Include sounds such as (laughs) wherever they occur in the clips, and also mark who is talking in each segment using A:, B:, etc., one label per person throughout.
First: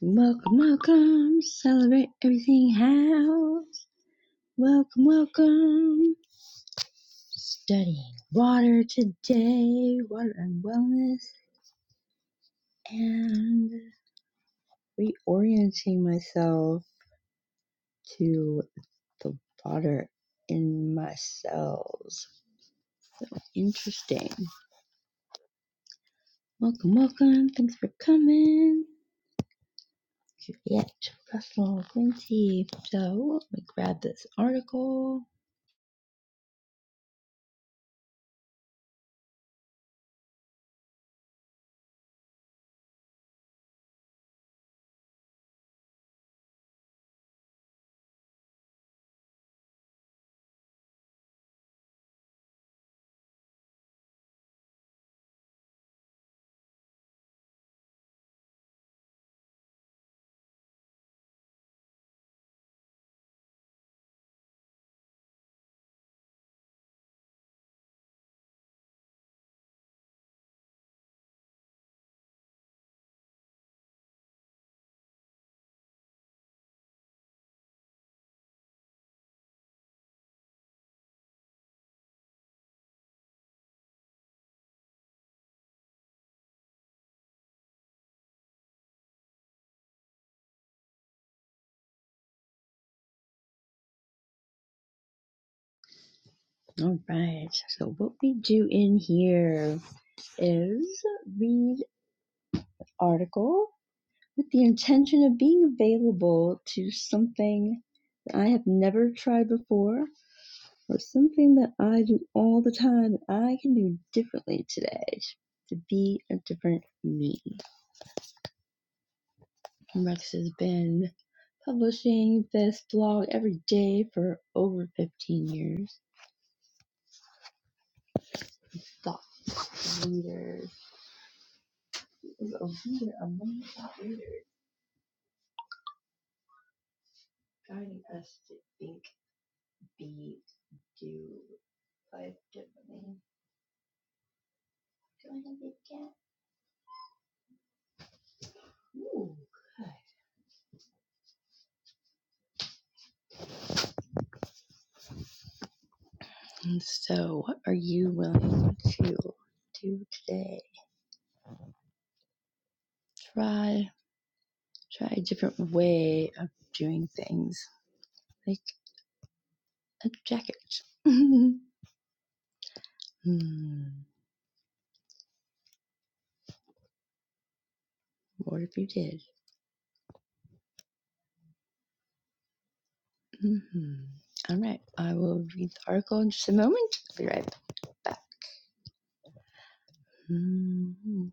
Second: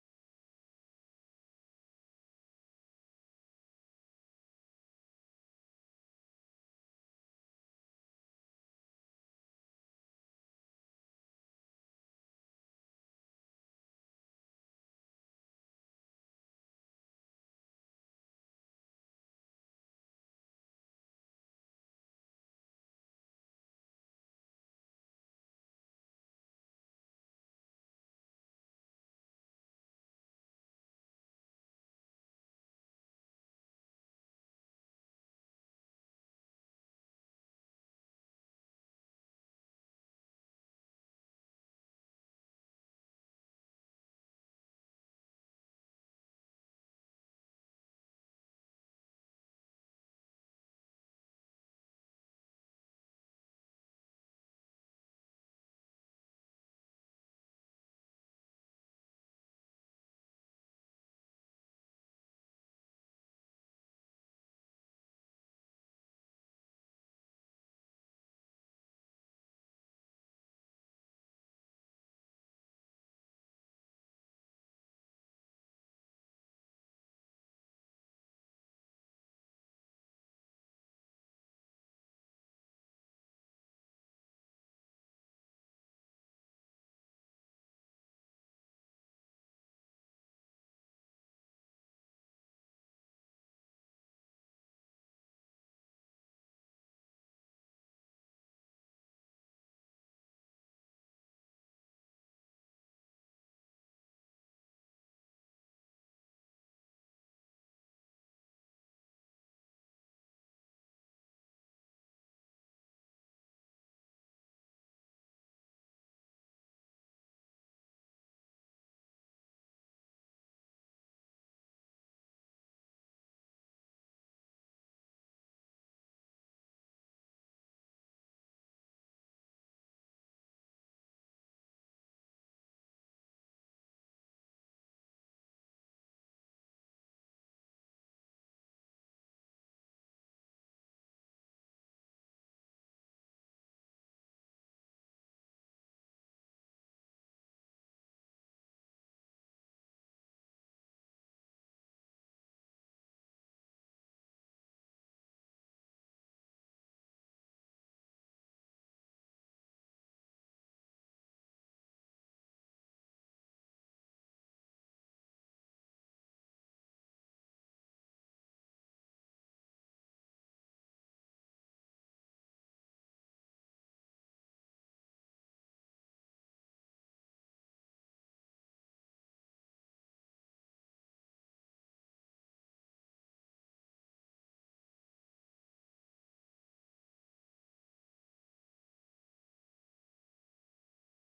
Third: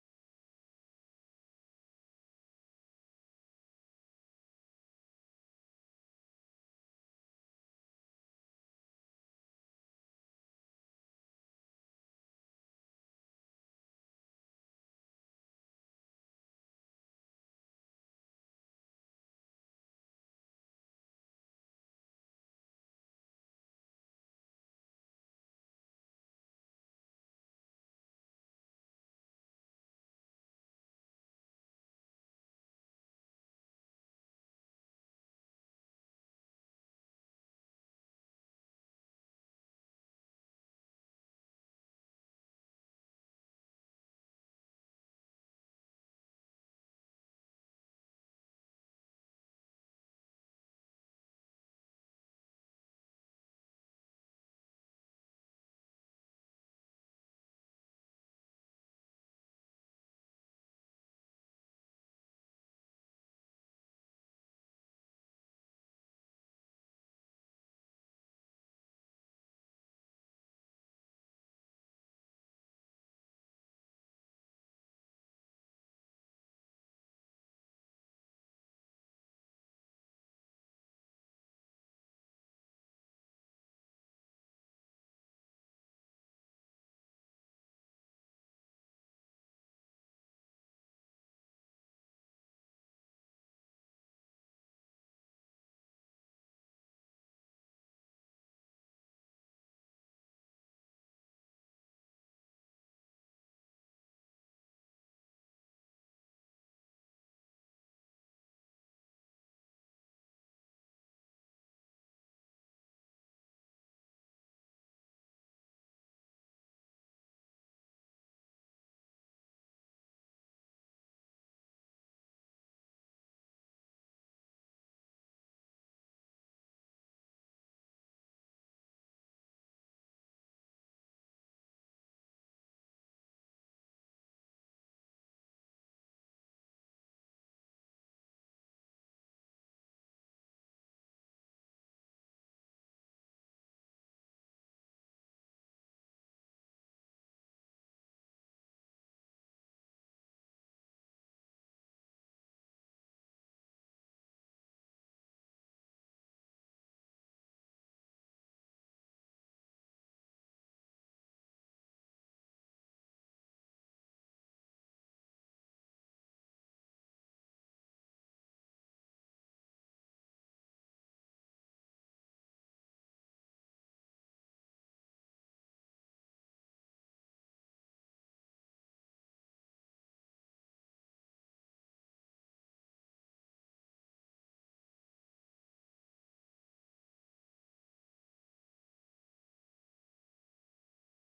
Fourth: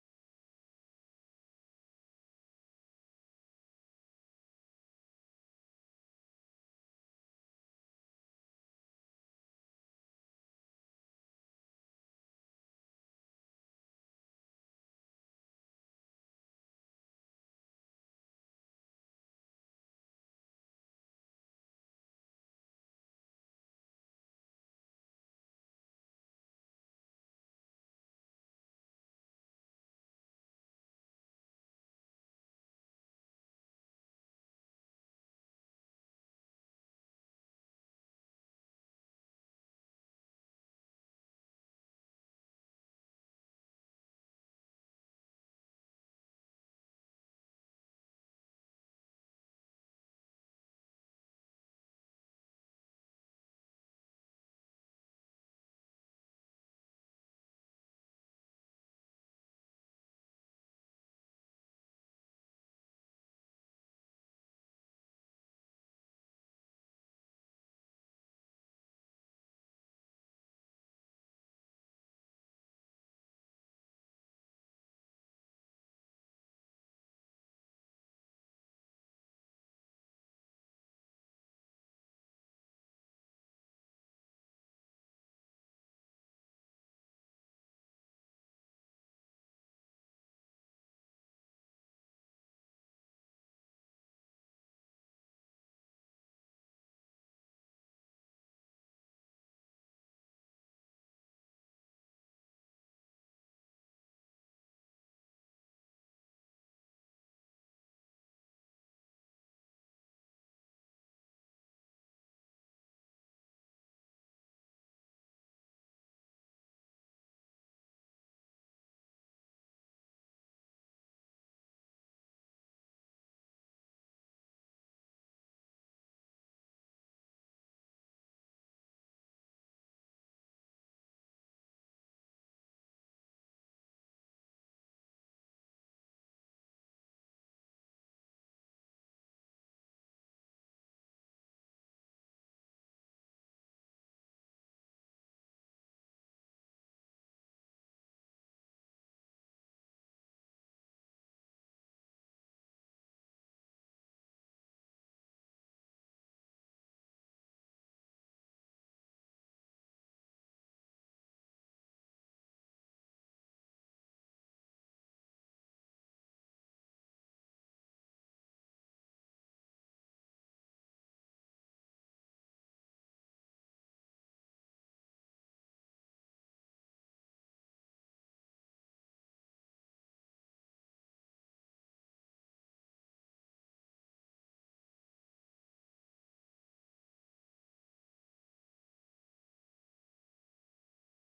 A: Welcome, welcome. Celebrate everything house. Welcome, welcome. Studying water today, water and wellness, and reorienting myself to the water in my cells. Interesting. Welcome, welcome. Thanks for coming. Juliet, Russell, Quincy. So, let me grab this article. All right. So what we do in here is read article with the intention of being available to something that I have never tried before or something that I do all the time that I can do differently today to be a different me. Rex has been publishing this blog every day for over 15 years. Thought leaders is a leader among thought leaders. guiding us to think, be, do life differently. Do I have a cat? Ooh, good. And so, what are you willing to do today? Try, try a different way of doing things, like a jacket. (laughs) hmm. What if you did? hmm All right, I will read the article in just a moment. I'll be right back. Mhm.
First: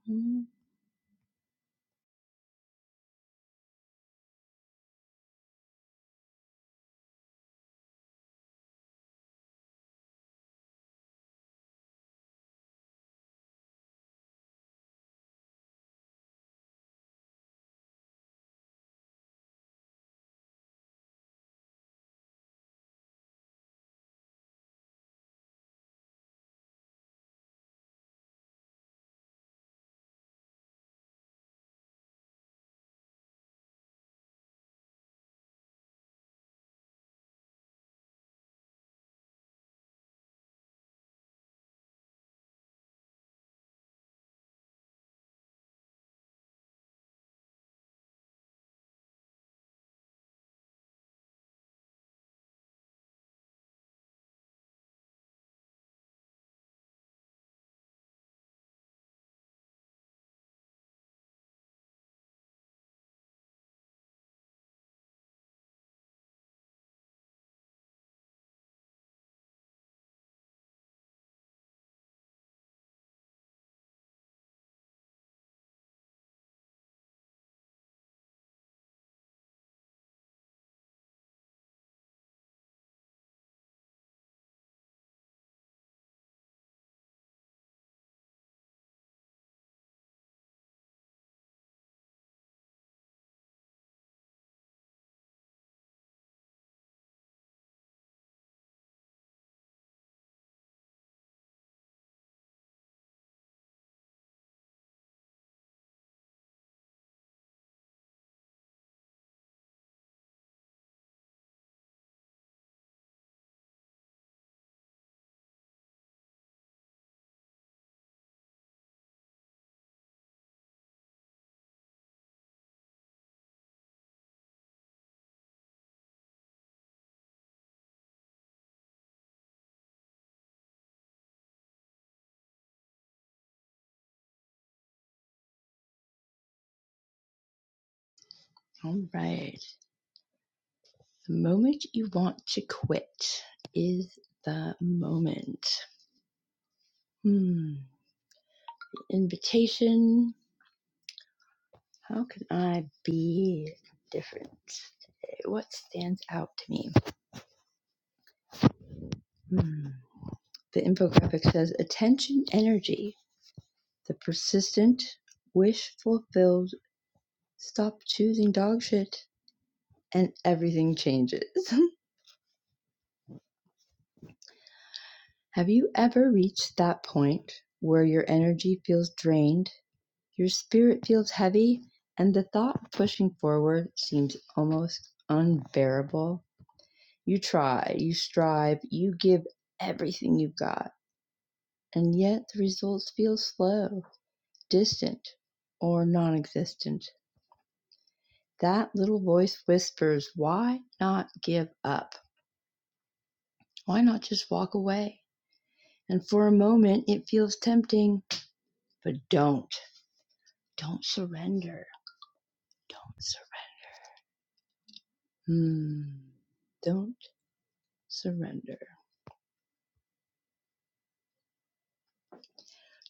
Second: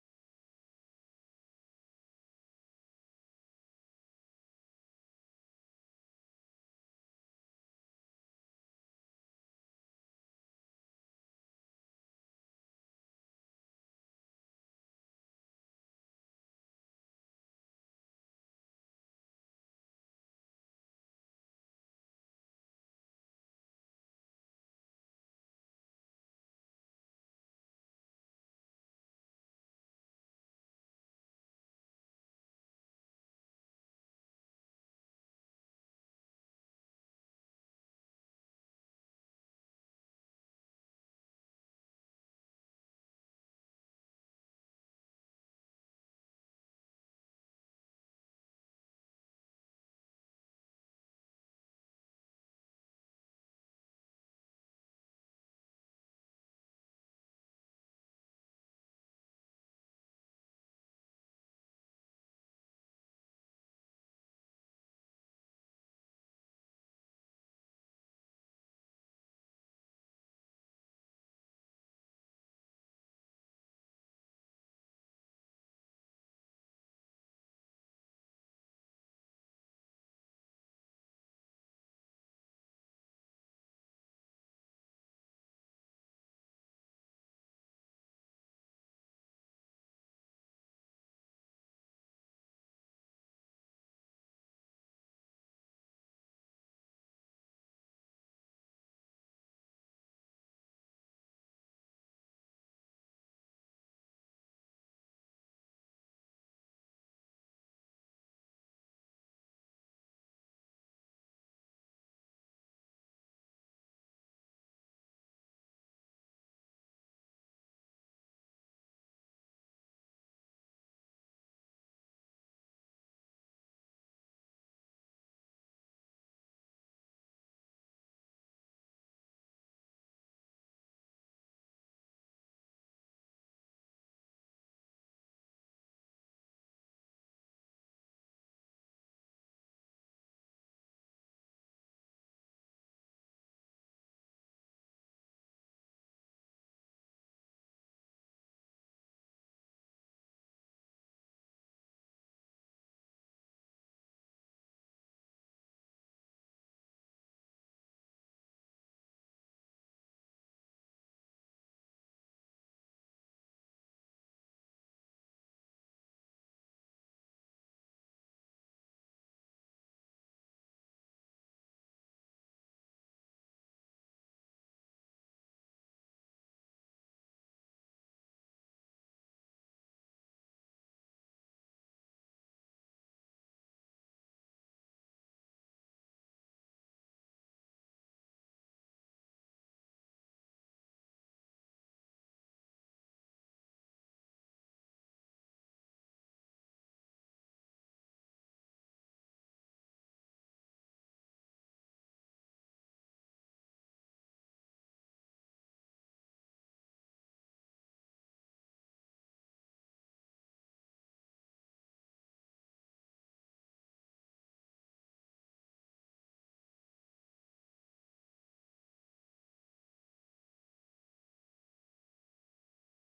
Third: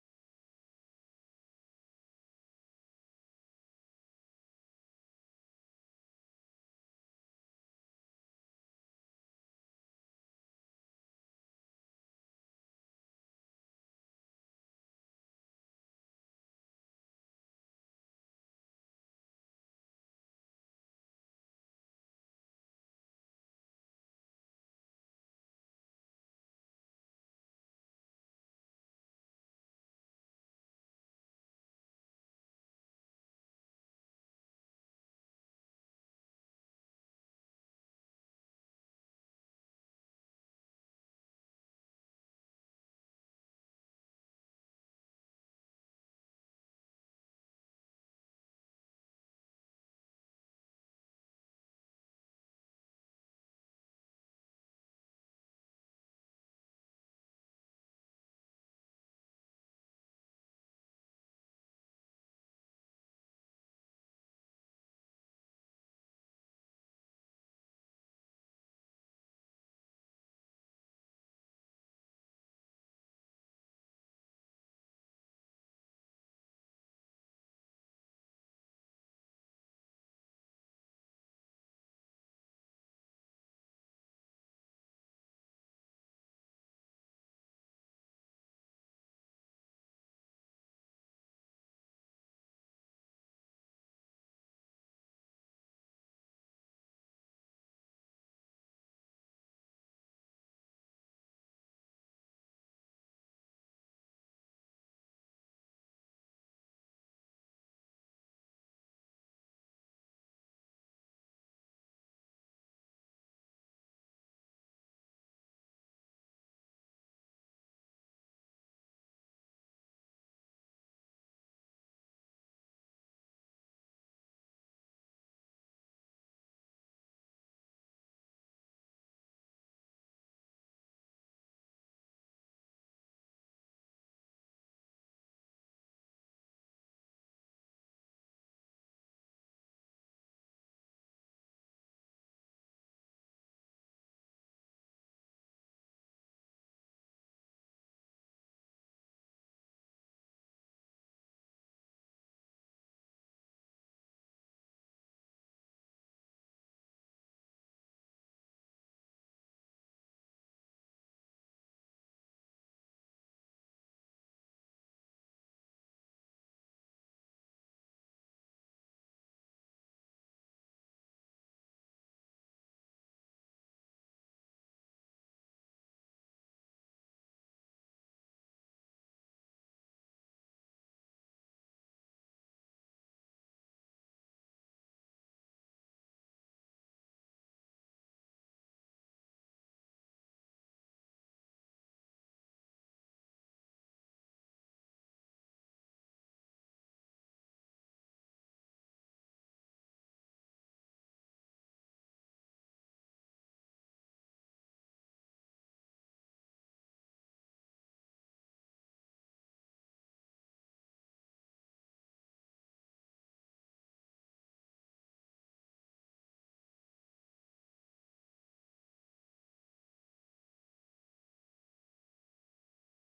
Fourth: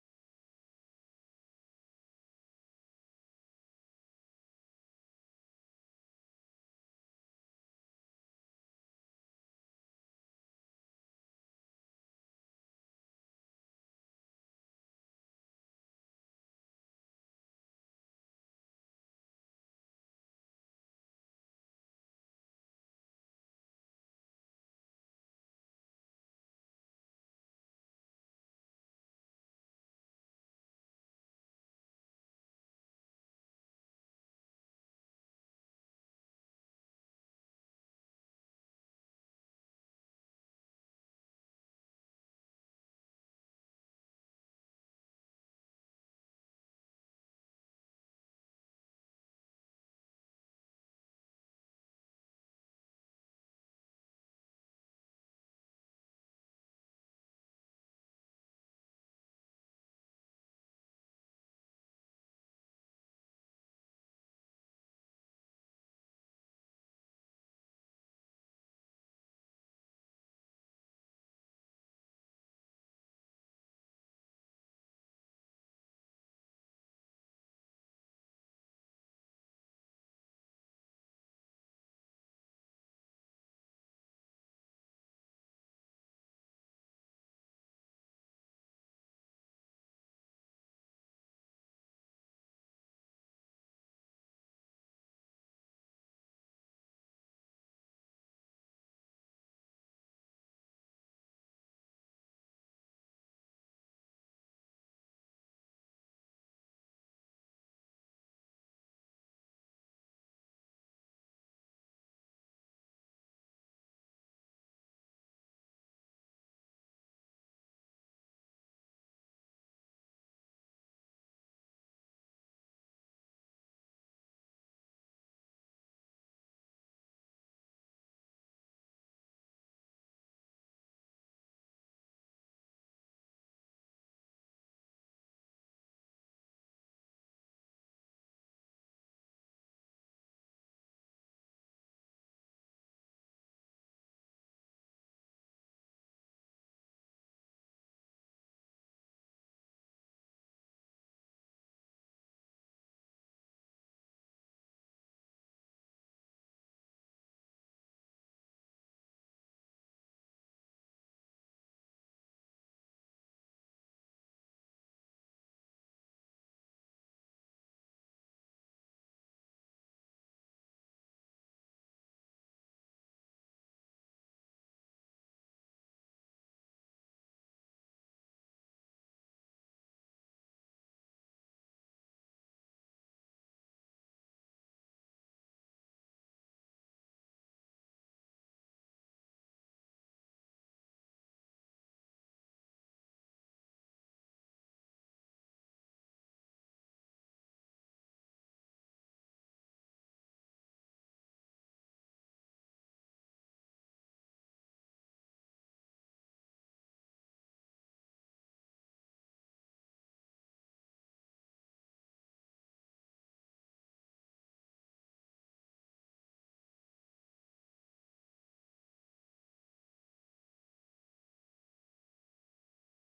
A: All right. The moment you want to quit is the moment. Hmm. Invitation. How can I be different? What stands out to me? Hmm. The infographic says attention energy. The persistent wish fulfilled. Stop choosing dog shit and everything changes. (laughs) Have you ever reached that point where your energy feels drained? Your spirit feels heavy, and the thought of pushing forward seems almost unbearable. You try, you strive, you give everything you've got, and yet the results feel slow, distant, or non existent. That little voice whispers, Why not give up? Why not just walk away? And for a moment, it feels tempting, but don't. Don't surrender. Don't Surrender. Hmm. Don't surrender.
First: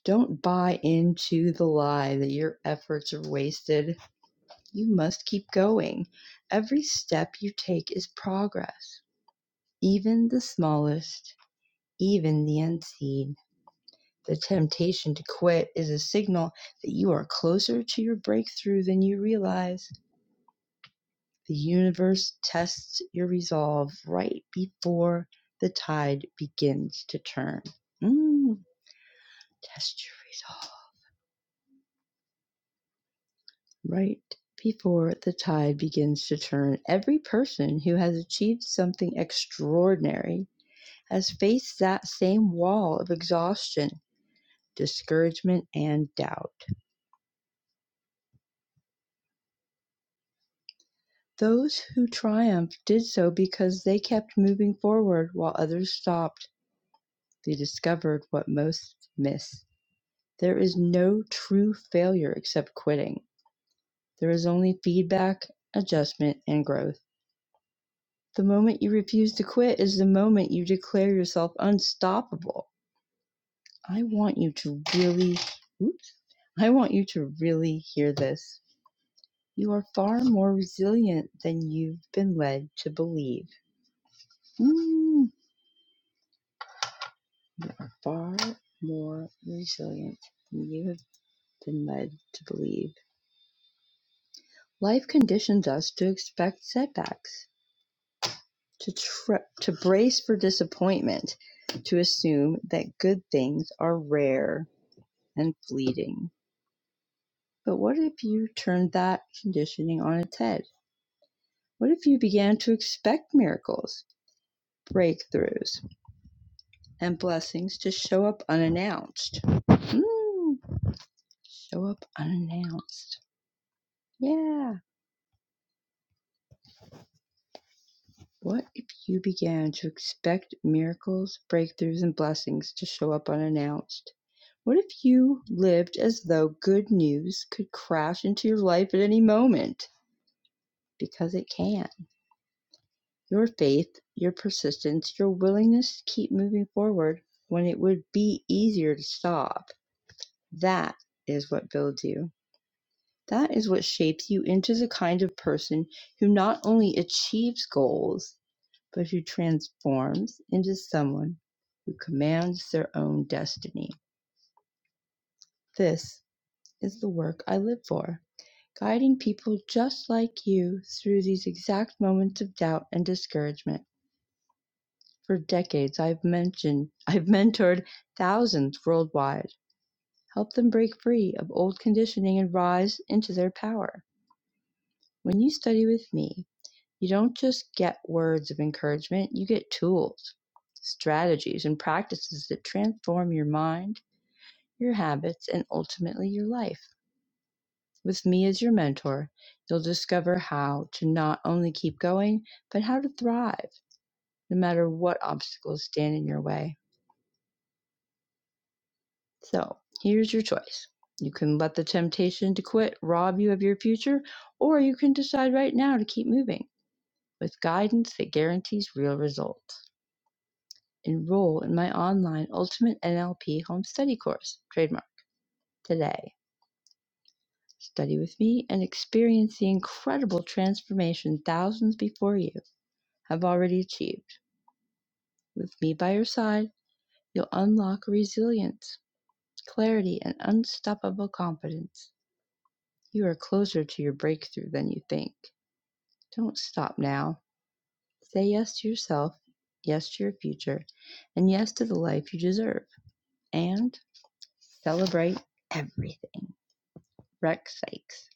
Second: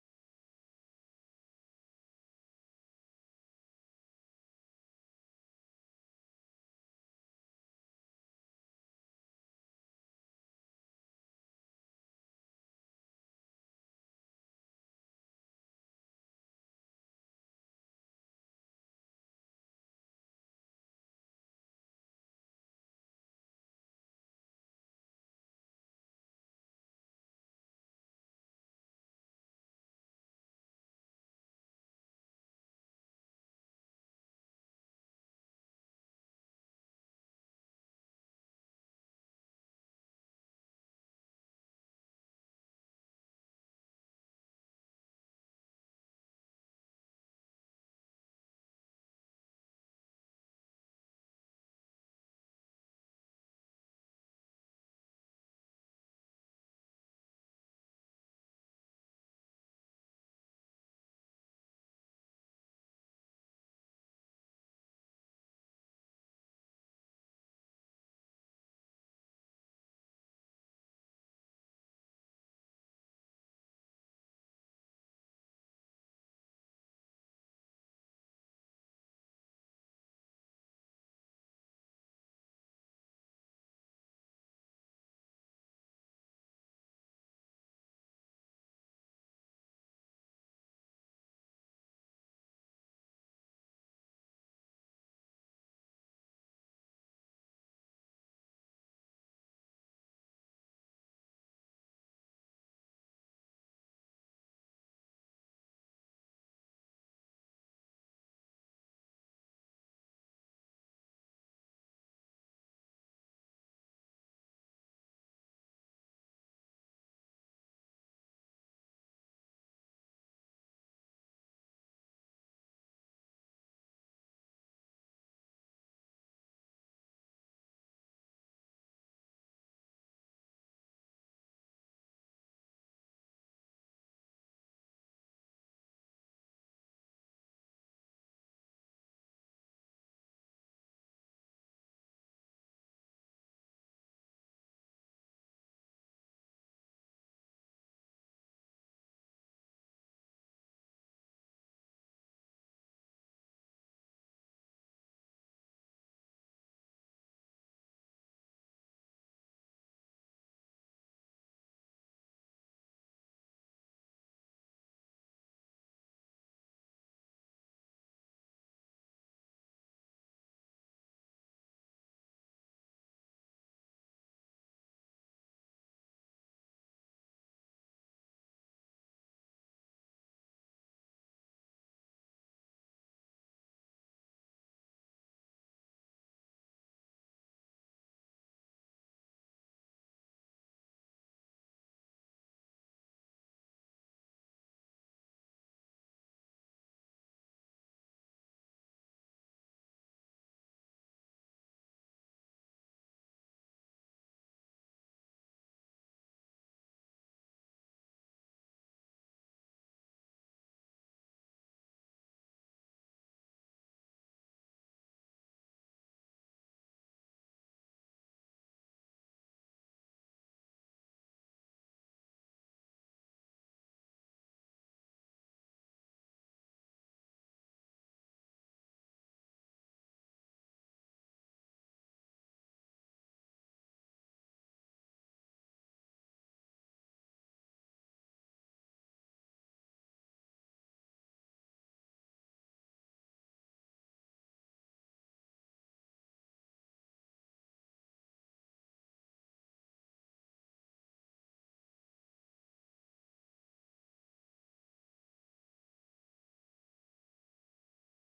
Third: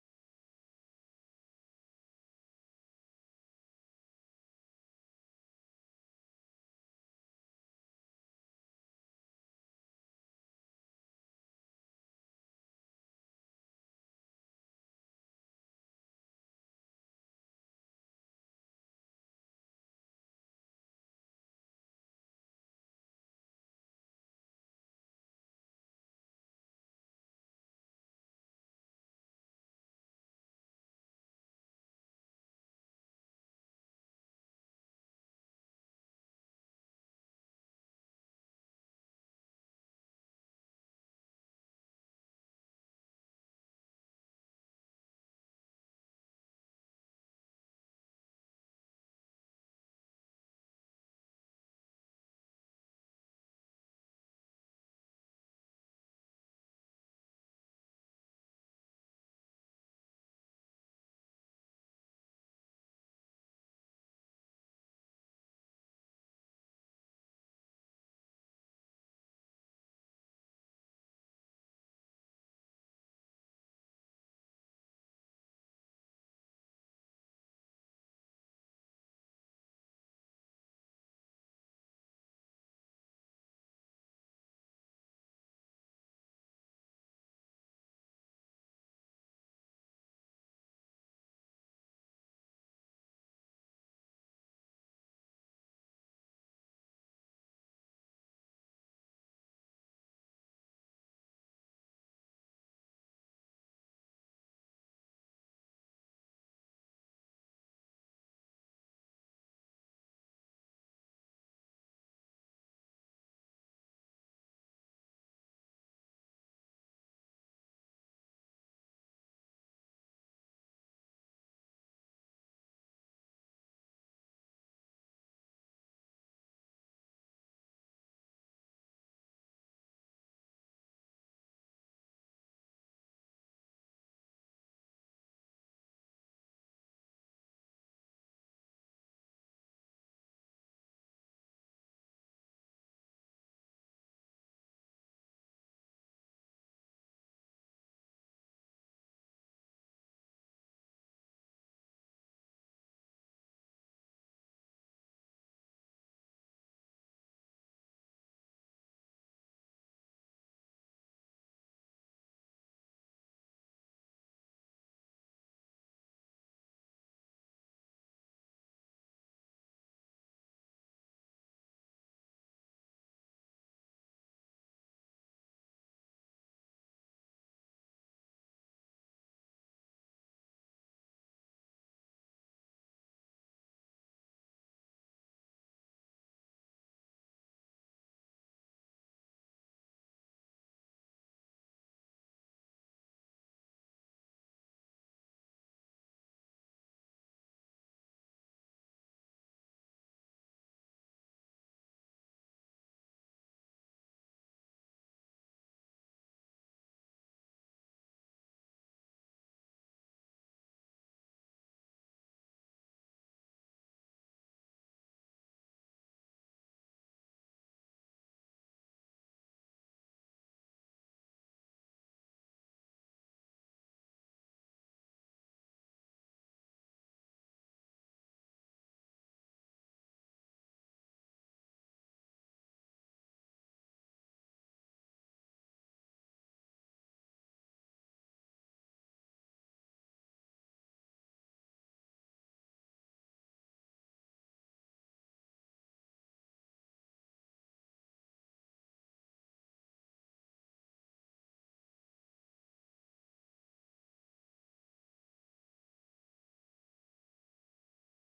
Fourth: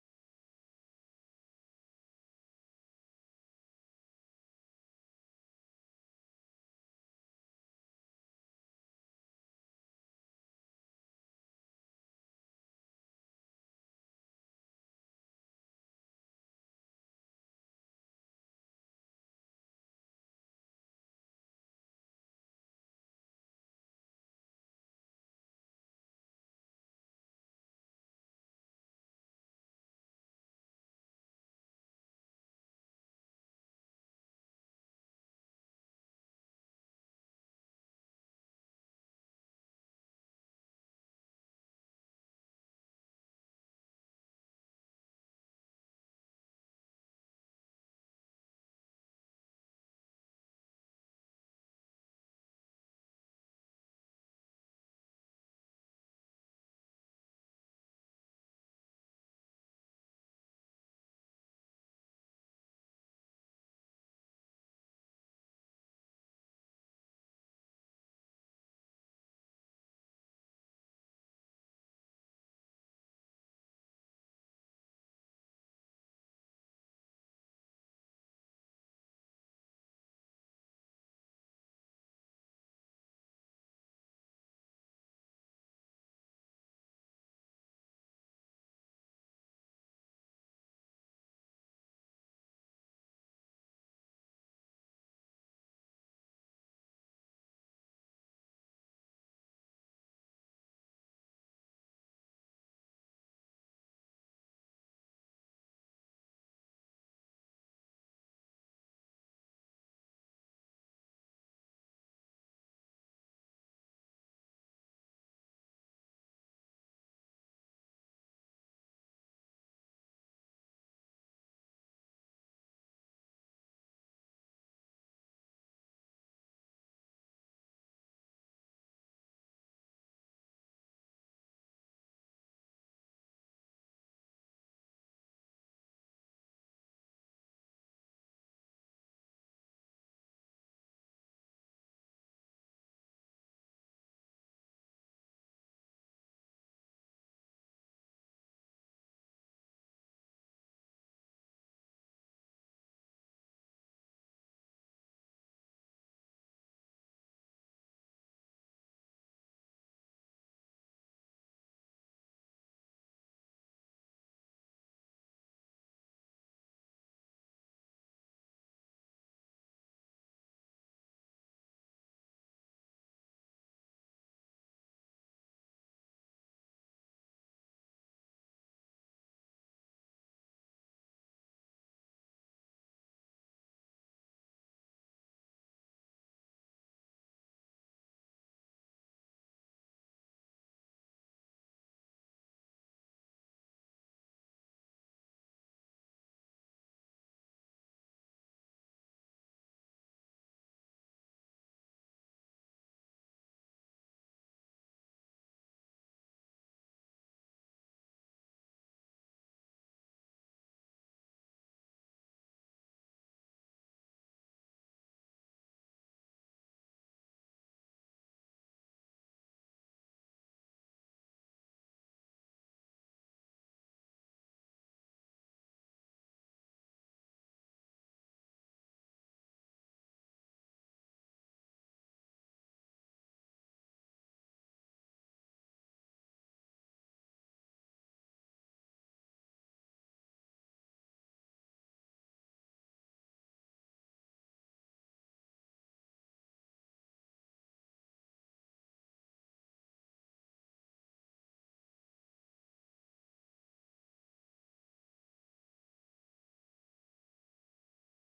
A: Don't buy into the lie that your efforts are wasted. You must keep going. Every step you take is progress, even the smallest, even the unseen. The temptation to quit is a signal that you are closer to your breakthrough than you realize. The universe tests your resolve right before the tide begins to turn. Mm, test your resolve. Right before the tide begins to turn, every person who has achieved something extraordinary has faced that same wall of exhaustion, discouragement, and doubt. Those who triumphed did so because they kept moving forward while others stopped. They discovered what most miss. There is no true failure except quitting. There is only feedback, adjustment, and growth. The moment you refuse to quit is the moment you declare yourself unstoppable. I want you to really, oops, I want you to really hear this. You are far more resilient than you've been led to believe. Mm, you are far more resilient than you have been led to believe. Life conditions us to expect setbacks, to, tr- to brace for disappointment, to assume that good things are rare and fleeting. But what if you turned that conditioning on its head? What if you began to expect miracles, breakthroughs, and blessings to show up unannounced? Mm, show up unannounced. Yeah. What if you began to expect miracles, breakthroughs, and blessings to show up unannounced? What if you lived as though good news could crash into your life at any moment? Because it can. Your faith, your persistence, your willingness to keep moving forward when it would be easier to stop. That is what builds you. That is what shapes you into the kind of person who not only achieves goals, but who transforms into someone who commands their own destiny. This is the work I live for, guiding people just like you through these exact moments of doubt and discouragement For decades, I've mentioned, (laughs) I've mentored thousands worldwide, helped them break free of old conditioning and rise into their power. When you study with me, you don't just get words of encouragement, you get tools, strategies, and practices that transform your mind, your habits, and ultimately your life. With me as your mentor, you'll discover how to not only keep going, but how to thrive, no matter what obstacles stand in your way. So here's your choice. You can let the temptation to quit rob you of your future, or you can decide right now to keep moving with guidance that guarantees real results. Enroll in my online Ultimate NLP Home Study course, trademark, today. Study with me and experience the incredible transformation thousands before you have already achieved. With me by your side, you'll unlock resilience, clarity, and unstoppable confidence. You are closer to your breakthrough than you think. Don't stop now. Say yes to yourself, yes to your future, and yes to the life you deserve. And celebrate everything. Rex Sykes.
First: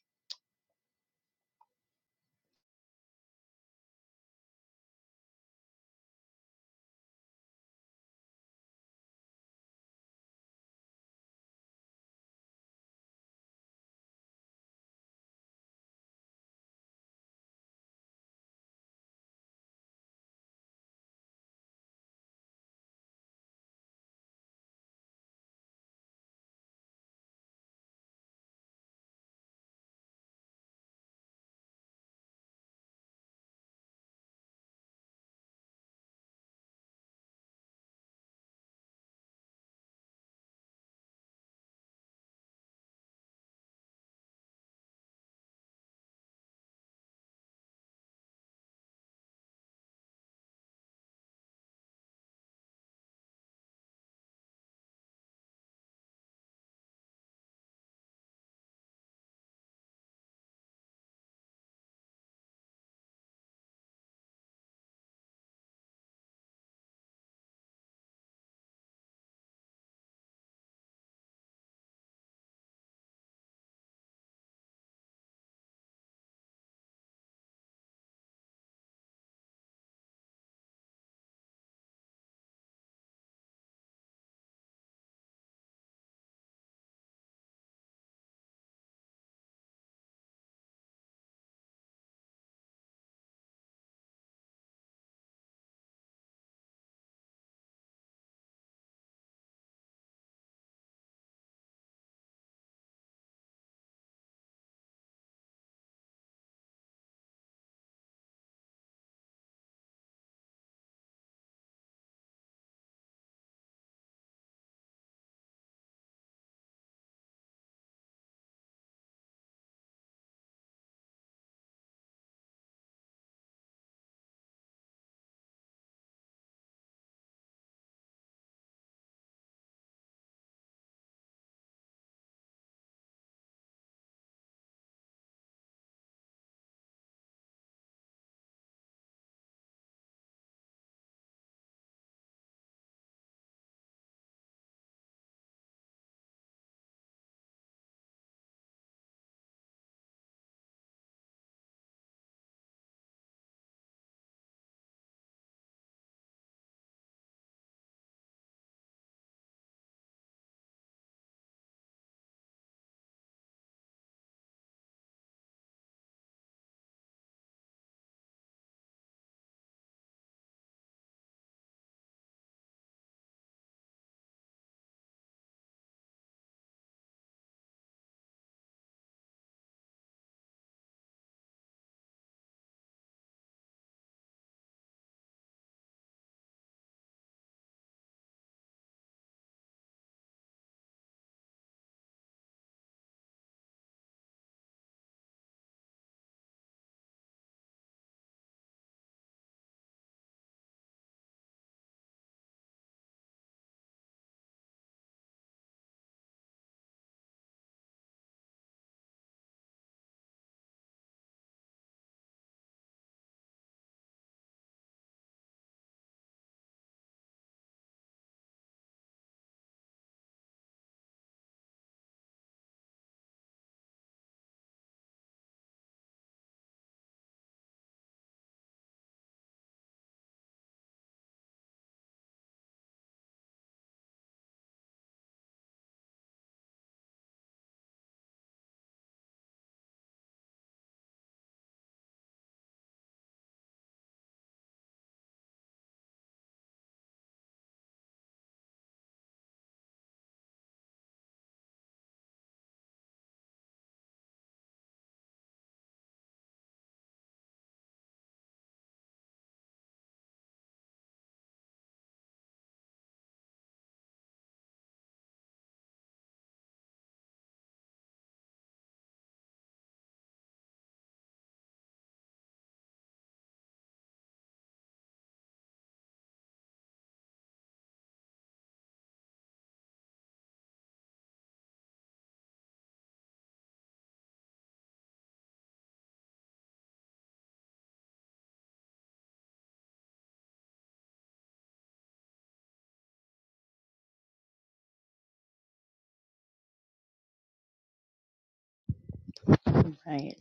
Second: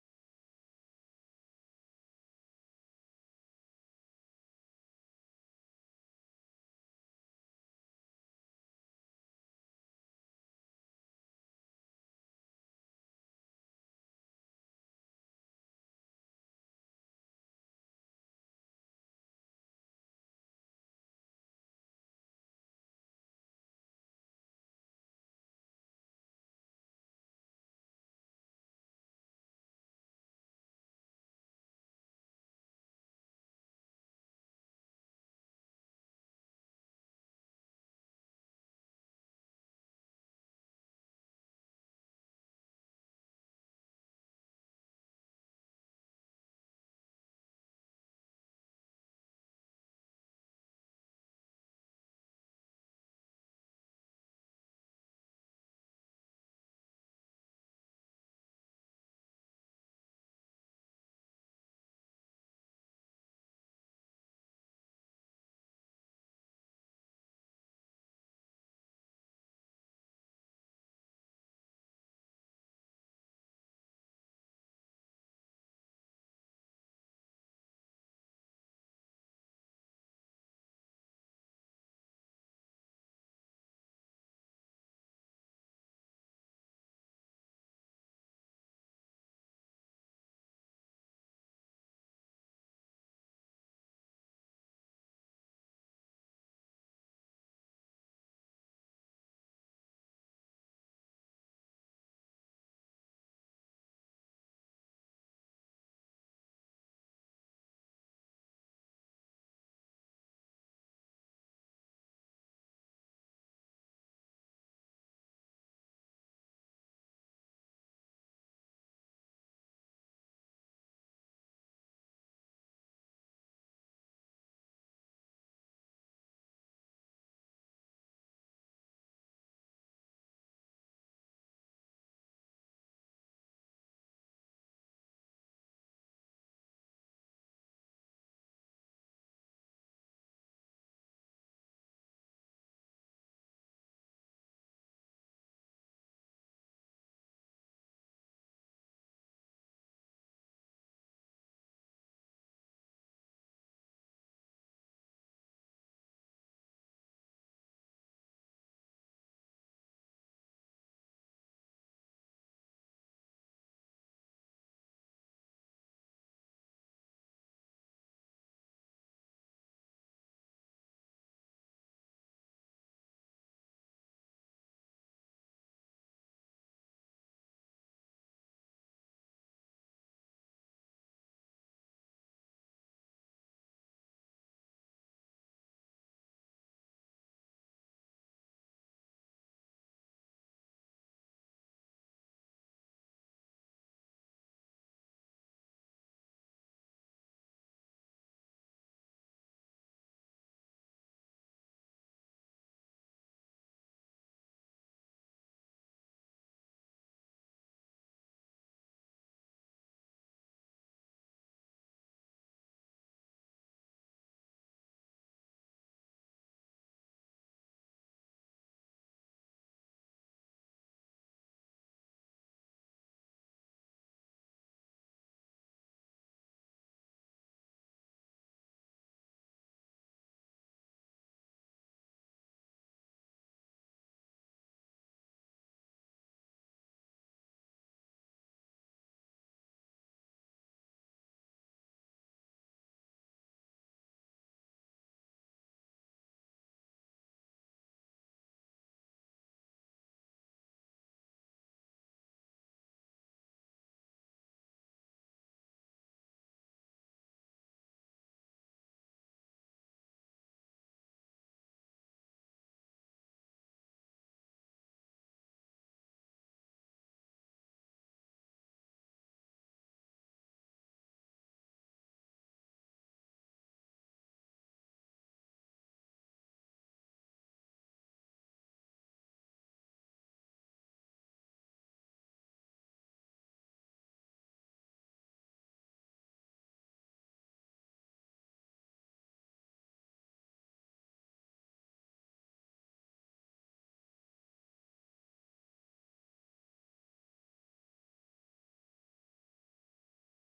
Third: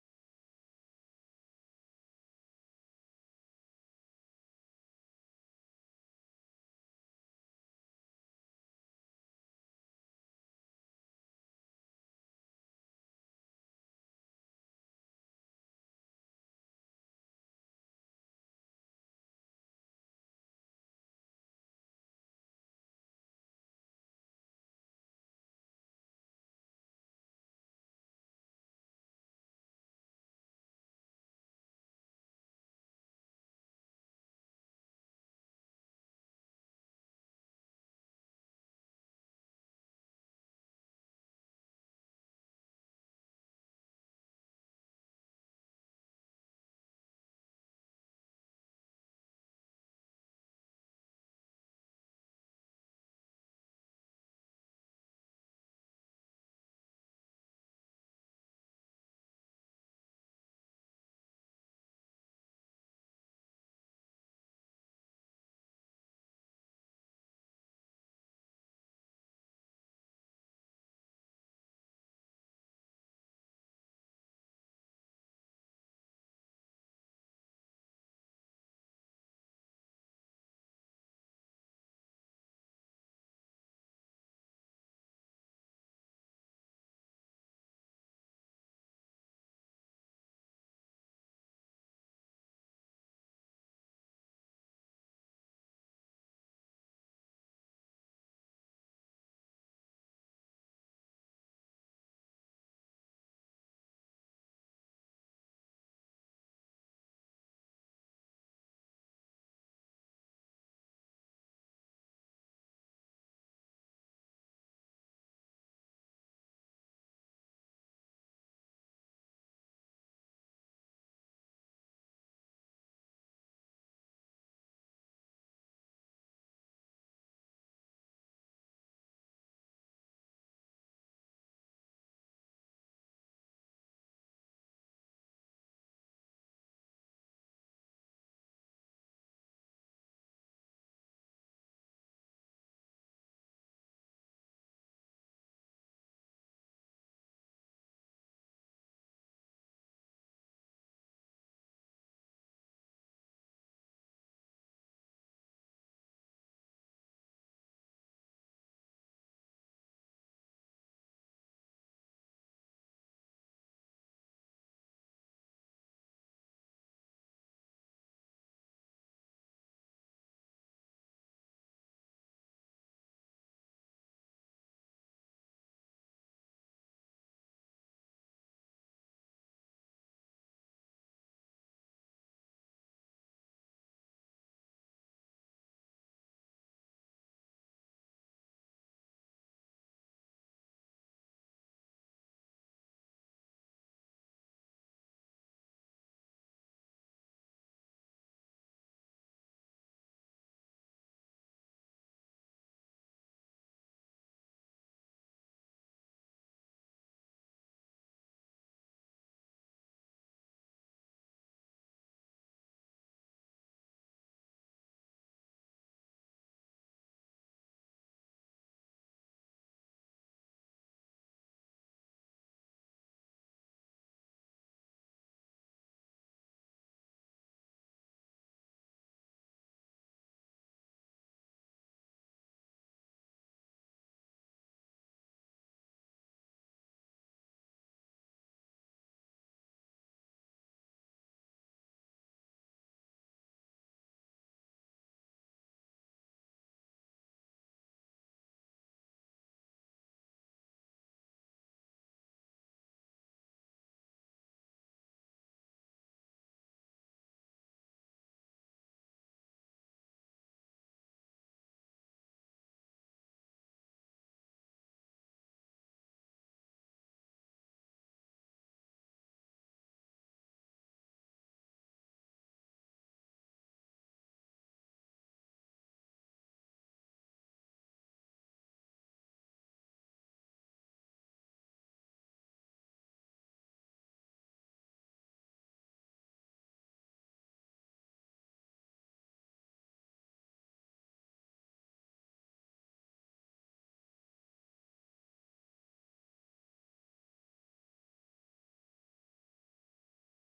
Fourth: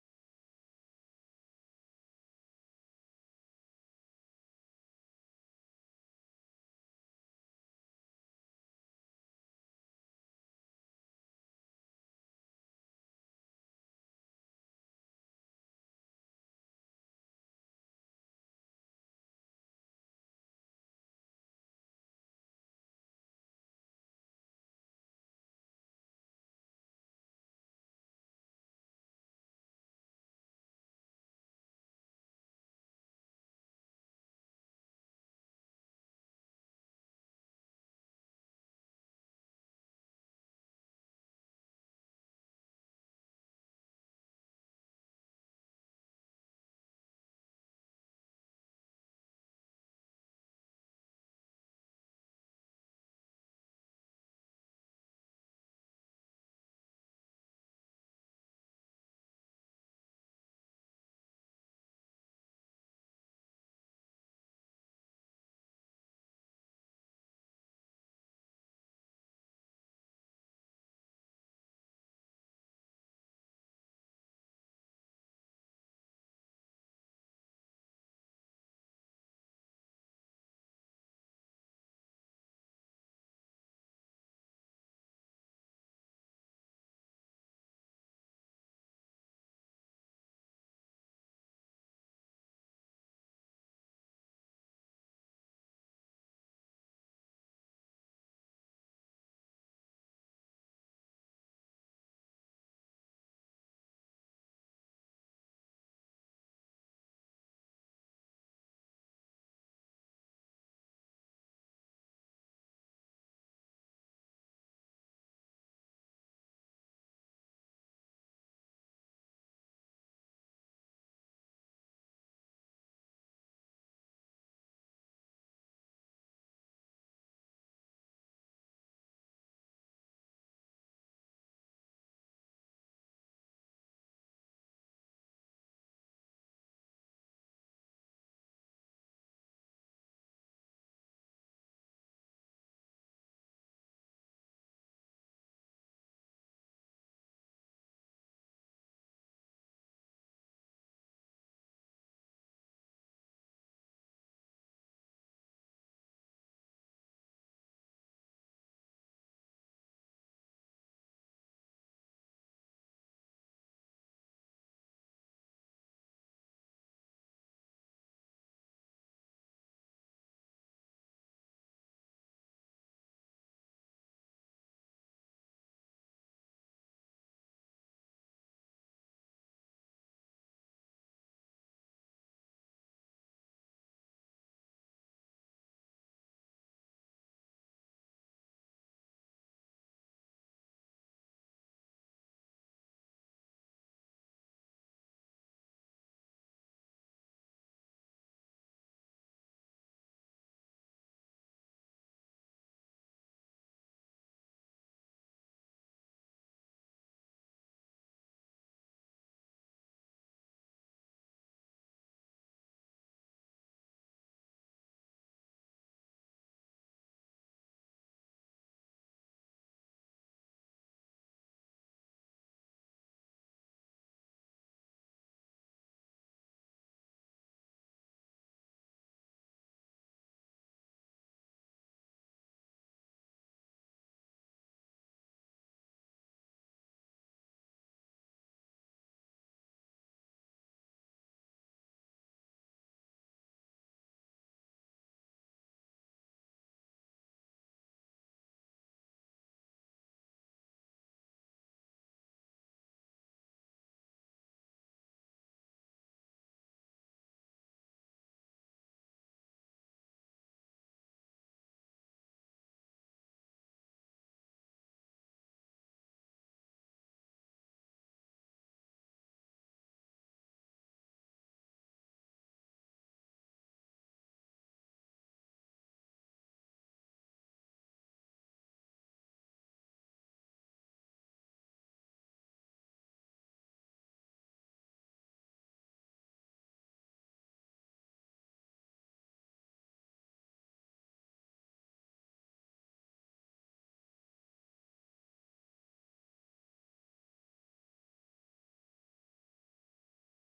A: All Right.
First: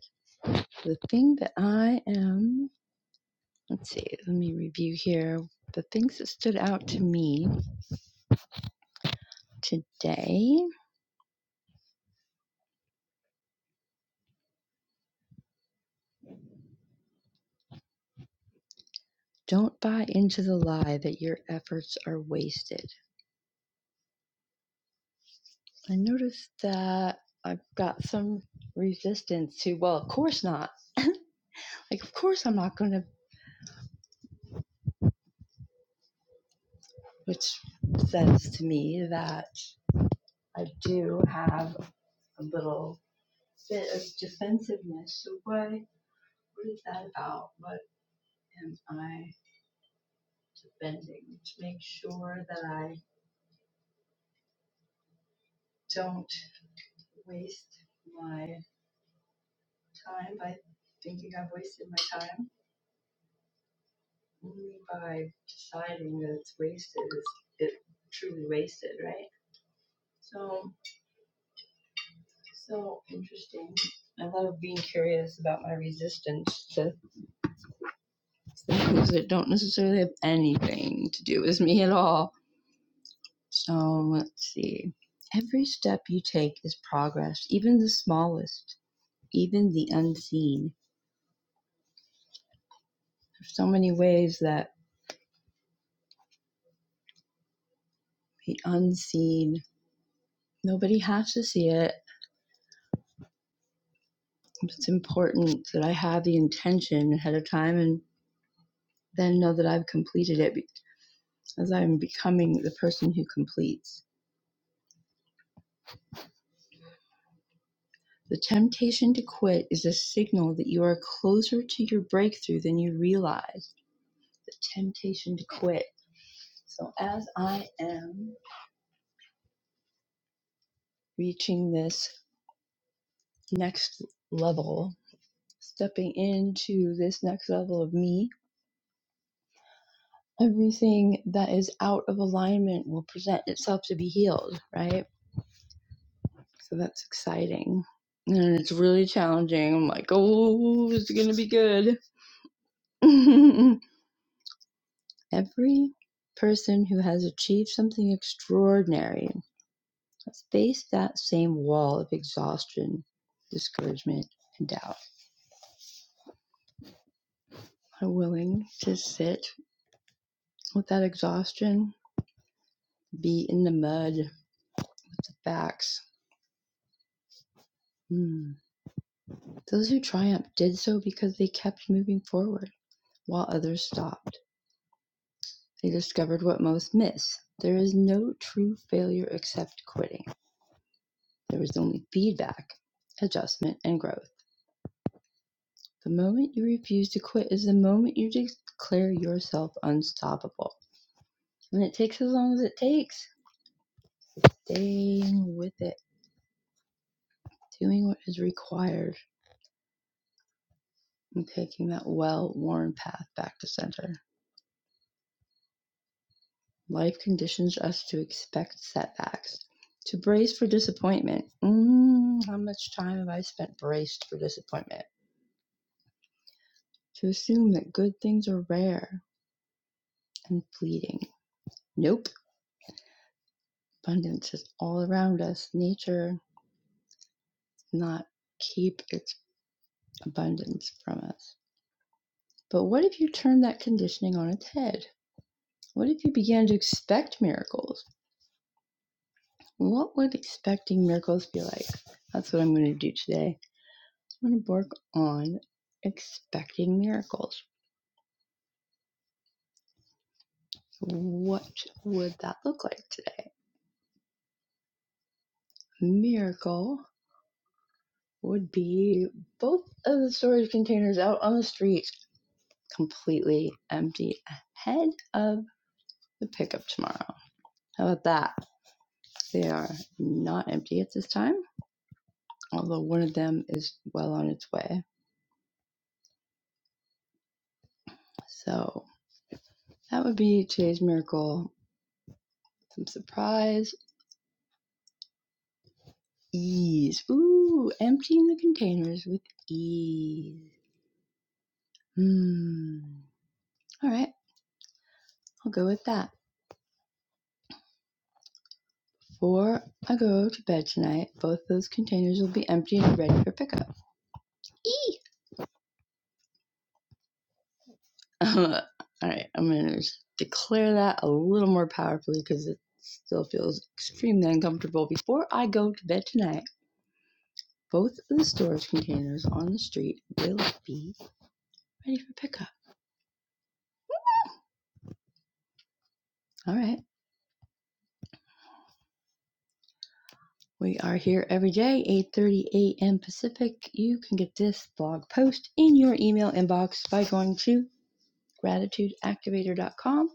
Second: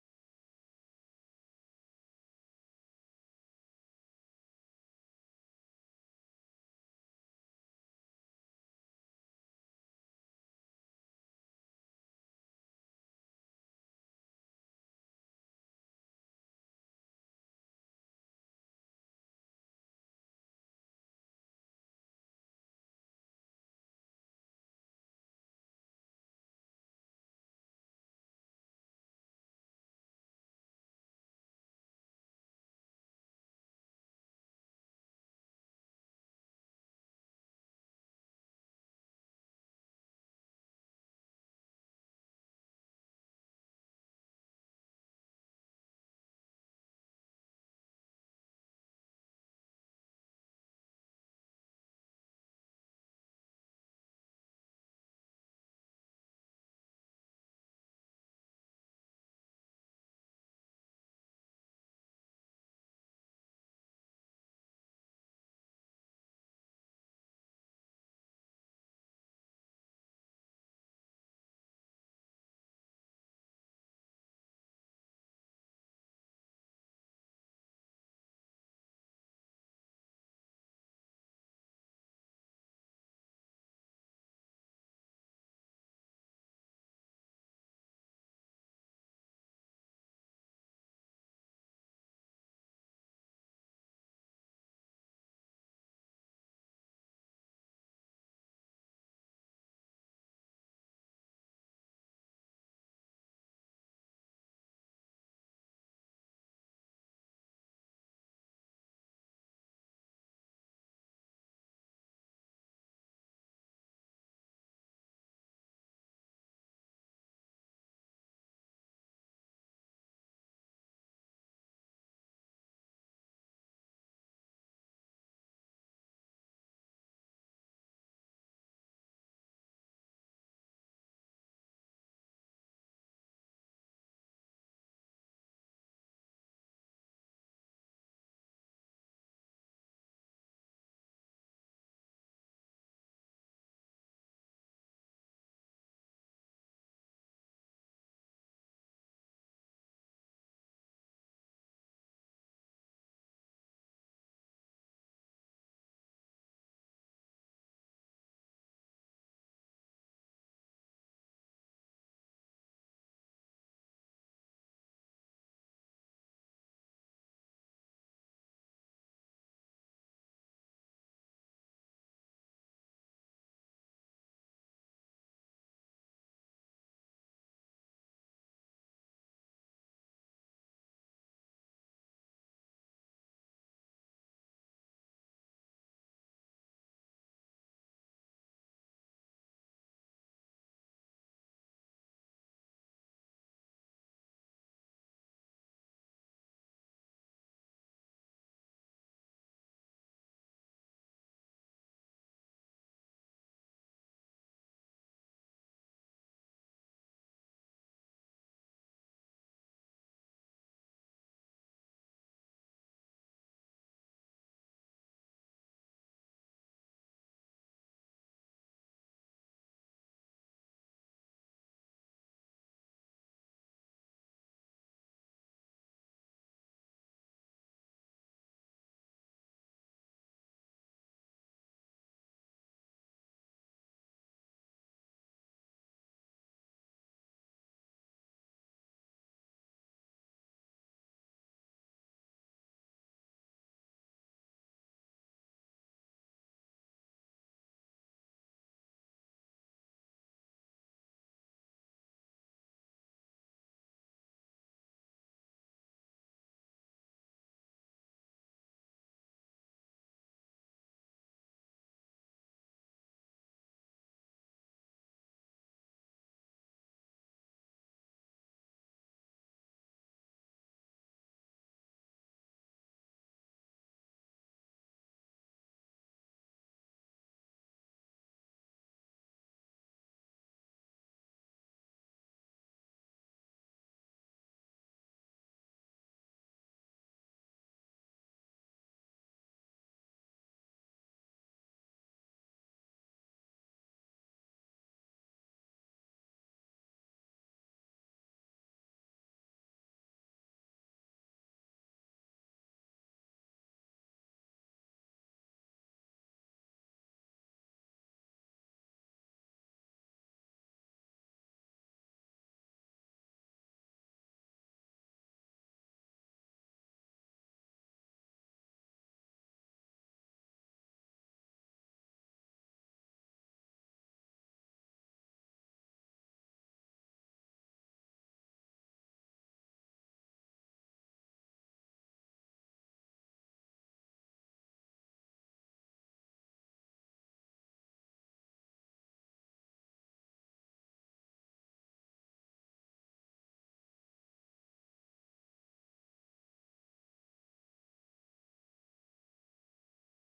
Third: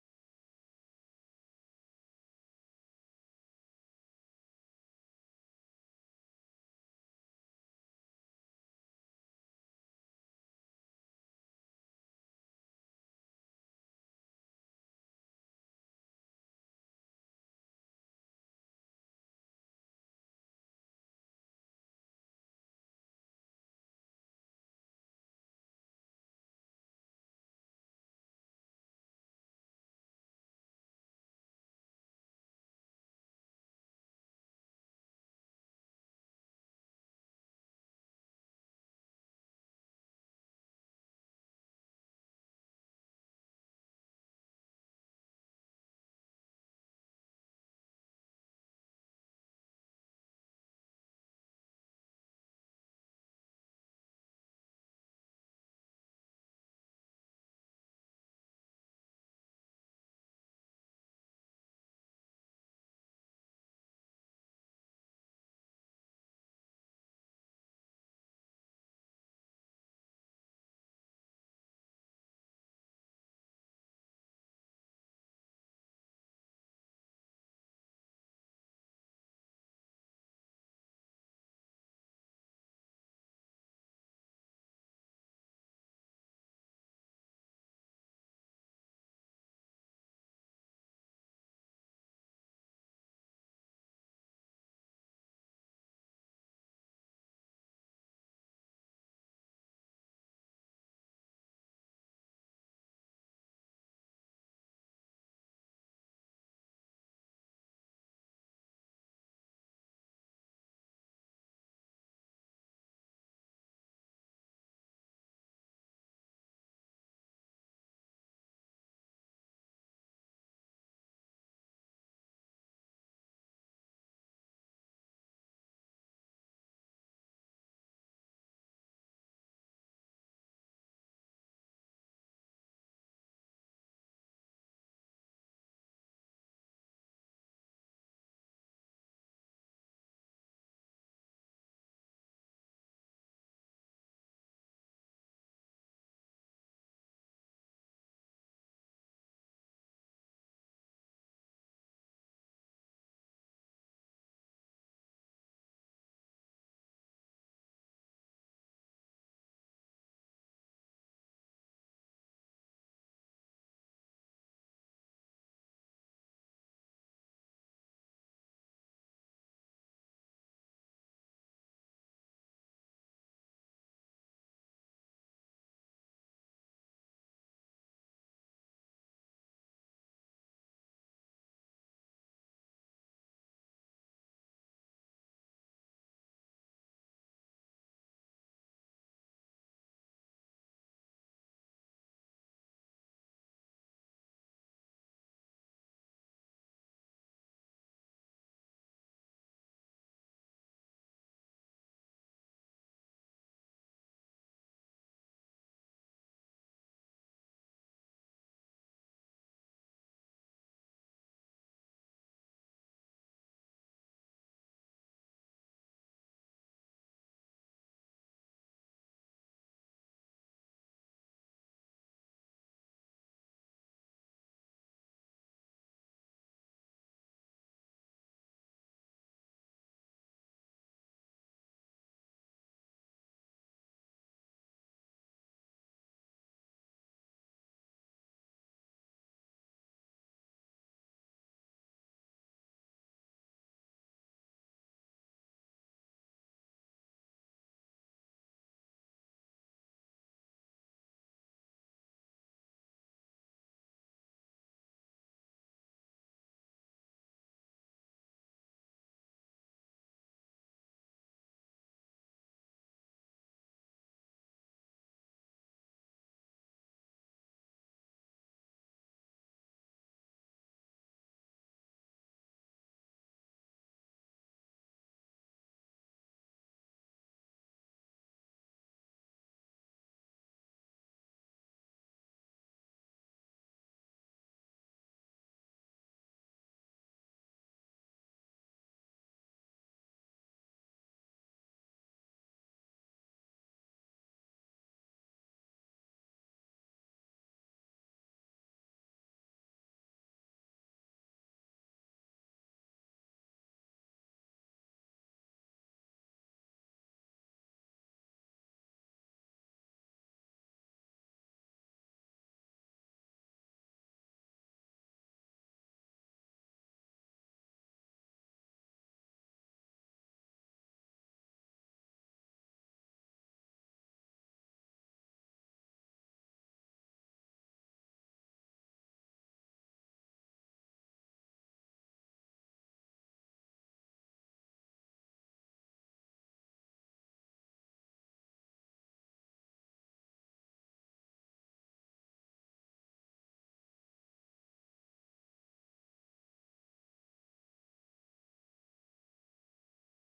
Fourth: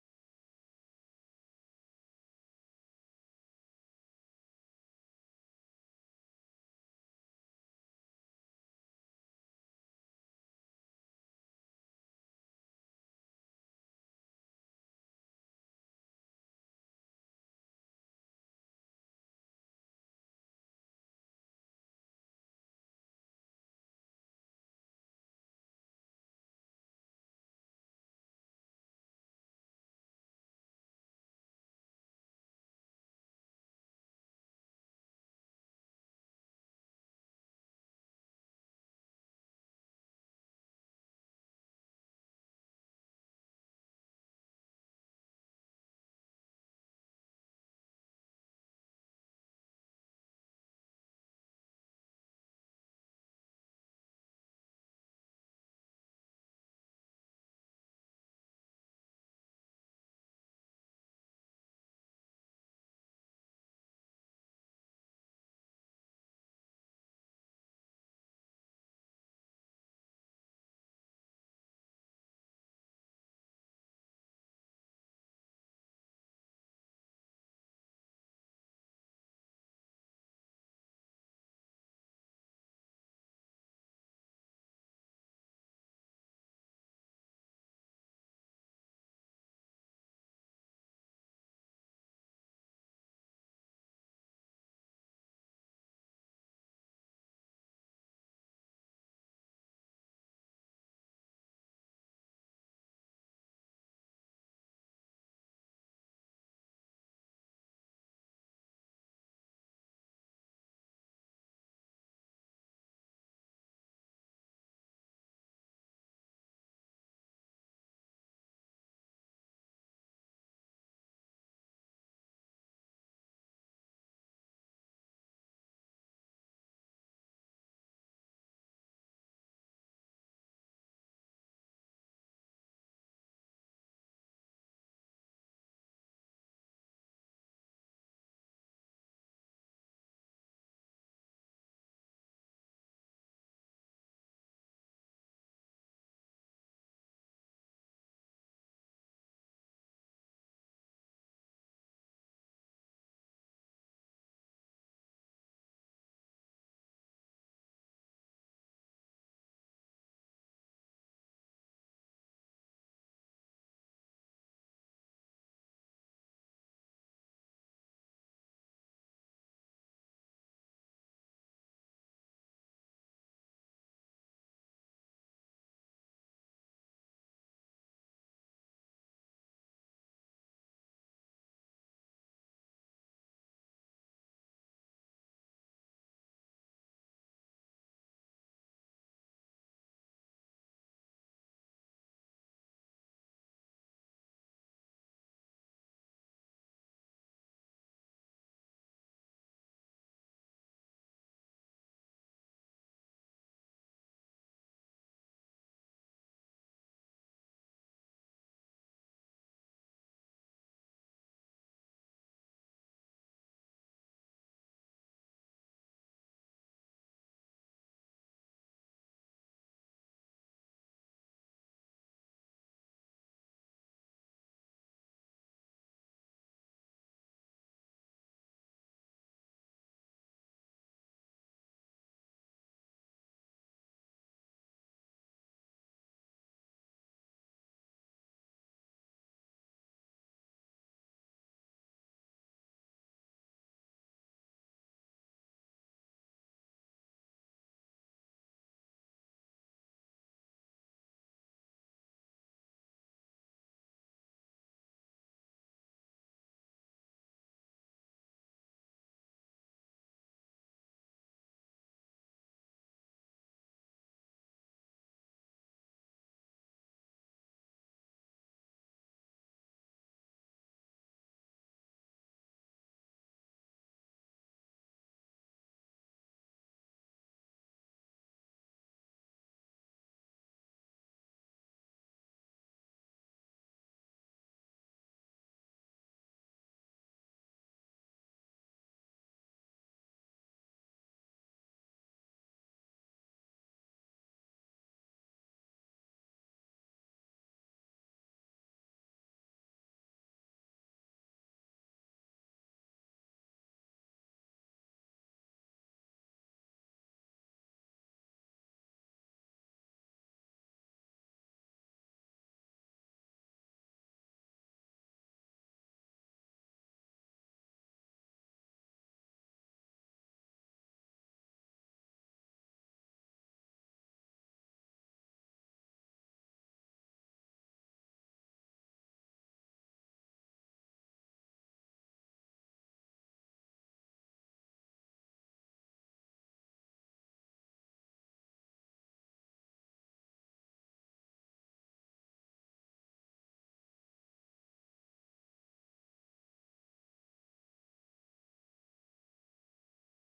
A: The thing that I am, let's see, let me review here. The things that stood out to me today don't buy into the lie that your efforts are wasted. I noticed that I've got some resistance to, well, of course not. Like, of course I'm not going to, which says to me that I do have a little bit of defensiveness. So, what, what is that about? What am I defending? To make sure that I don't waste my time by thinking I've wasted my time. Only by deciding that it's wasted is it truly wasted, right? So, so interesting. I love being curious about my resistance to things that don't necessarily have anything to do with me at all. So, let's see. Every step you take is progress, even the smallest, even the unseen. There's so many ways that the unseen, nobody has to see it. It's important that I have the intention ahead of time and then know that I've completed it as I'm becoming the person who completes. The temptation to quit is a signal that you are closer to your breakthrough than you realize. The temptation to quit. So, as I am reaching this next level, stepping into this next level of me, everything that is out of alignment will present itself to be healed, right? So, that's exciting. And it's really challenging. I'm like, oh, it's going to be good. (laughs) Every person who has achieved something extraordinary has faced that same wall of exhaustion, discouragement, and doubt. Are willing to sit with that exhaustion, be in the mud with the facts. Hmm. Those who triumphed did so because they kept moving forward while others stopped. They discovered what most miss. There is no true failure except quitting. There is only feedback, adjustment, and growth. The moment you refuse to quit is the moment you declare yourself unstoppable. And it takes as long as it takes, staying with it, doing what is required, and taking that well worn path back to center. Life conditions us to expect setbacks, to brace for disappointment. Mm, how much time have I spent braced for disappointment? To assume that good things are rare and fleeting. Nope. Abundance is all around us. Nature is not keep its abundance from us. But what if you turned that conditioning on its head? What if you began to expect miracles? What would expecting miracles be like? That's what I'm going to do today. I'm going to work on expecting miracles. What would that look like today? Miracle would be both of the storage containers out on the street completely empty ahead of the pickup tomorrow. How about that? They are not empty at this time. although one of them is well on its way. So that would be today's miracle. Some surprise ease. Ooh, emptying the containers with ease. Hmm. All right, I'll go with that. Before I go to bed tonight, both those containers will be empty and ready for pickup. Eee! (laughs) All right, I'm gonna declare that a little more powerfully because it still feels extremely uncomfortable before I go to bed tonight. both of the storage containers on the street will be ready for pickup. All right. We are here every day, 8:30 a.m. Pacific. You can get this blog post in your email inbox by going to gratitudeactivator.com.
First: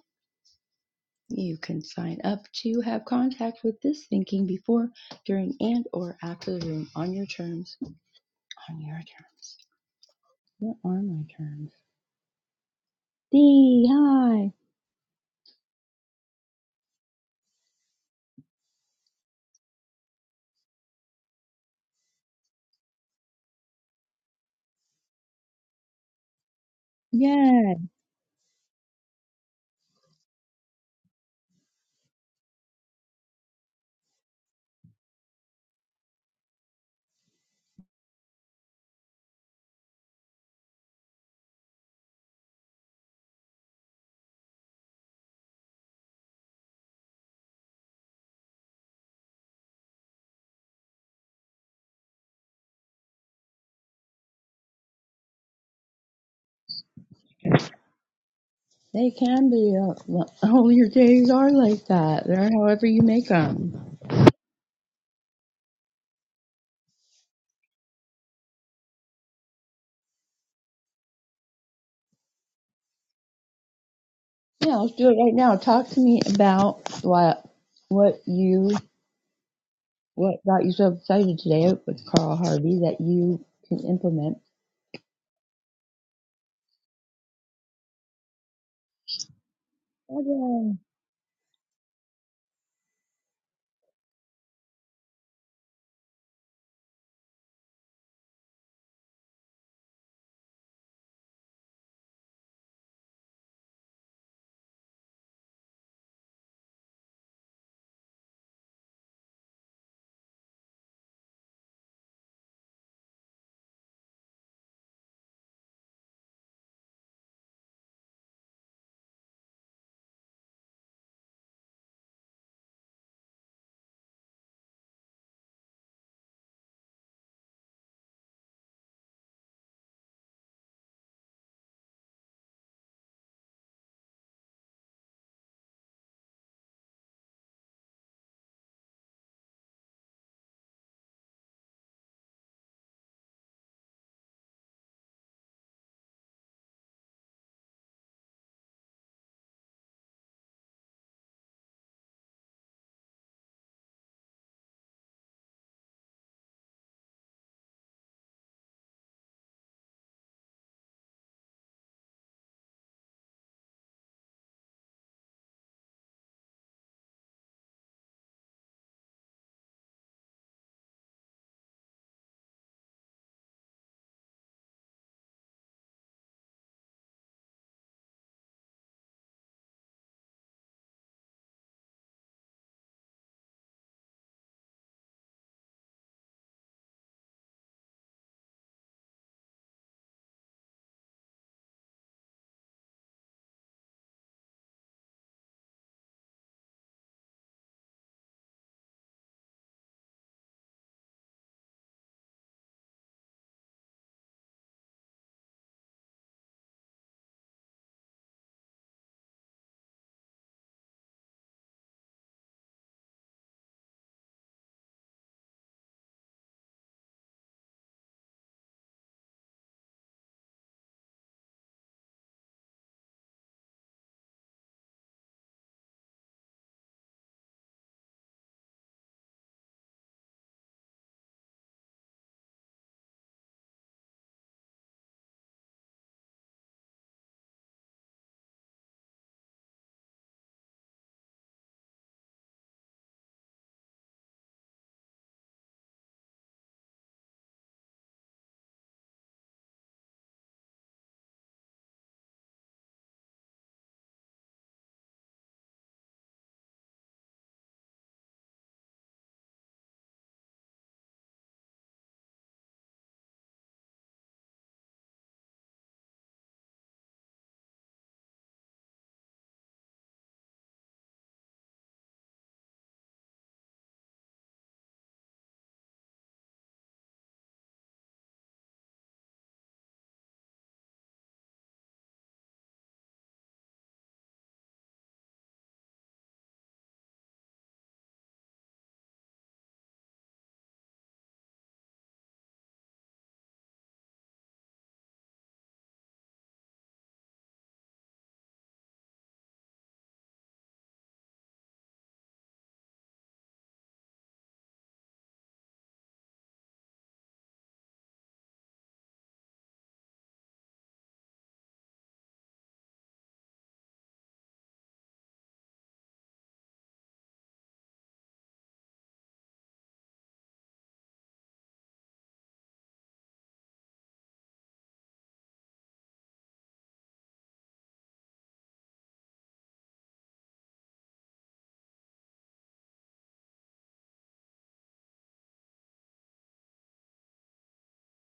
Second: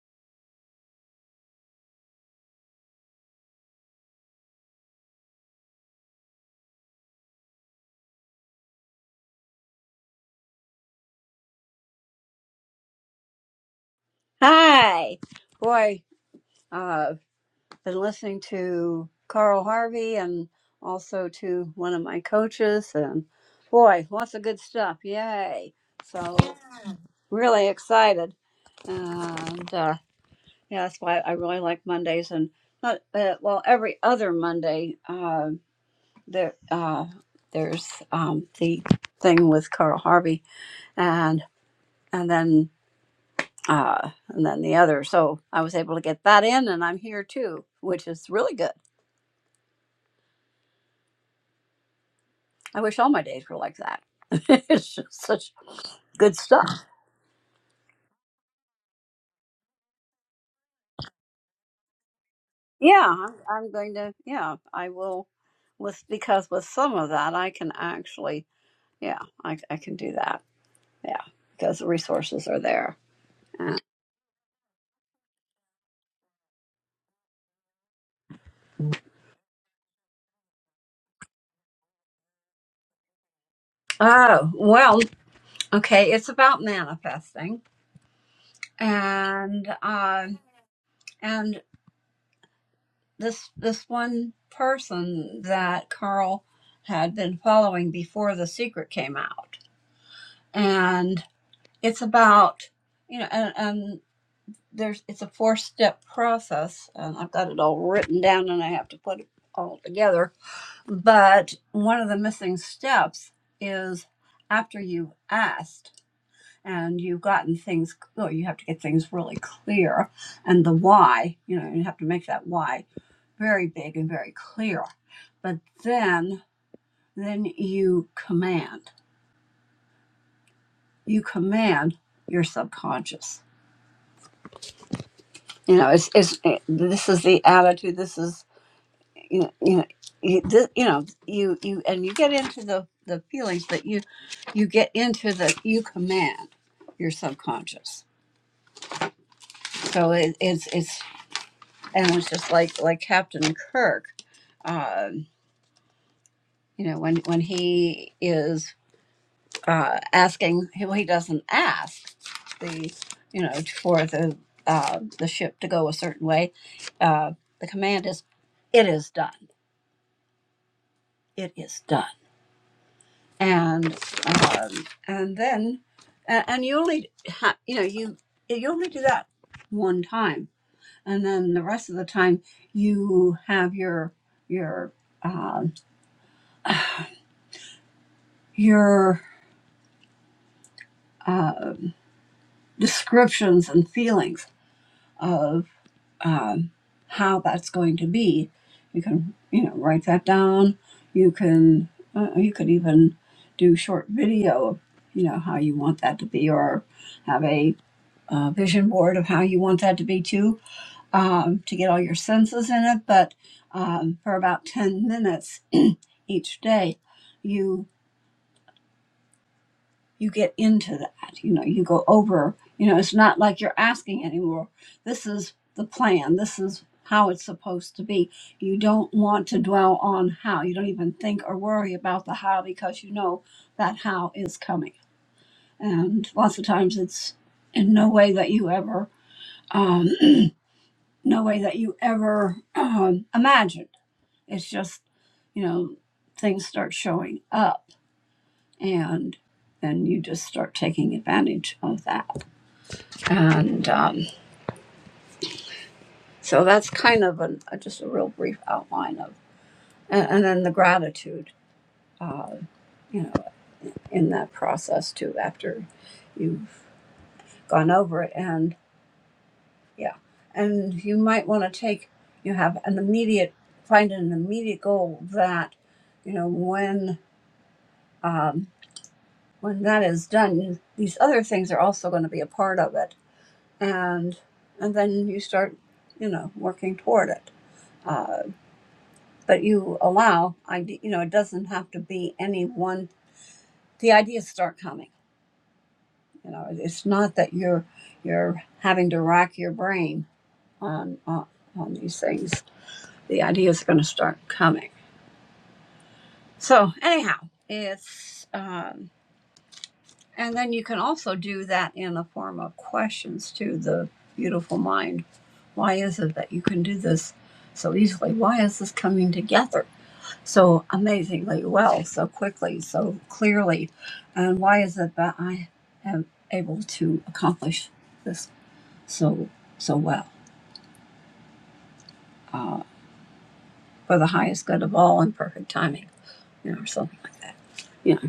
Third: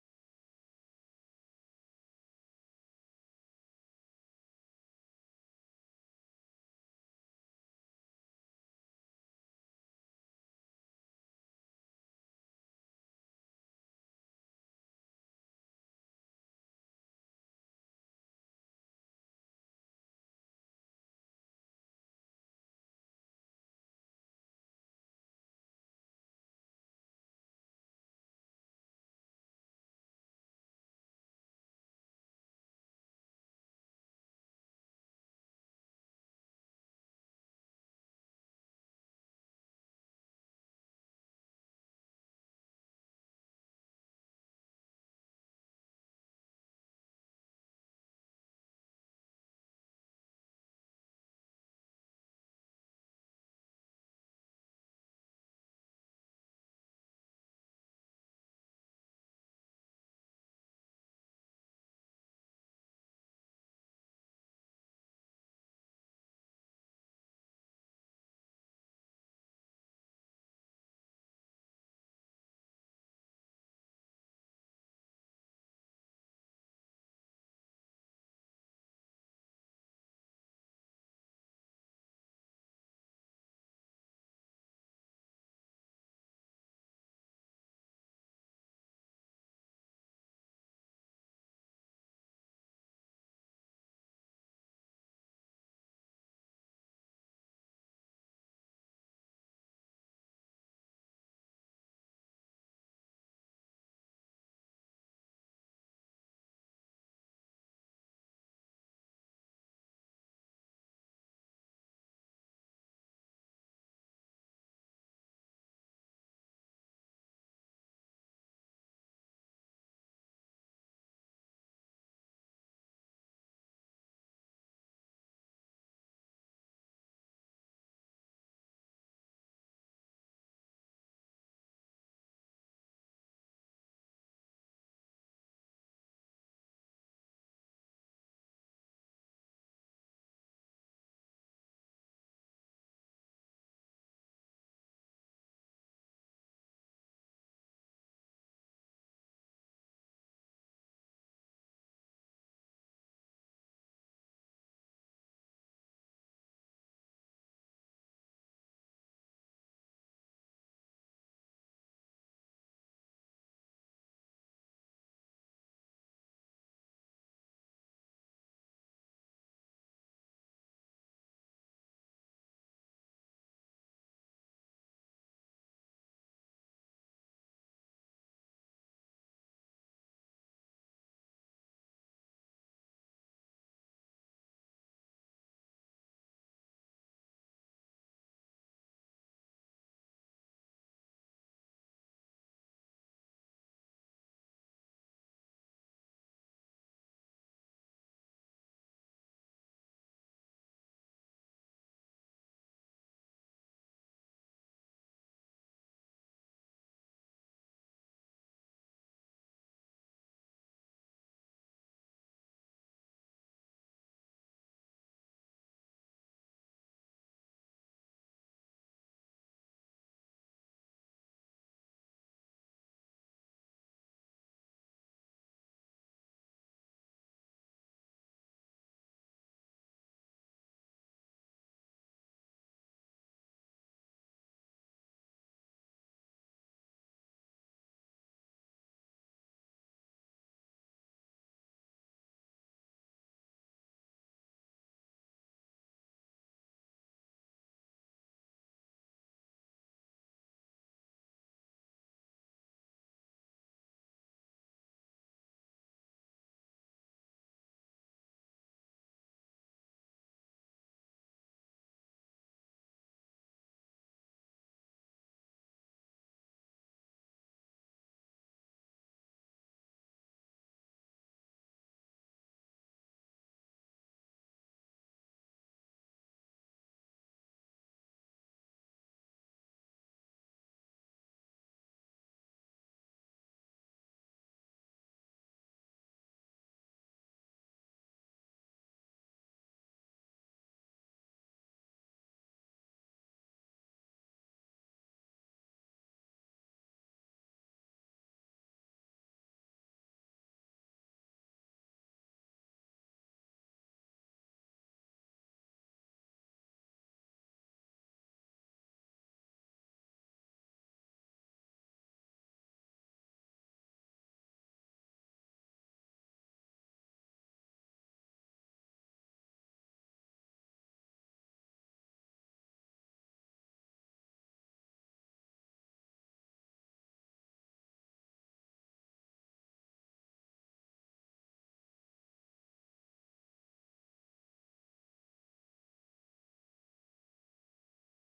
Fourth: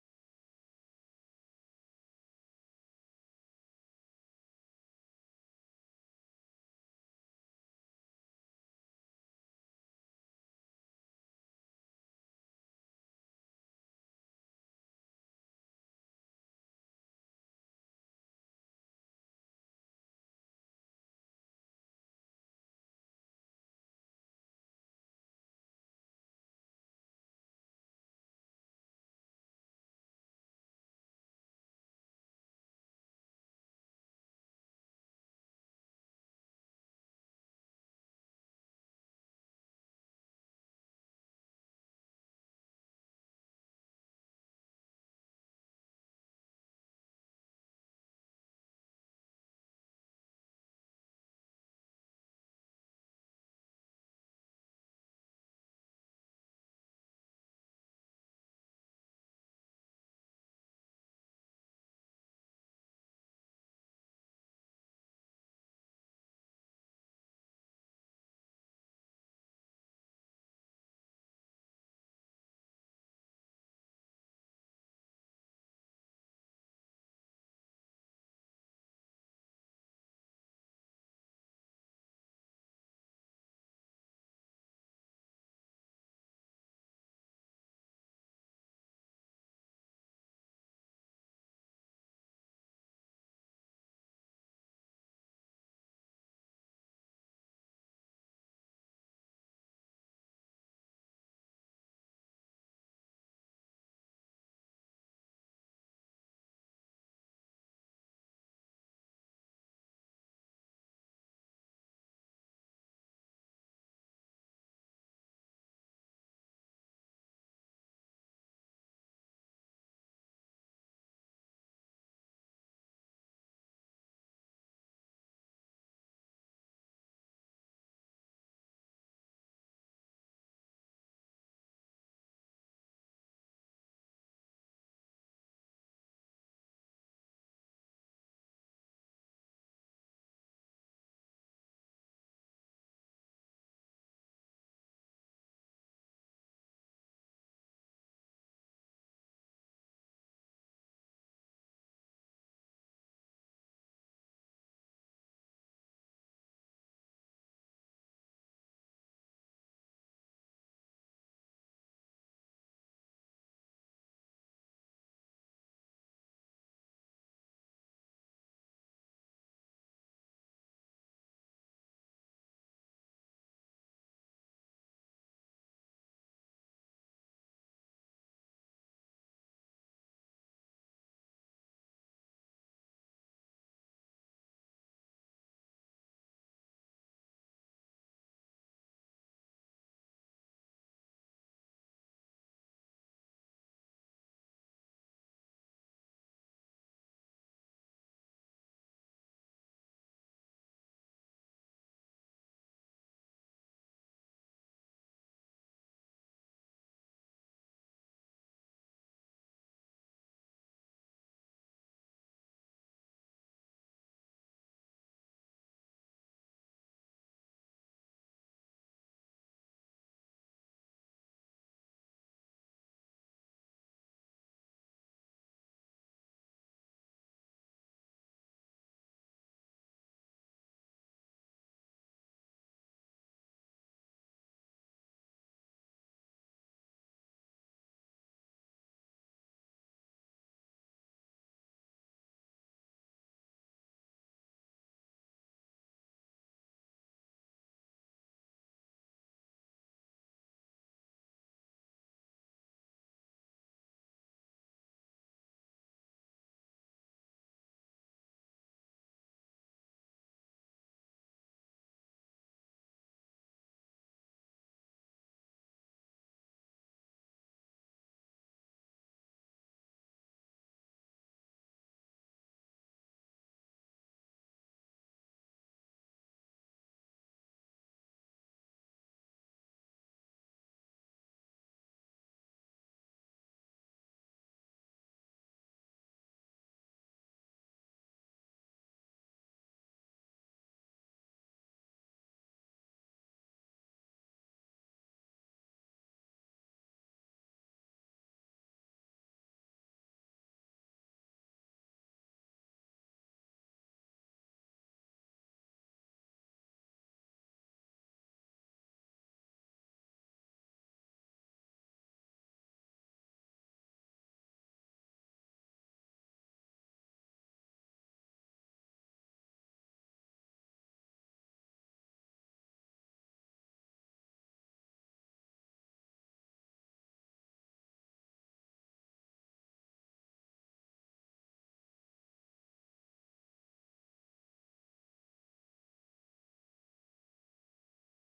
A: You can sign up to have contact with this thinking before, during, and or after the room on your terms. On your terms. What are my terms? D hi.
B: Hi. Boy, uh, been listening to Carl Harvey and also to one of my coaches, and boy, lots of good stuff. Yay. So,
A: Yes.
B: really excited. And uh, yeah, that's why I really like Mondays and not, uh, well, every other Monday, uh, there, uh, there's um, the thing with Carl Harvey and and then uh, and then the other. So I was able to get that in, and I'm here too, which is really good. I wish all my days were like that. (laughs) it's just such good stuff.
A: They can be. Uh, all (laughs) your days are like that. They're however you
B: Yeah,
A: make
B: I'm, I'm going
A: them.
B: to. Yeah, I will. With because with some of that, I can actually. Yeah, I, I can do that. Yeah, because the resources are there. Yeah.
A: Yeah, let's do it right now. Talk to me about what what you what got you so excited today with Carl Harvey that you can implement.
B: Oh well, okay. It's about manifesting, and um,
A: Okay.
B: and. this this one person that Carl had been following before the secret came out, and it's about you know, and, and there's it's a four step process, and I've got it all written down, and I have to put it all together. But one of the missing steps is after you've asked and you've gotten things Oh, you have to get things really clear and the why you know you have to make that why very big and very clear but then then you command you command your subconscious you know it's, it's it, this is the attitude this is you know you know you, this, you know you you and you get into the the feelings but you you get into the you command your subconscious so it, it's it's and it was just like like Captain Kirk, um, you know, when when he is uh, asking, well, he doesn't ask the you know for the uh, the ship to go a certain way. Uh, the command is, "It is done. It is done." And um, and then and, and you only ha- you know you you only do that one time, and then the rest of the time you have your your um, your uh, descriptions and feelings of um, how that's going to be. You can, you know, write that down. You can, uh, you could even do short video of, you know, how you want that to be, or have a uh, vision board of how you want that to be too, um, to get all your senses in it. But um, for about ten minutes (clears throat) each day, you. you get into that you know you go over you know it's not like you're asking anymore this is the plan this is how it's supposed to be you don't want to dwell on how you don't even think or worry about the how because you know that how is coming and lots of times it's in no way that you ever um (clears throat) no way that you ever um imagined it's just you know things start showing up and and you just start taking advantage of that and um, so that's kind of an, uh, just a real brief outline of and, and then the gratitude uh, you know in that process too after you've gone over it and yeah and you might want to take you have an immediate find an immediate goal that you know when um, when that is done these other things are also going to be a part of it and and then you start you know working toward it Uh, but you allow i you know it doesn't have to be any one the ideas start coming you know it's not that you're you're having to rack your brain on on, on these things the ideas are going to start coming so anyhow it's um and then you can also do that in the form of questions to the beautiful mind why is it that you can do this so easily why is this coming together so amazingly well, so quickly, so clearly? And why is it that I am able to accomplish this so so well uh, for the highest good of all and perfect timing, you know, or something like that. You know.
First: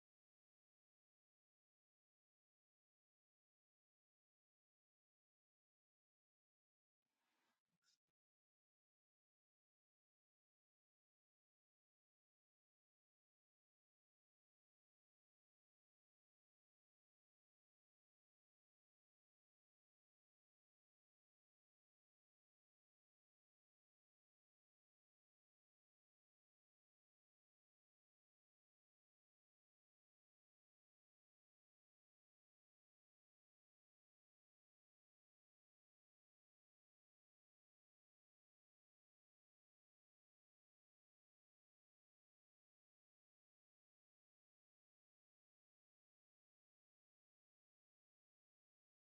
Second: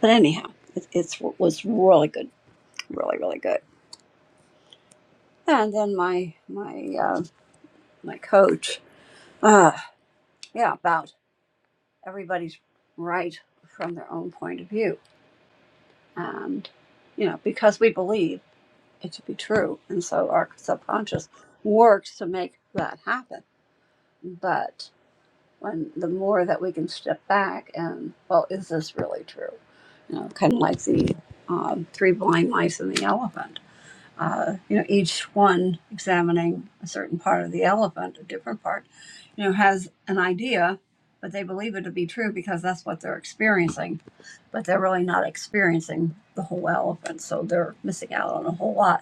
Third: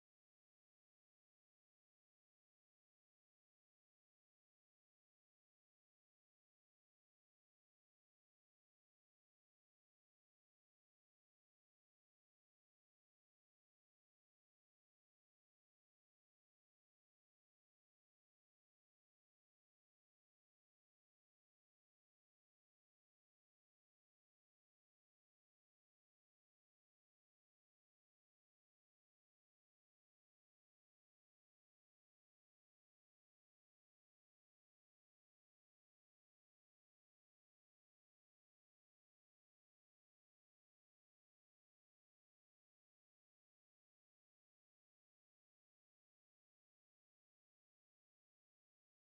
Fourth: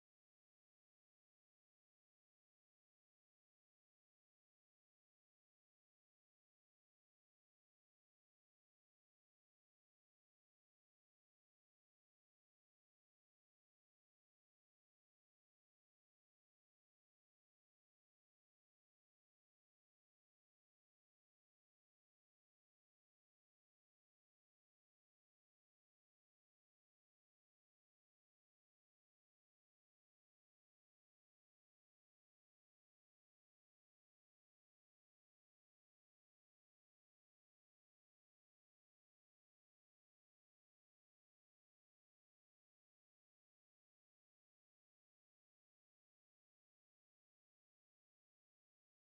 B: But anyhow, it it's, was really good, really really good. And then my my uh, my coach, uh, yeah, about everybody's right from their own point of view, and you know, because we believe. it to be true. And so our subconscious works to make that happen. But when the more that we can step back and, well, is this really true? You know, kind of like the um, three blind mice and the elephant uh, you know, each one examining a certain part of the elephant, a different part, you know, has an idea, but they believe it to be true because that's what they're experiencing. But they're really not experiencing the whole elephant, so they're missing out on a whole lot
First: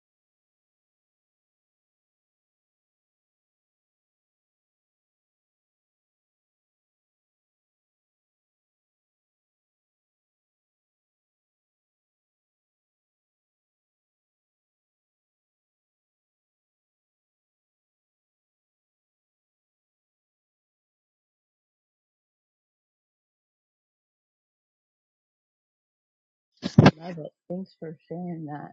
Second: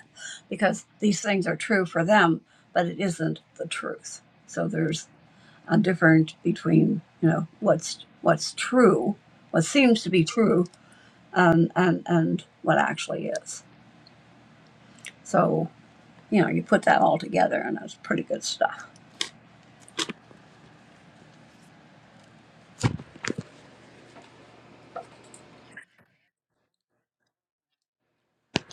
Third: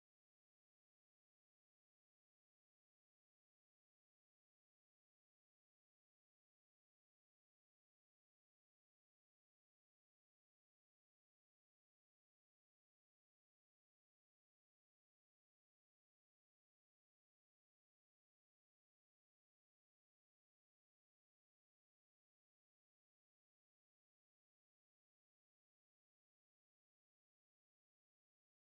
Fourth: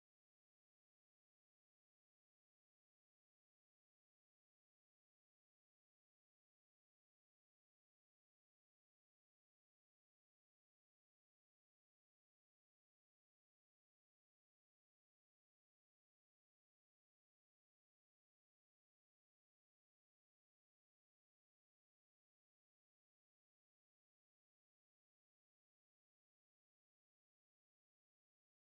B: because these things are true for them, but it isn't the truth. So there's a difference between, you know, what's what's true, what seems to be true, um, and and what actually is. So you know, you put that all together and that's pretty good stuff.
A: Love it. Thanks for sharing that.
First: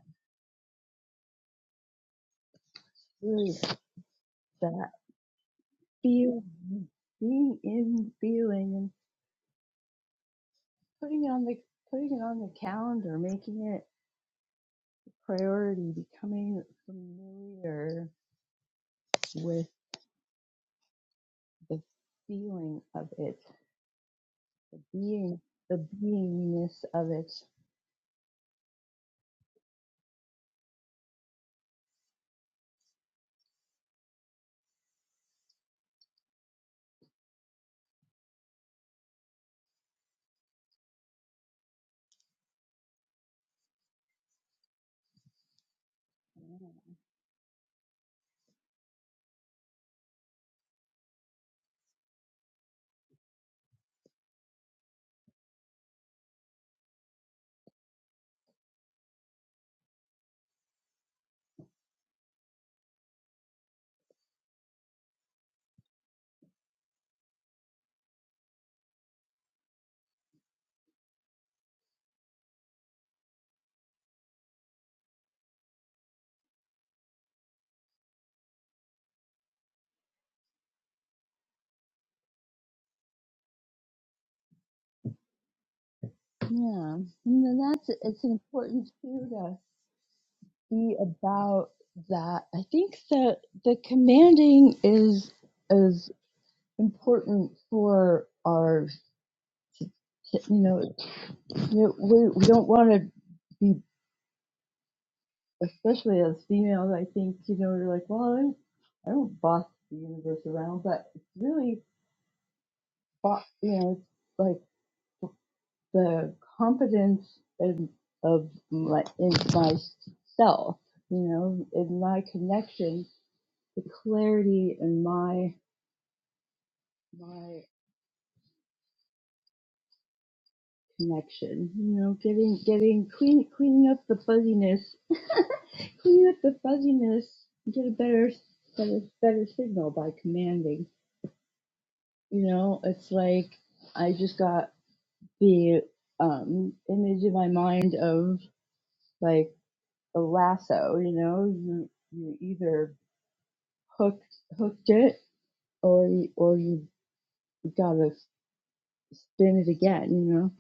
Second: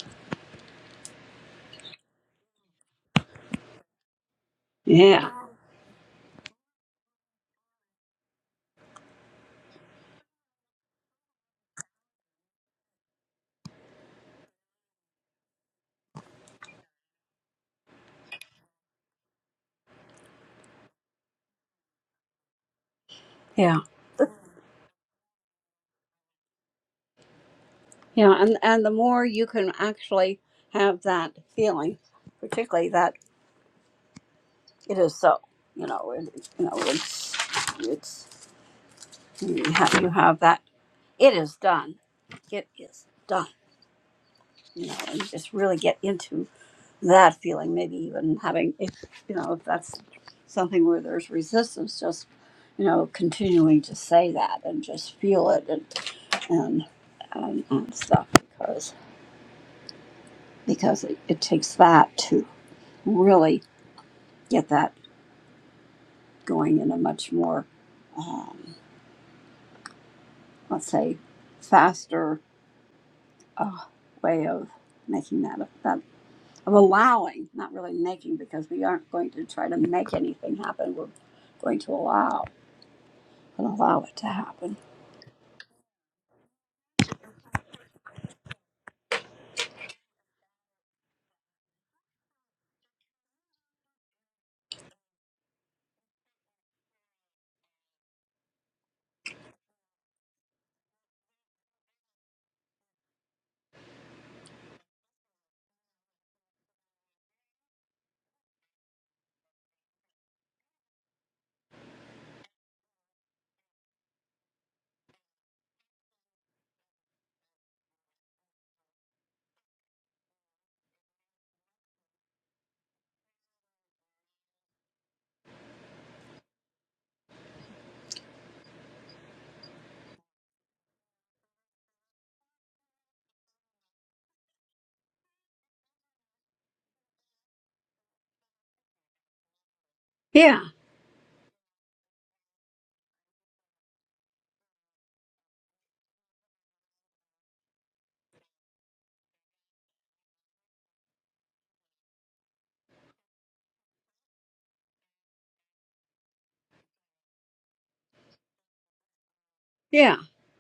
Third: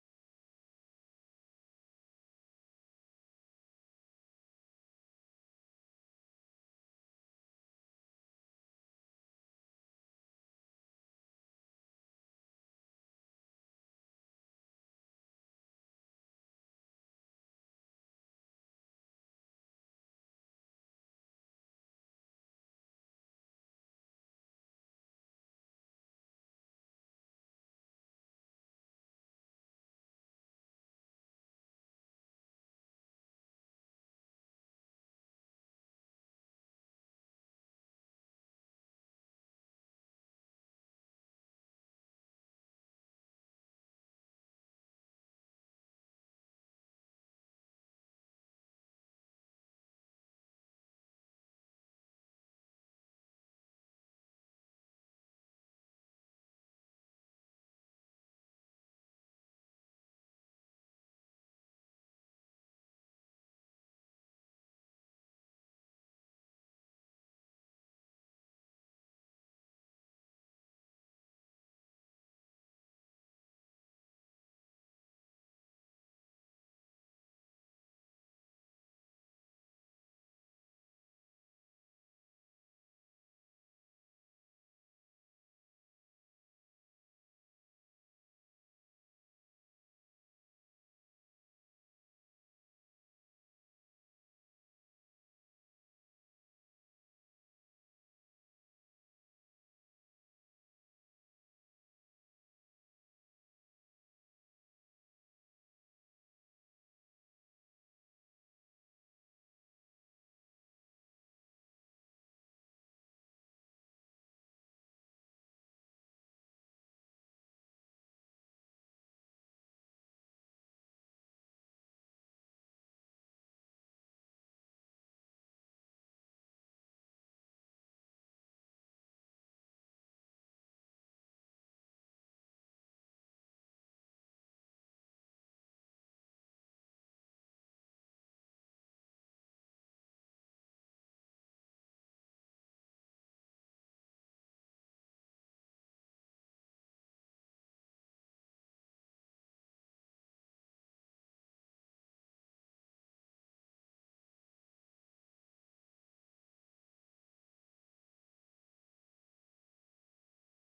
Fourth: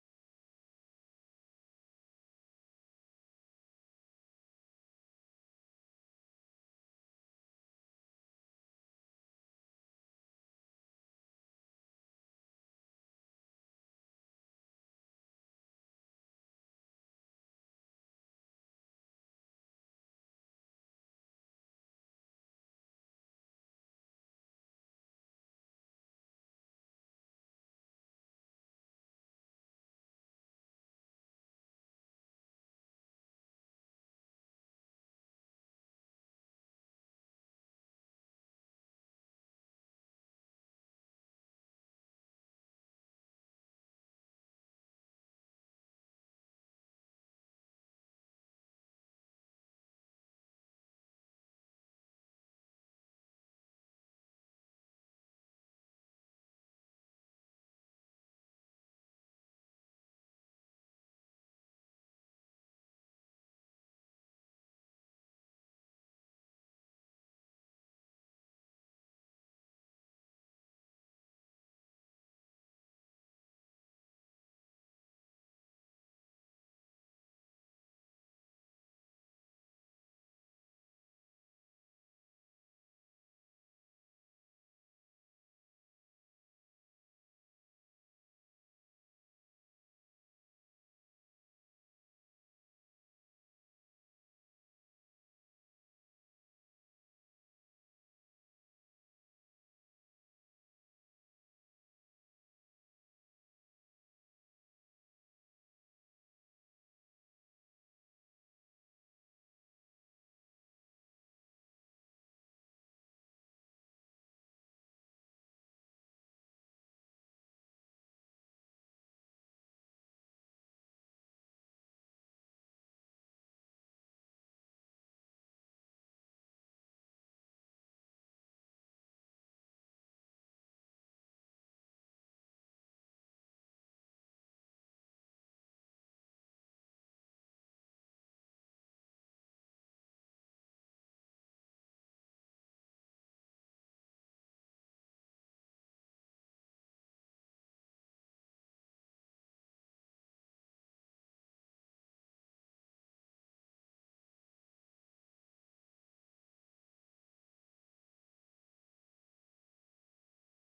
A: Really, that
B: Yeah.
A: feel being in feeling and putting on the putting it on the calendar, making it a priority, becoming familiar with. the feeling of it,
B: Yeah.
A: being the beingness of it.
B: Yeah. And, and the more you can actually have that feeling, particularly that it is so, you know, it, you know, it's, it's, you have, you have that, it is done. It is done, you know, and just really get into
A: Yeah,
B: that feeling, maybe even having, if, you know, if that's something where there's resistance, just, you know, continuing to say that and just feel it and. and, and, and stuff because because it, it takes that to really get that going in a much more um, let's say faster uh, way of making that of that of allowing not really making because we aren't going to try to make anything happen we're going to allow and allow it to happen
A: Yeah, and then that's it's important too to be about that. I think the the commanding is is important for our you know, you know we we don't want to. be. especially as females, I think, you know, you're like, well, I'm, I don't boss the universe around, but it's really, bo- you know, it's like the confidence in, of my, in myself, you know, in my connection, the clarity in my, my connection, you know, getting, getting, clean, cleaning up the fuzziness, (laughs) cleaning up the fuzziness, get a better, better, better signal by
B: yeah
A: commanding. You know, it's like I just got the um, image in my mind of like a lasso. You know, you you either hooked hooked it or you- or you gotta spin it again.
B: yeah
A: You know,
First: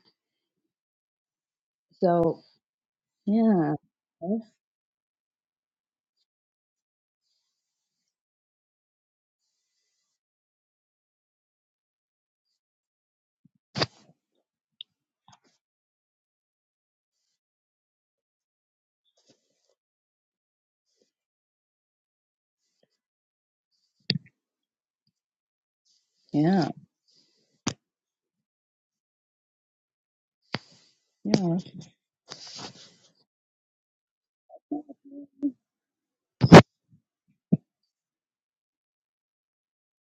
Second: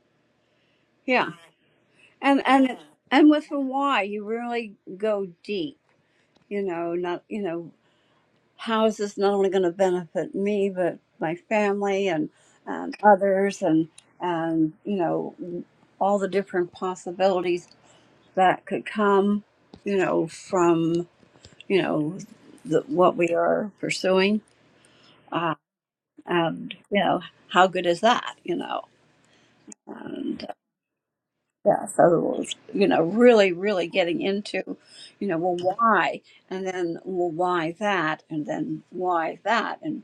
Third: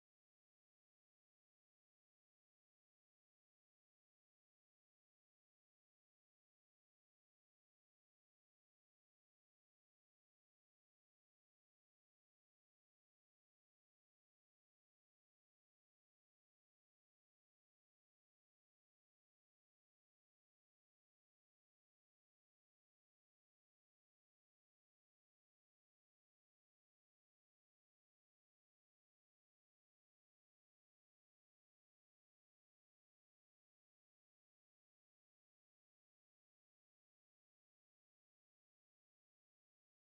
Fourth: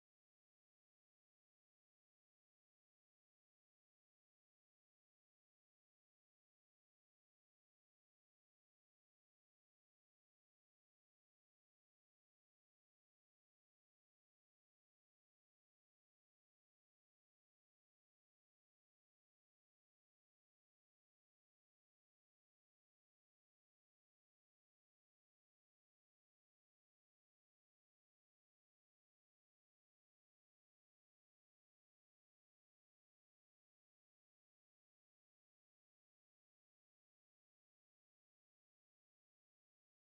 B: yeah
A: so
B: and and and with the
A: yeah,
B: why you
A: that's-
B: really go deep you know not you know how is this not only going to benefit me but my family and and others and and you know all the different possibilities that could come you know from you know the, what we are pursuing uh,
A: yeah,
B: and you know how good is that you know
A: yeah.
B: Yeah, so it was, you know, really, really getting into, you know, well, why, and then well, why that, and then why that, and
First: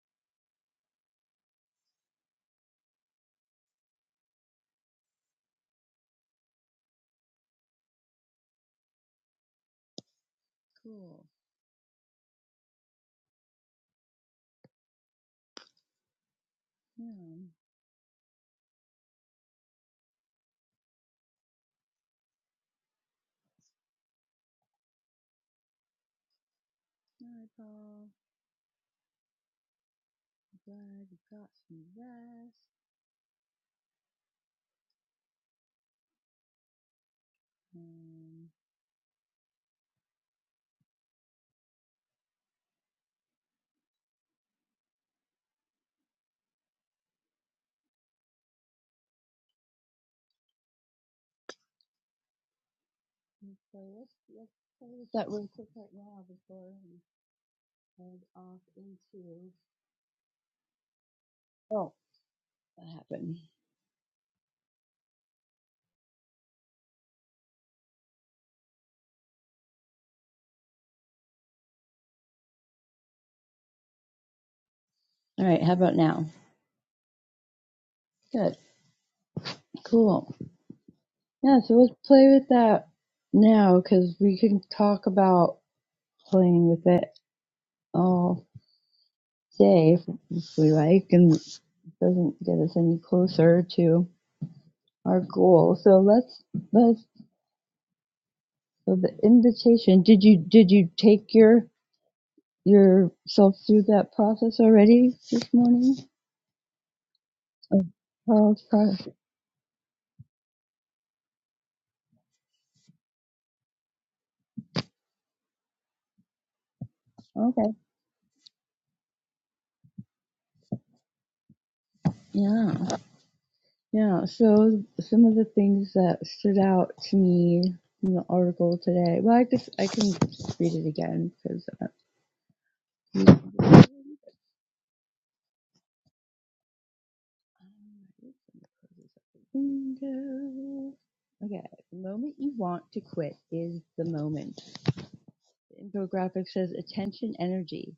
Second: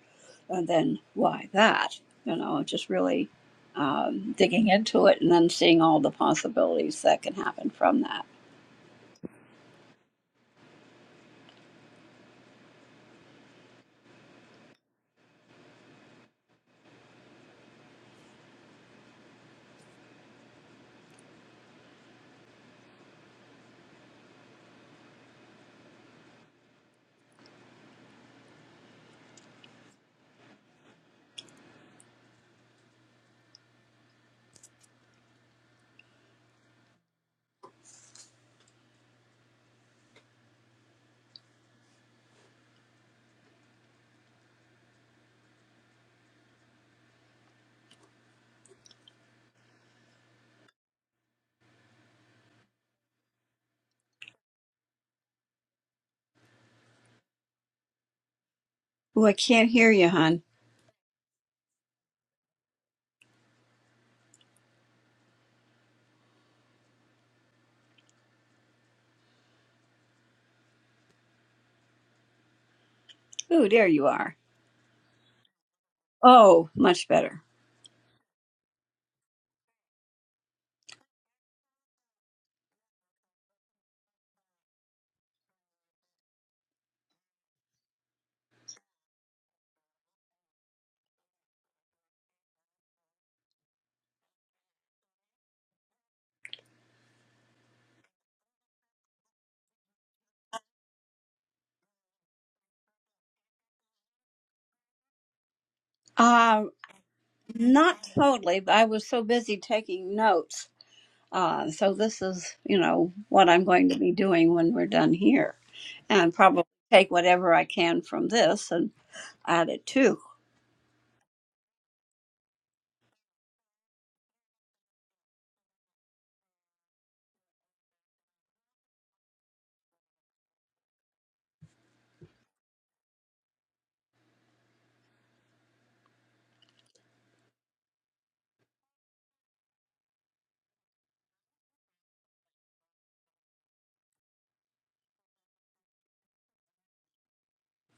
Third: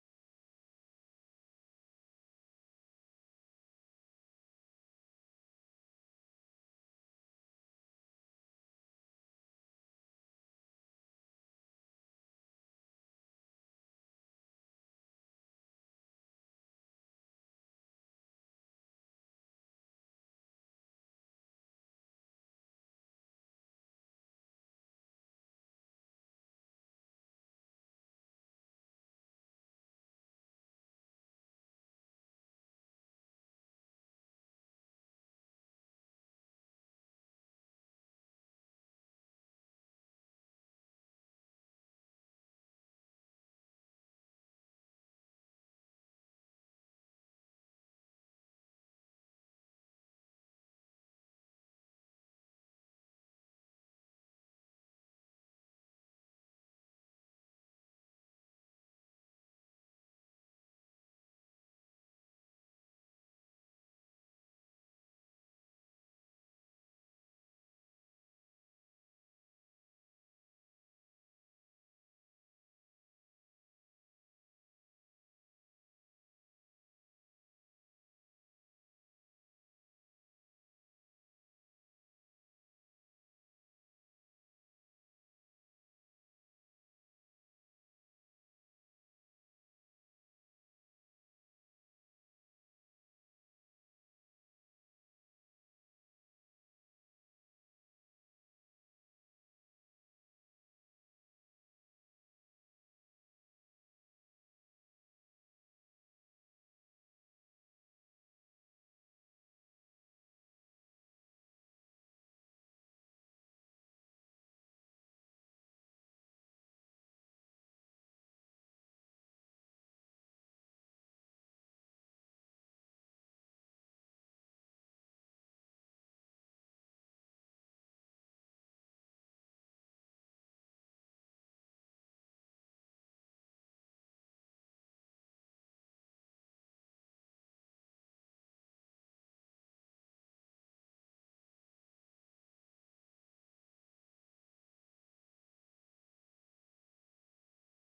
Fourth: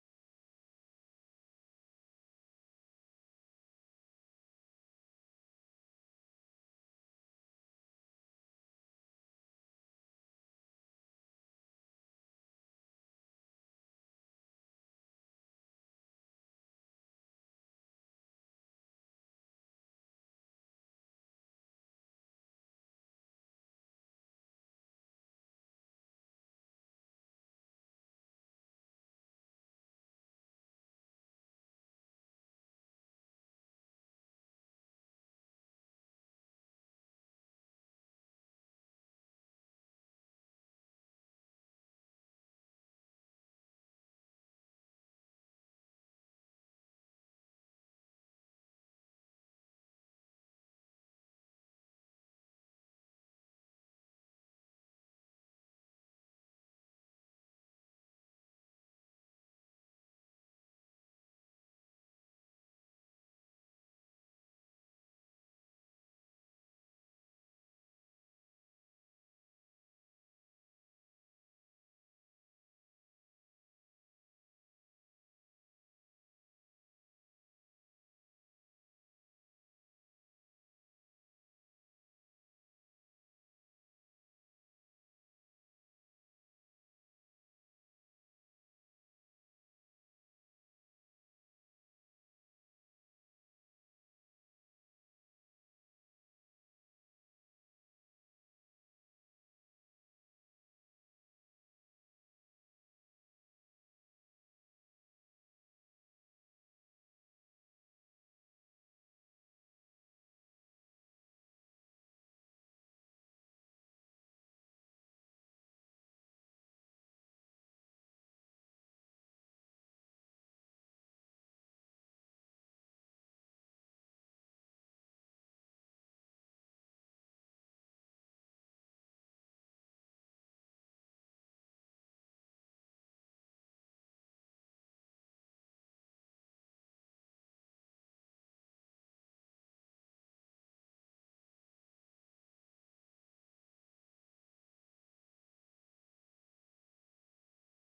B: and then why that, you know, just really um, digging into it, and then seeing all the possibilities that can happen from that.
A: Cool. Yeah, night, Paul. I'm glad you got some rest. Um, so let's let's play with that real quick right now before we and off
B: Oh, I
A: into.
B: can't hear you, hon.
A: Oh, that happened.
B: Oh, there you are.
A: All right, how about now?
B: Oh, much better.
A: Good, cool. Yeah, so let's play with that now because we can talk about playing with it all day if, if we like, and it doesn't get us any closer to our goal. So let's let's. So the invitation. Did you did you take your yourself through that process already this morning?
B: Uh,
A: Of
B: not totally,
A: Carl's
B: but I was
A: process.
B: so busy taking notes Uh, so this is, you know, what I'm going to be doing when we're done here, and probably take whatever I
A: Okay.
B: can from this and add it too. (laughs)
A: Yeah. Yeah, so some of the things that stood out to me in the article today. Well, I just I can read it again because. Uh, okay, the moment you want to quit is the moment. The infographic says attention, energy,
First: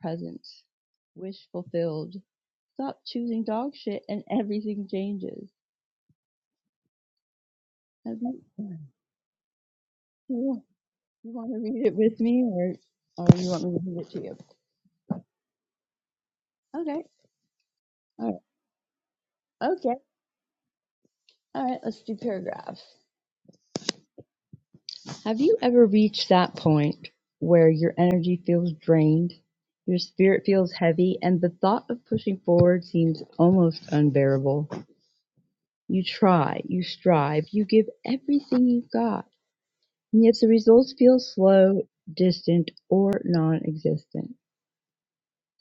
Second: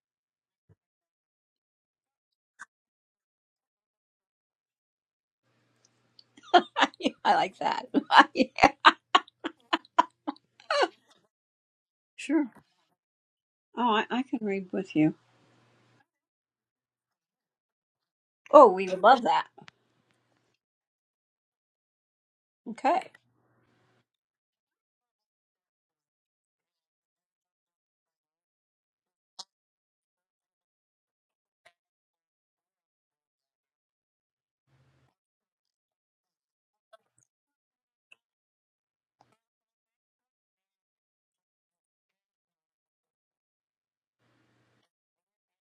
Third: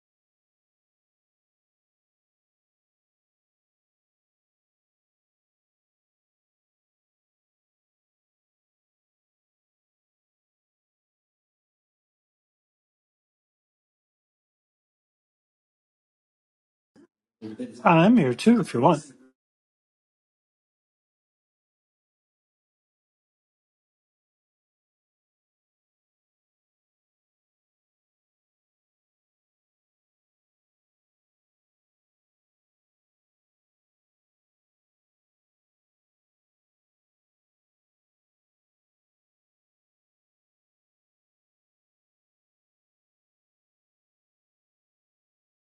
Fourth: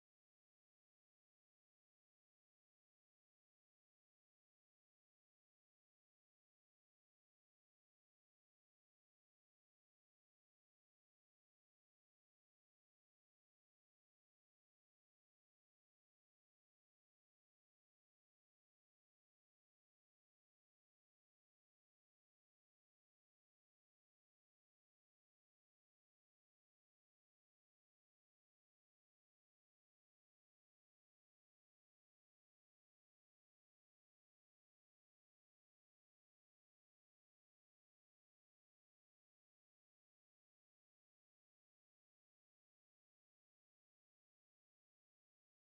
A: presence, wish fulfilled. Stop choosing dog shit and everything changes.
B: Yeah, I like that.
A: Have you, you want to read it
B: (laughs)
A: with me,
B: sure.
A: or or you want me
B: Oh,
A: to read
B: I,
A: it
B: I
A: to you?
B: can read with you.
A: Okay.
C: I'm here
A: All
C: too,
B: Oh,
C: if you
B: we would
C: want.
B: love that.
A: right. Okay. All right. Let's do paragraphs.
B: Okay.
A: Have you ever reached that point where your energy feels drained, your spirit feels heavy, and the thought of pushing forward seems almost unbearable? You try, you strive, you give everything you've got, and yet the results feel slow, distant, or non existent.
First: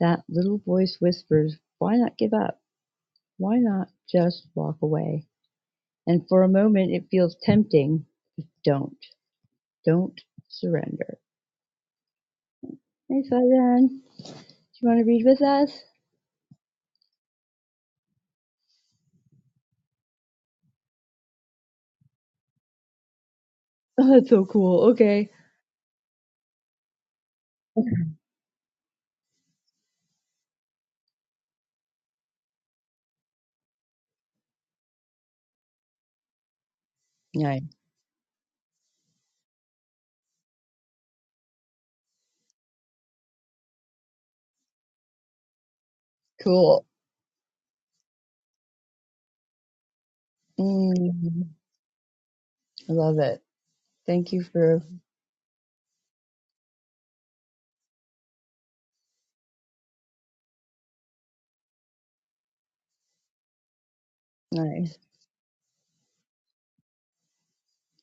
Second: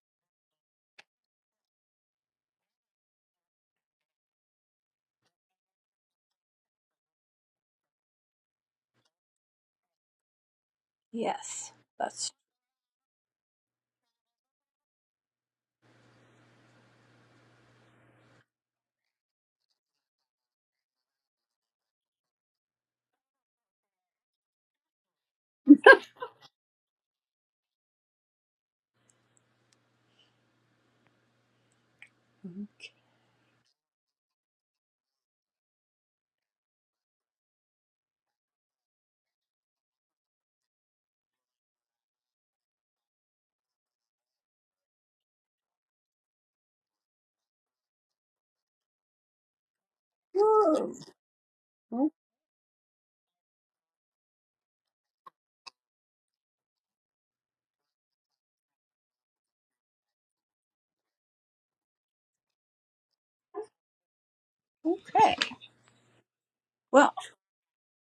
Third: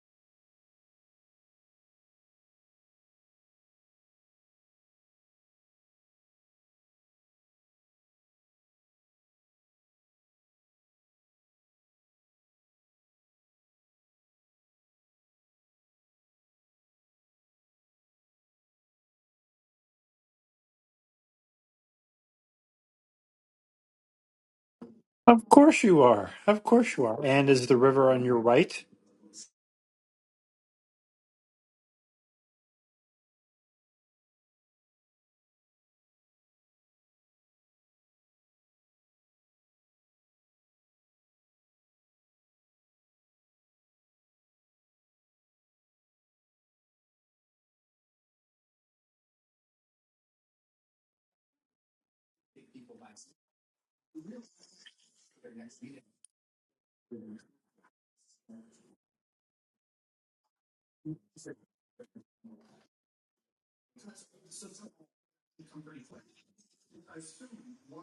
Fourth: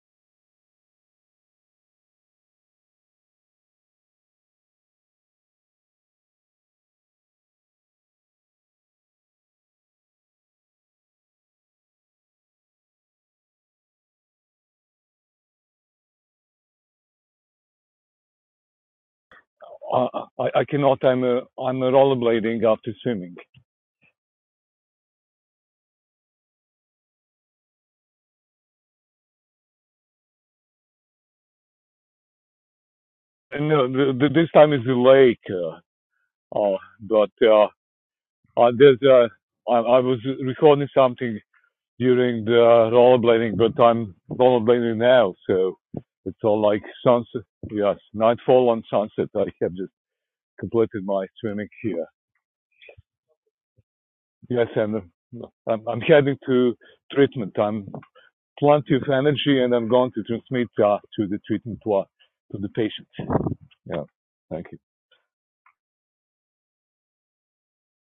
A: That little voice whispers, Why not give up? Why not just walk away? And for a moment, it feels tempting. but Don't. Don't surrender.
B: Yes, that's.
A: Hey, Faizan. Do you want to read with us?
D: I, I, cannot. I'm uh, I'm a rollerblading after swimming.
A: Oh, that's so cool. Okay.
C: Of course you are. Of course you are. And is the river on your right?
D: And uh, the, the, this time is the lake, uh, uh, but
A: Nice.
D: uh, uh, there's uh, I, I was recording something during the rollerblading, but I'm rollerblading now, so it's all like
A: Cool.
D: sunset. Yes, nightfall on sunset. I have just
B: Whoa.
D: completed my
A: Mm,
D: swimming here.
B: O-
A: I love it. Thank you
D: Yes,
A: for
D: and uh, I'm, I'm heading to treatment. I'm plenty of energy, and I'm going to transmit uh, to the treatment wa- to the patient. Yeah. Thank you.
A: nice.
B: Okay. Well,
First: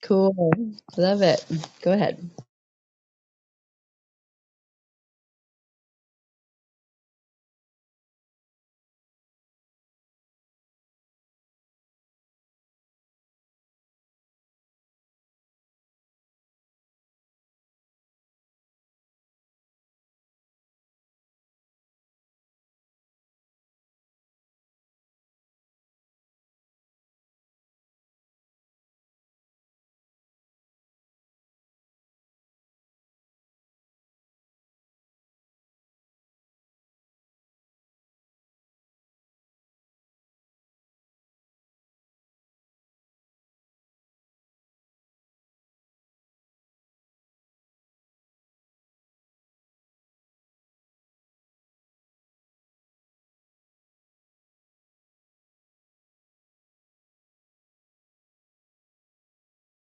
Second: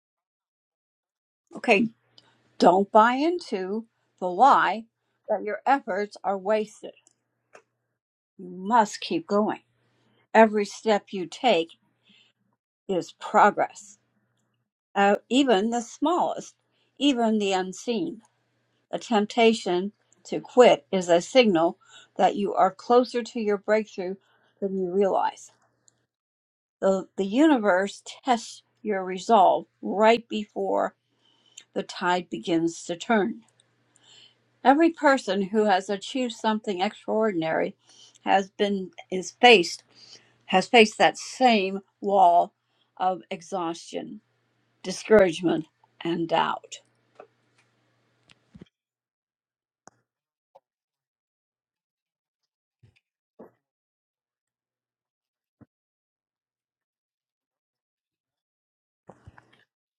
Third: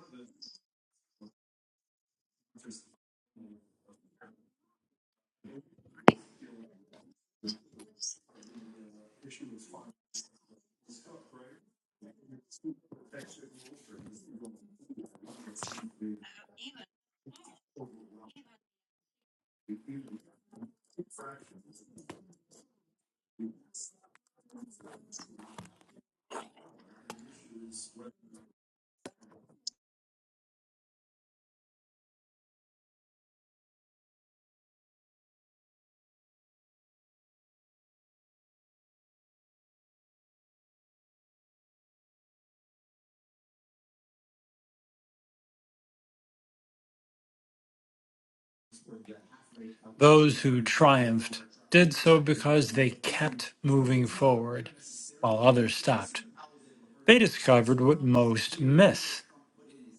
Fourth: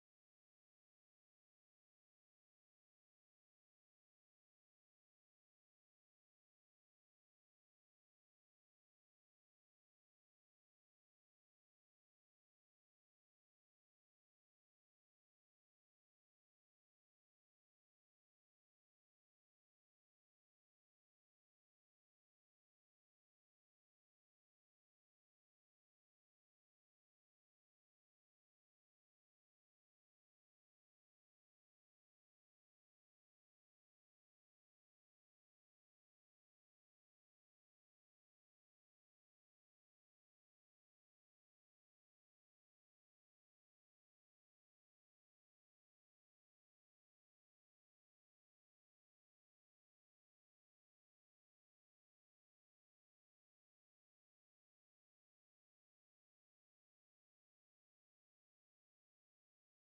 A: Cool. Love it.
B: okay.
A: Go ahead.
B: Don't buy into the lie that your efforts are wasted. You must keep going. Every step you take is progress uh, even the smallest, even the unseen. The temptation to quit is a signal that you are closer to your breakthrough than you realize. The, the universe tests your resolve right before the tide begins to turn. Every person who has achieved something extraordinary has been is faced has faced that same wall of exhaustion, discouragement, and doubt.
C: Those who triumphed did so because they kept moving forward while others stopped. They discovered what most miss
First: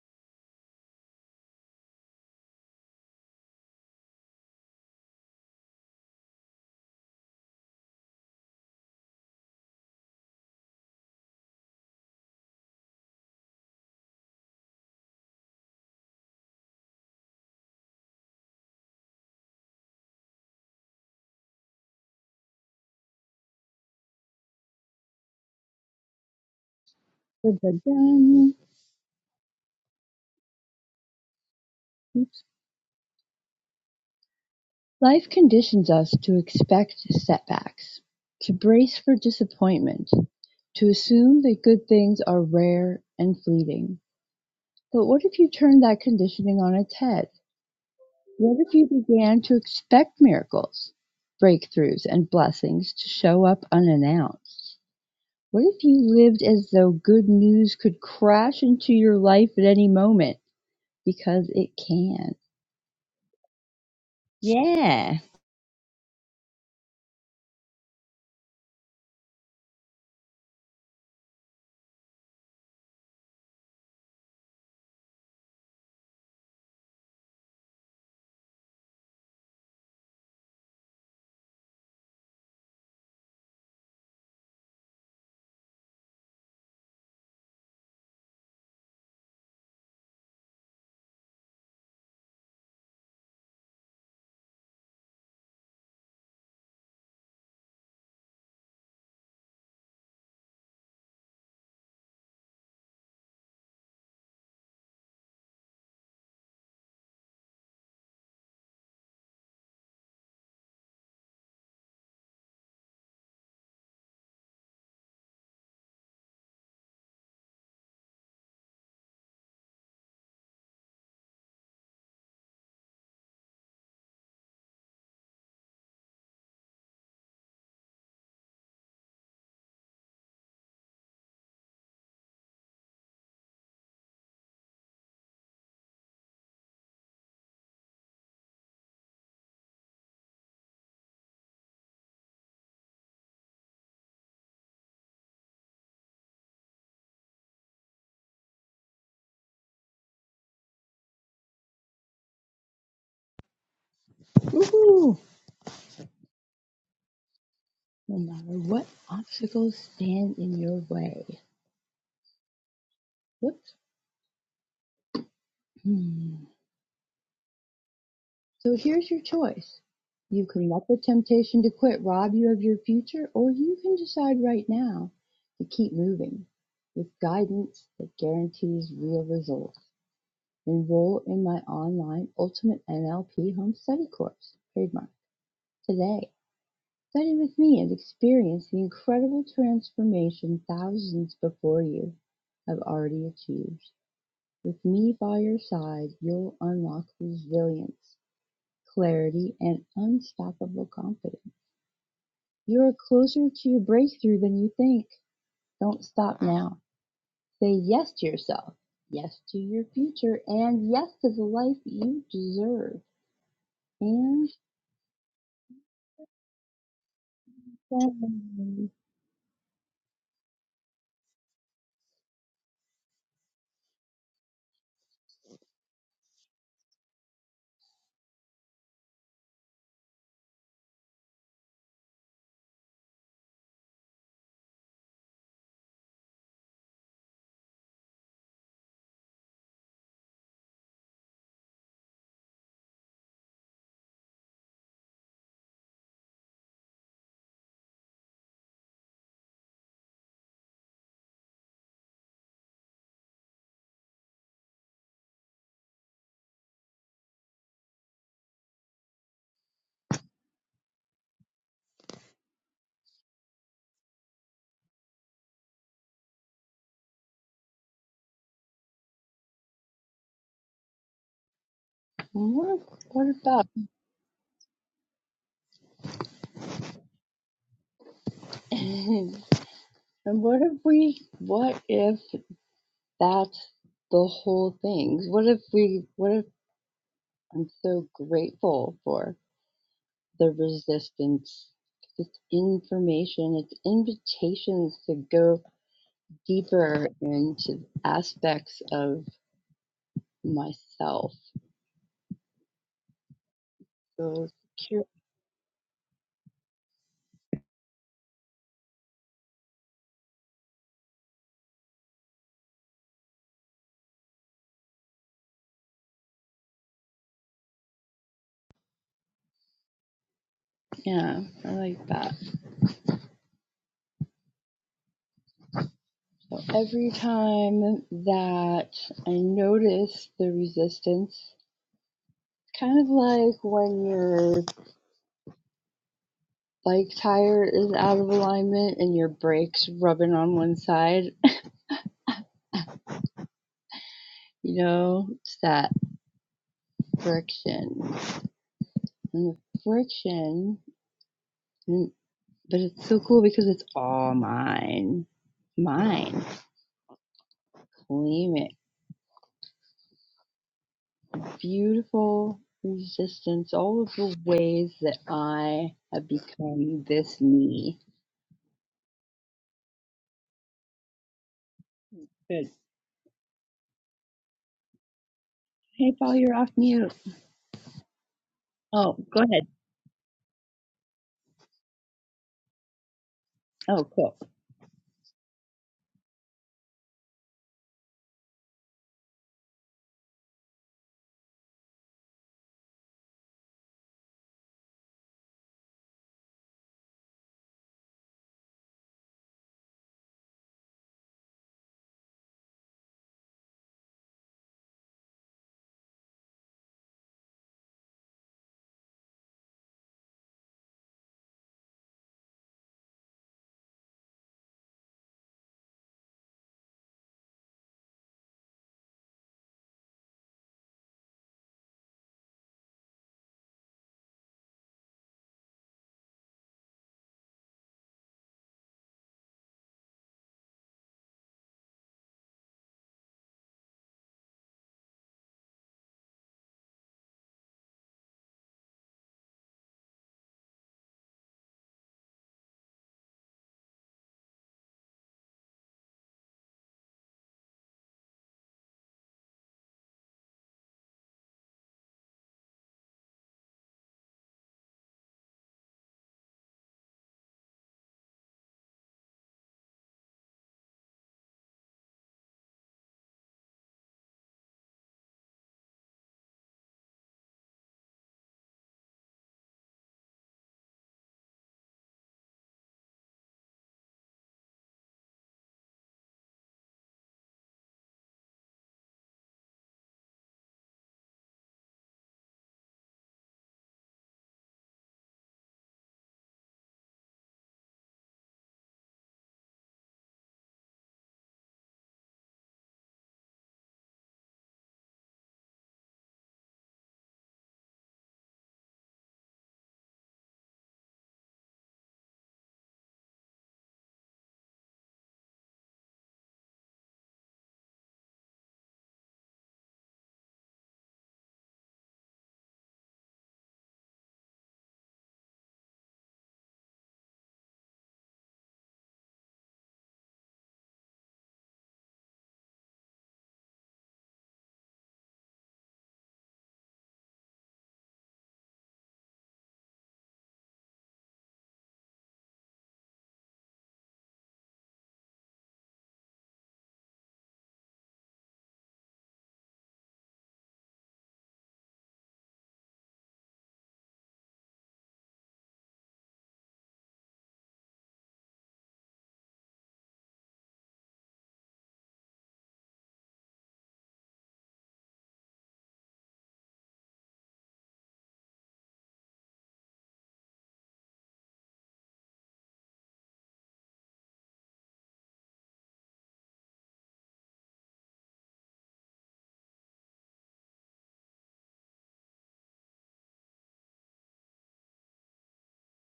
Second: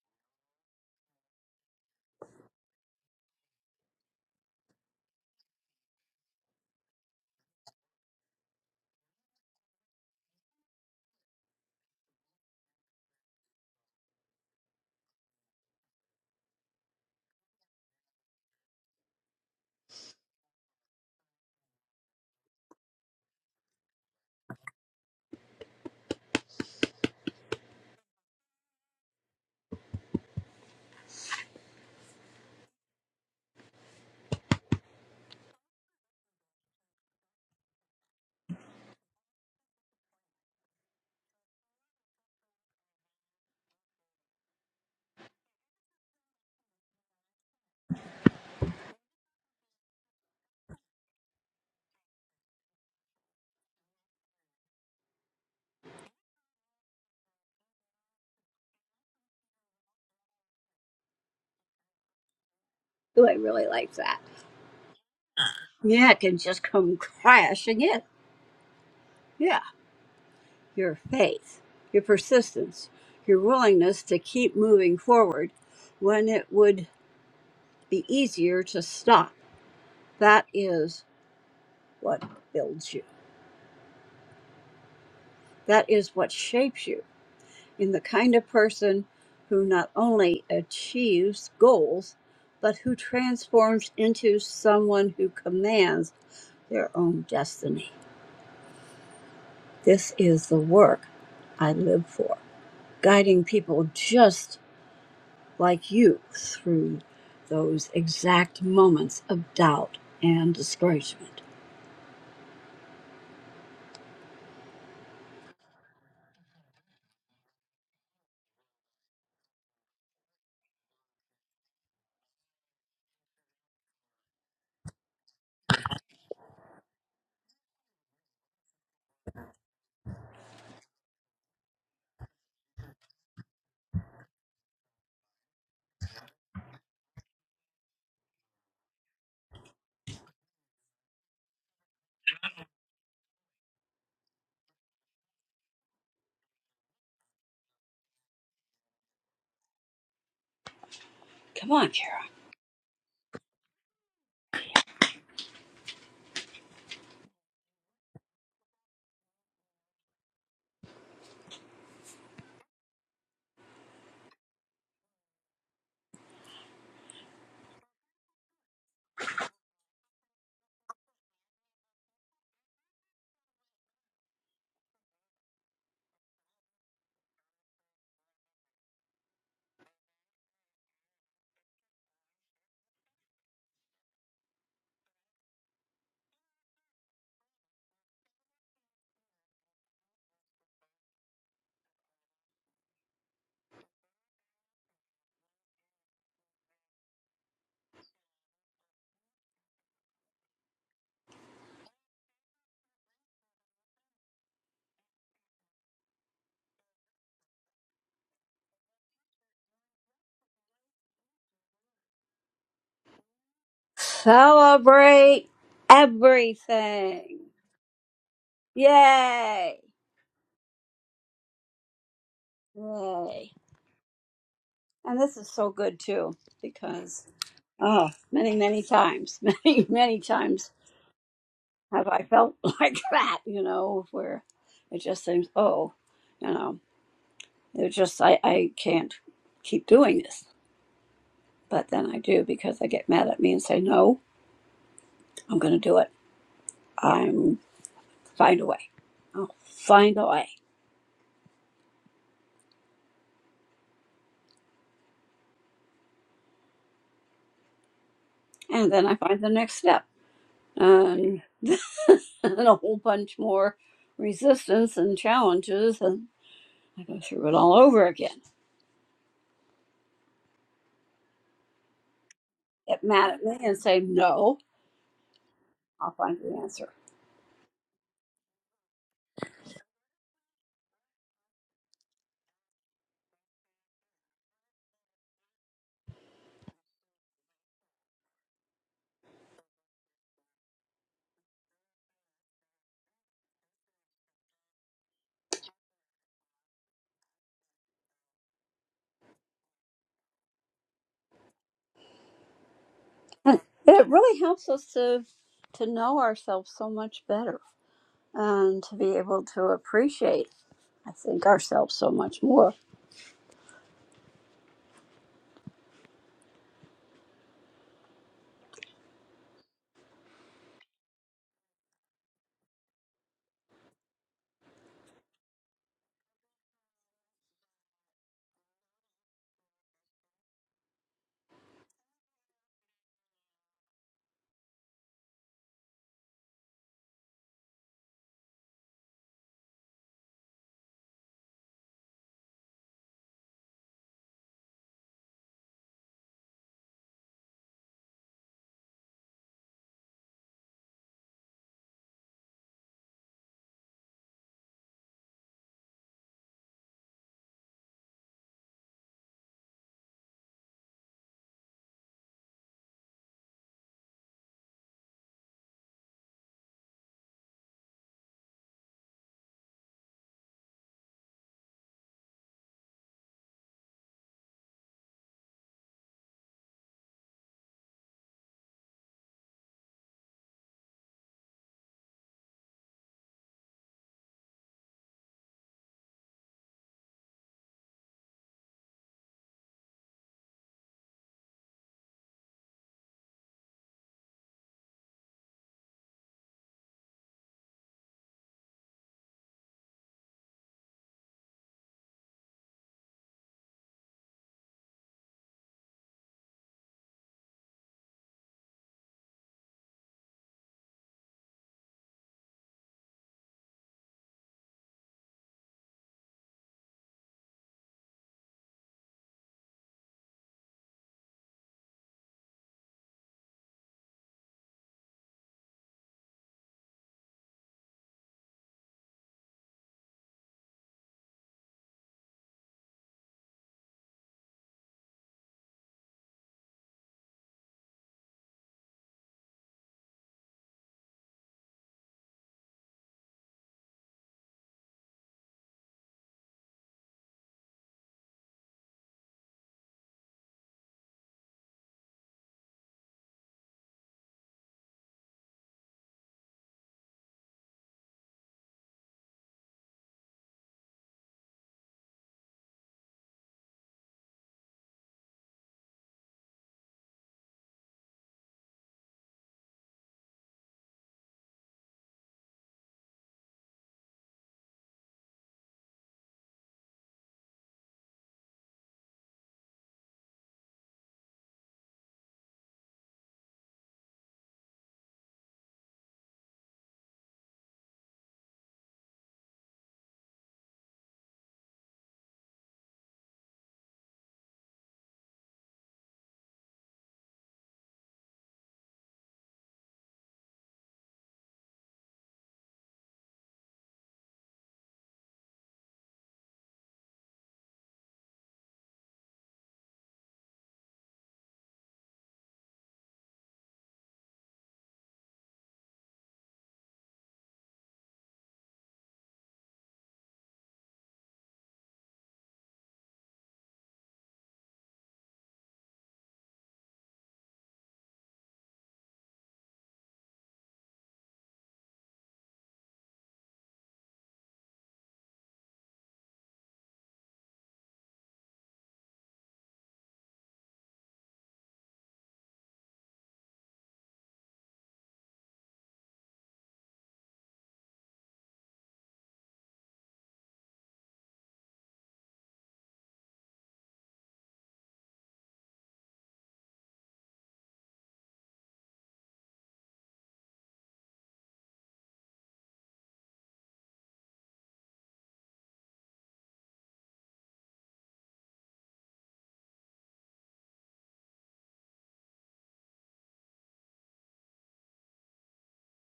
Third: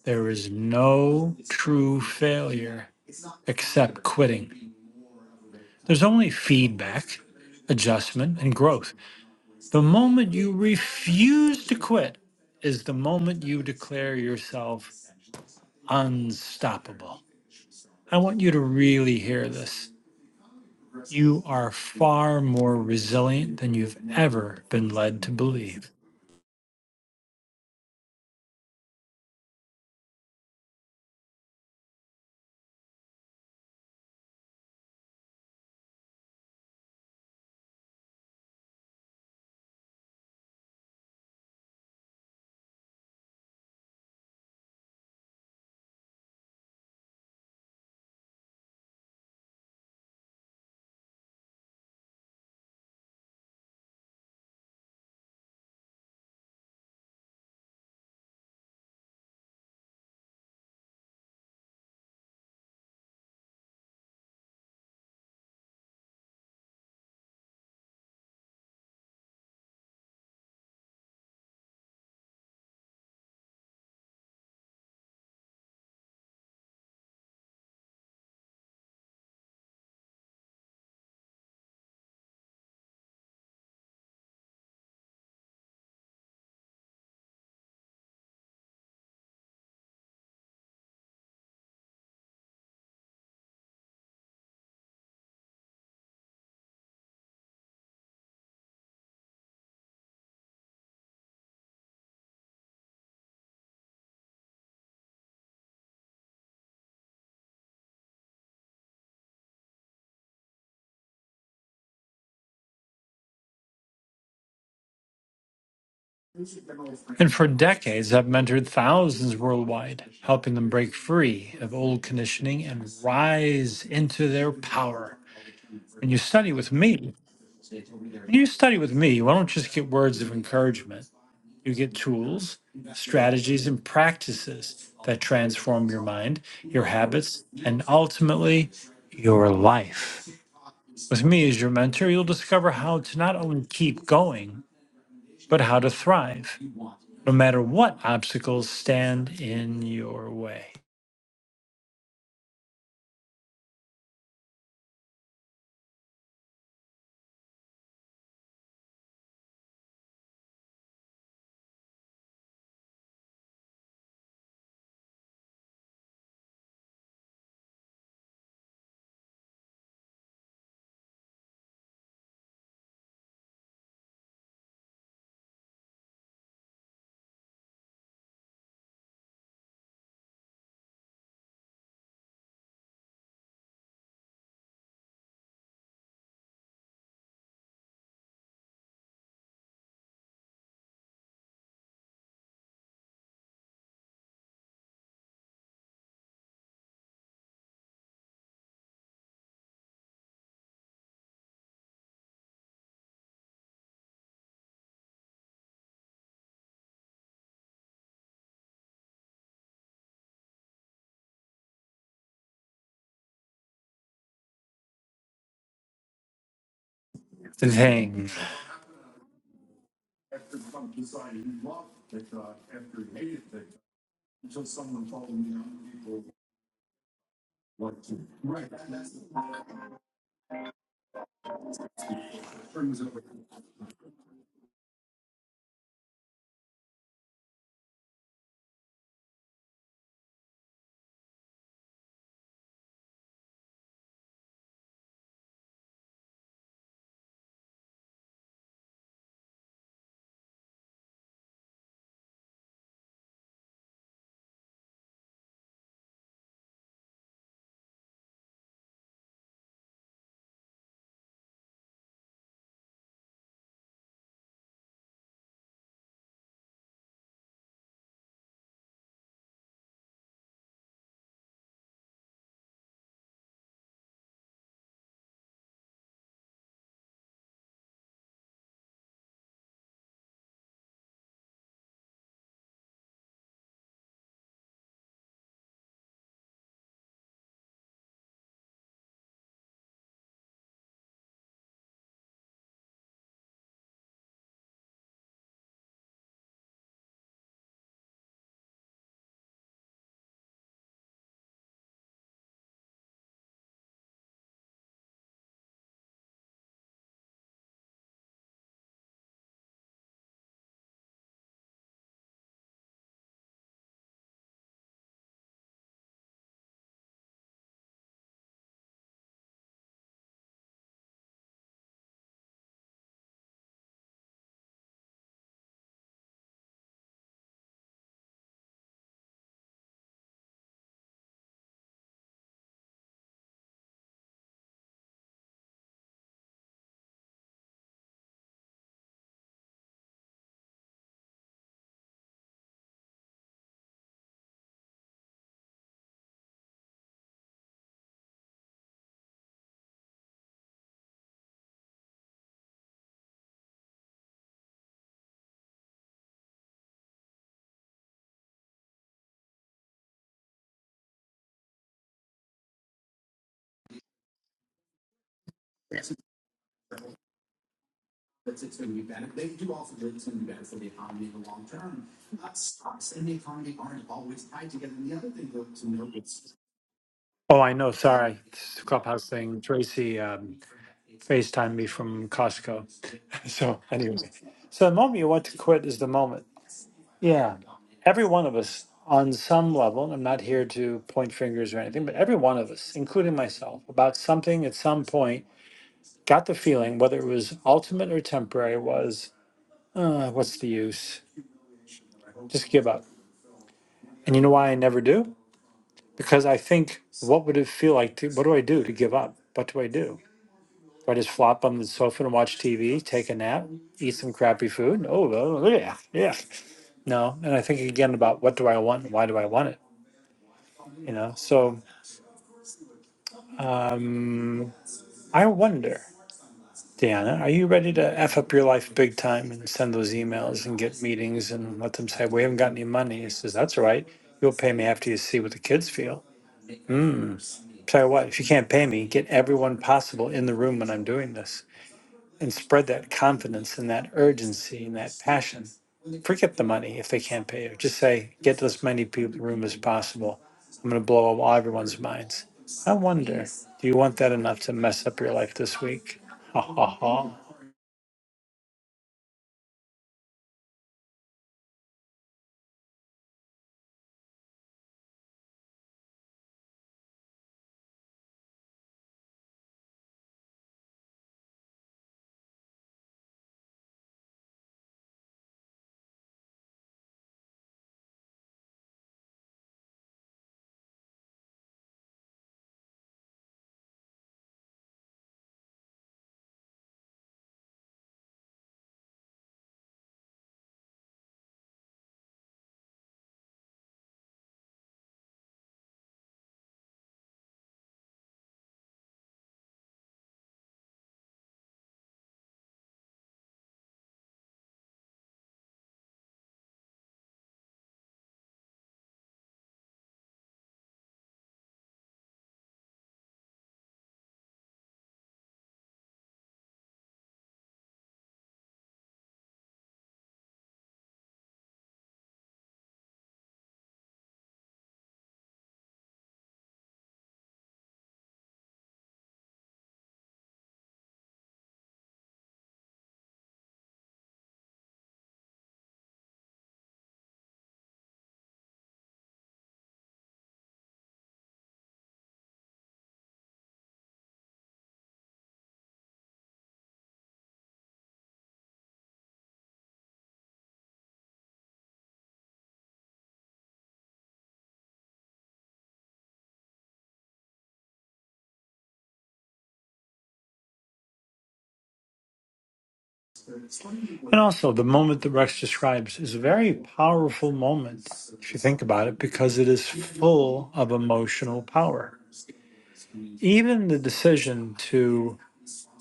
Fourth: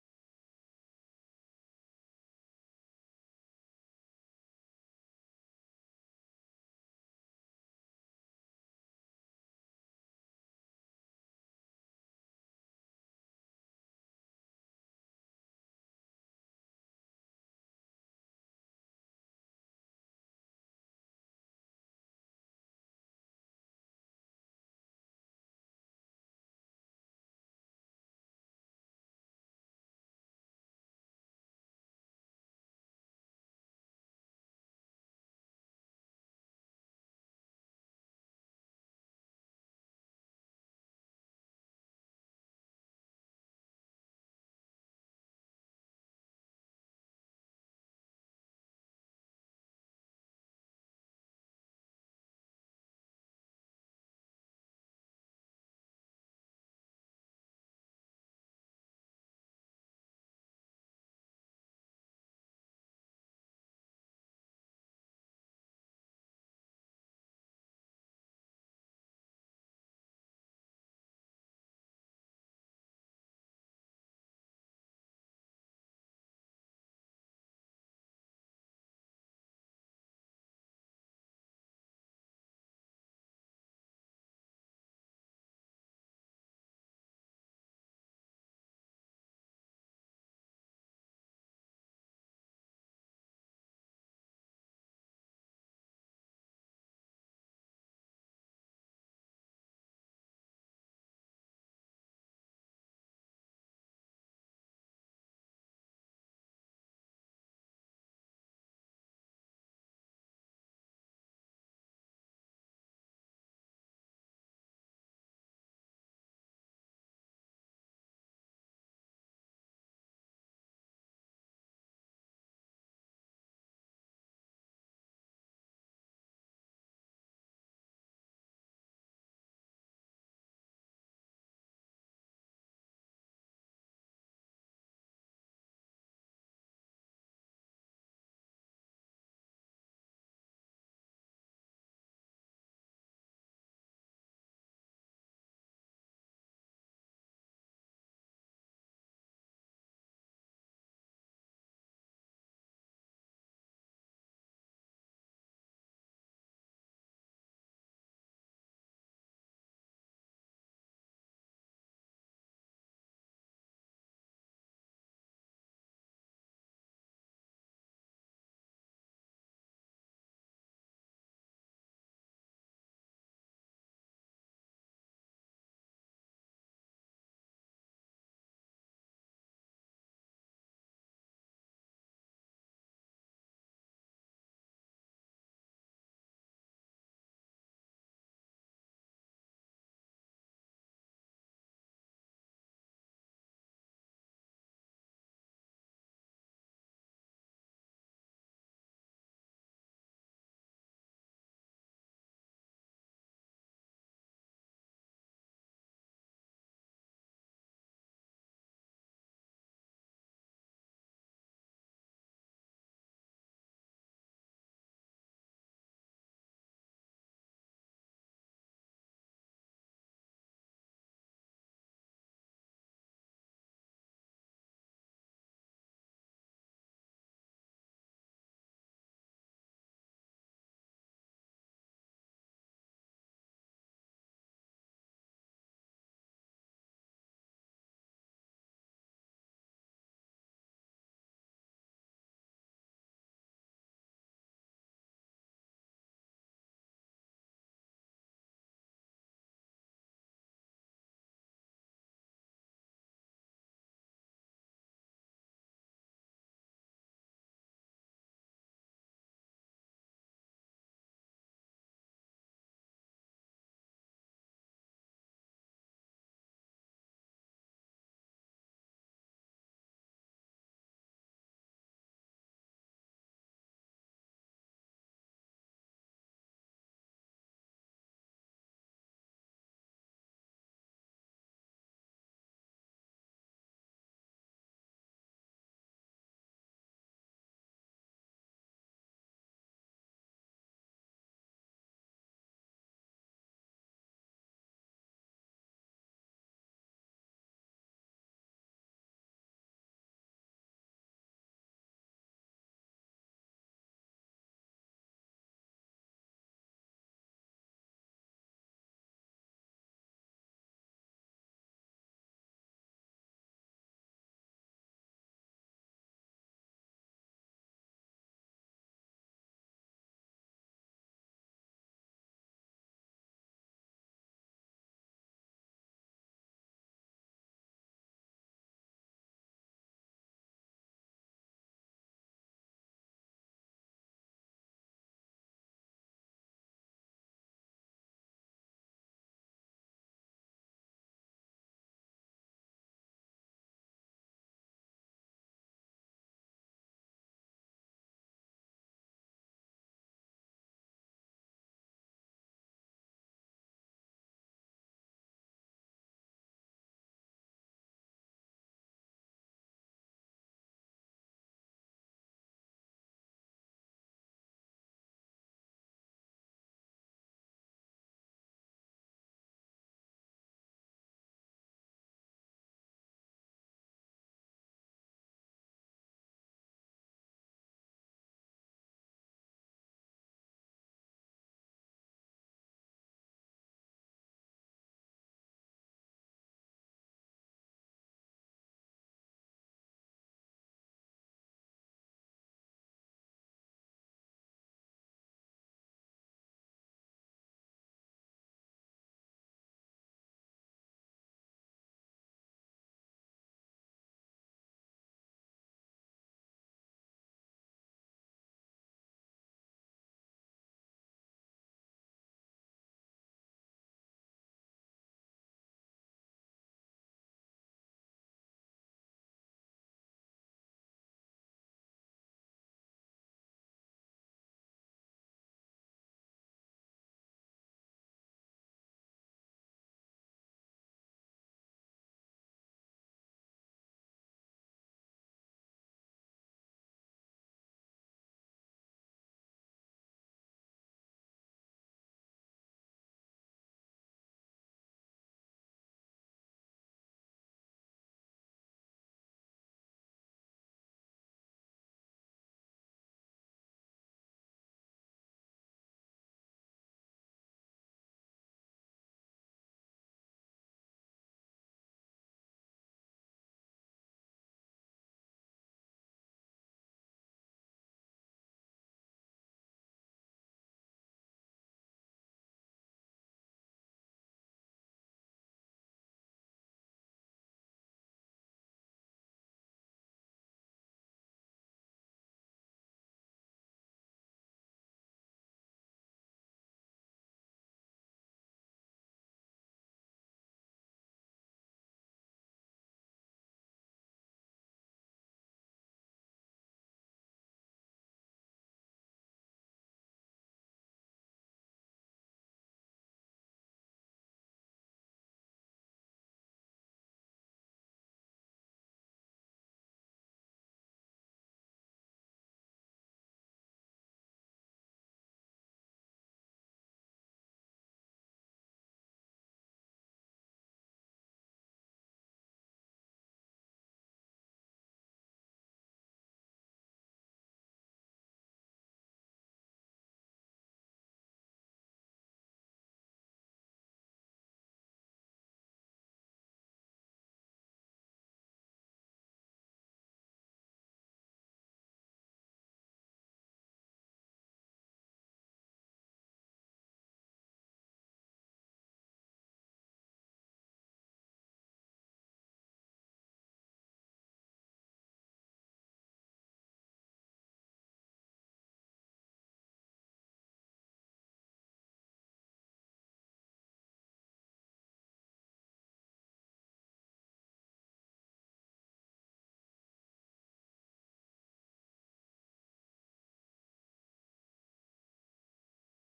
C: there is no true failure except quitting. There's only feedback, adjustment, and growth. The moment you refuse to quit is the moment you declare yourself unstoppable. I want you to really hear this. You are far more resilient than you've ever been led to believe.
A: Oops. Life conditions us to expect setbacks, to brace for disappointment, to assume that good things are rare and fleeting. But what if you turn that conditioning on its head? What if you began to expect miracles, breakthroughs, and blessings to show up unannounced? What if you lived as though good news could crash into your life at any moment? Because it can.
B: Ooh, I really like that.
A: Yeah.
B: Yeah, it can just come (laughs) crashing in. Yeah, your faith, your persistence, your willingness to keep moving forward when it would be easier to stop. That is what builds you. That is what shapes you in the kind of person who not only achieves goals, but who transforms into someone who commands their own destiny. This is the work I live for. guiding people just like you through those exact moments of doubt and discouragement.
C: And for decades, I've mentored thousands worldwide, helping them break free of old conditioning and rise into their power. When you study with me, when you study with me, you don't just get words of encouragement. You get tools, strategies, and practices that transform your mind, your habits, and ultimately your life. With me as your mentor, you'll discover how to not only keep going, but how to thrive, no matter what obstacles stand in your way.
B: Come on, Carol.
A: Woohoo! No matter what obstacles stand in your way. Whoops. Hmm. So here's your choice. You can let the temptation to quit rob you of your future, or you can decide right now to keep moving with guidance that guarantees real results. Enroll in my online Ultimate NLP Home Study course, trademark, today. Study with me and experience the incredible transformation thousands before you have already achieved. With me by your side, you'll unlock resilience clarity, and unstoppable confidence. You're closer to your breakthrough than you think. Don't stop now. Say yes to yourself, yes to your future, and yes to the life you deserve. And
B: Celebrate everything.
C: The thing.
A: um,
B: Yay. Yay. And this is so good too, because oh, many, many times, (laughs) many, many times have I felt (laughs) like that, you know, where it just seems, oh, you know, it just I, I can't keep doing this But then I do because I get mad at me and say, no, I'm going to do it. I'm find a way. I'll find a way. And then I find the next step and, (laughs) and a whole bunch more resistance and challenges. And I go through it all over again.
A: what,
B: Get
A: what
B: mad at me
A: about,
B: and say, no, I'll find the answer.
A: (laughs) and what if we, what if that's the whole thing? What if we, what if I'm so grateful for? the resistance. It's information, it's invitations to go deeper into aspects of myself.
B: (laughs) And it really
A: So,
B: helps us to, to know ourselves so much better and to be able to appreciate, I think, ourselves so much more
A: yeah, I like that. So every time that I notice the resistance, kind of like when your bike tire is out of alignment and your brakes rubbing on one side, you know, it's that friction. And the friction. But it's so cool because it's all mine. Mine. Claim it. Beautiful resistance, all of the ways that I have become this me. Good. Hey, Paul, you're off mute.
C: Oh, I know. Sorry. This
A: Oh,
C: clubhouse
A: go
C: thing.
A: ahead.
C: Tracy um, FaceTimed me from Costco. (laughs) So,
A: Oh,
C: anyway.
A: cool.
C: So, the moment you want to quit is the moment. Yeah. Every one of us, on some level, and I'm not here to point fingers or anything, but every one of us, including myself, about something at some point Got the feeling, whether it was ultimate or temporary, was uh, what's the use? Just give up. And you know why I never do? Because I think, what would it feel like? To, what do I do to give up? What do I do? Do I just flop on the sofa and watch TV, take a nap, eat some crappy food? Oh, well, yeah, yeah. No. And I think again about what do I want? Why do I want it? You know, so um, I wonder. Deanna, are you ready to F up your life big time and send those emails and get meetings and let them say, we haven't got any money? He says, that's all right. You'll pay me after you see what the kids feel. Mm. Tell you what, if you can't pay me, get everyone possible in the room when I'm doing this and spread that confidence and that urgency and that passion. Forget the money if they can't pay you. Just say, get as many people in the room as possible. I'm going to blow up all everyone's minds. I wonder, do you want that enough to mess up your life this week? Ha ha ha. And also, the moment that Rex describes is a very powerful moment, if you think about it, because it is full of emotional power. Even the decision to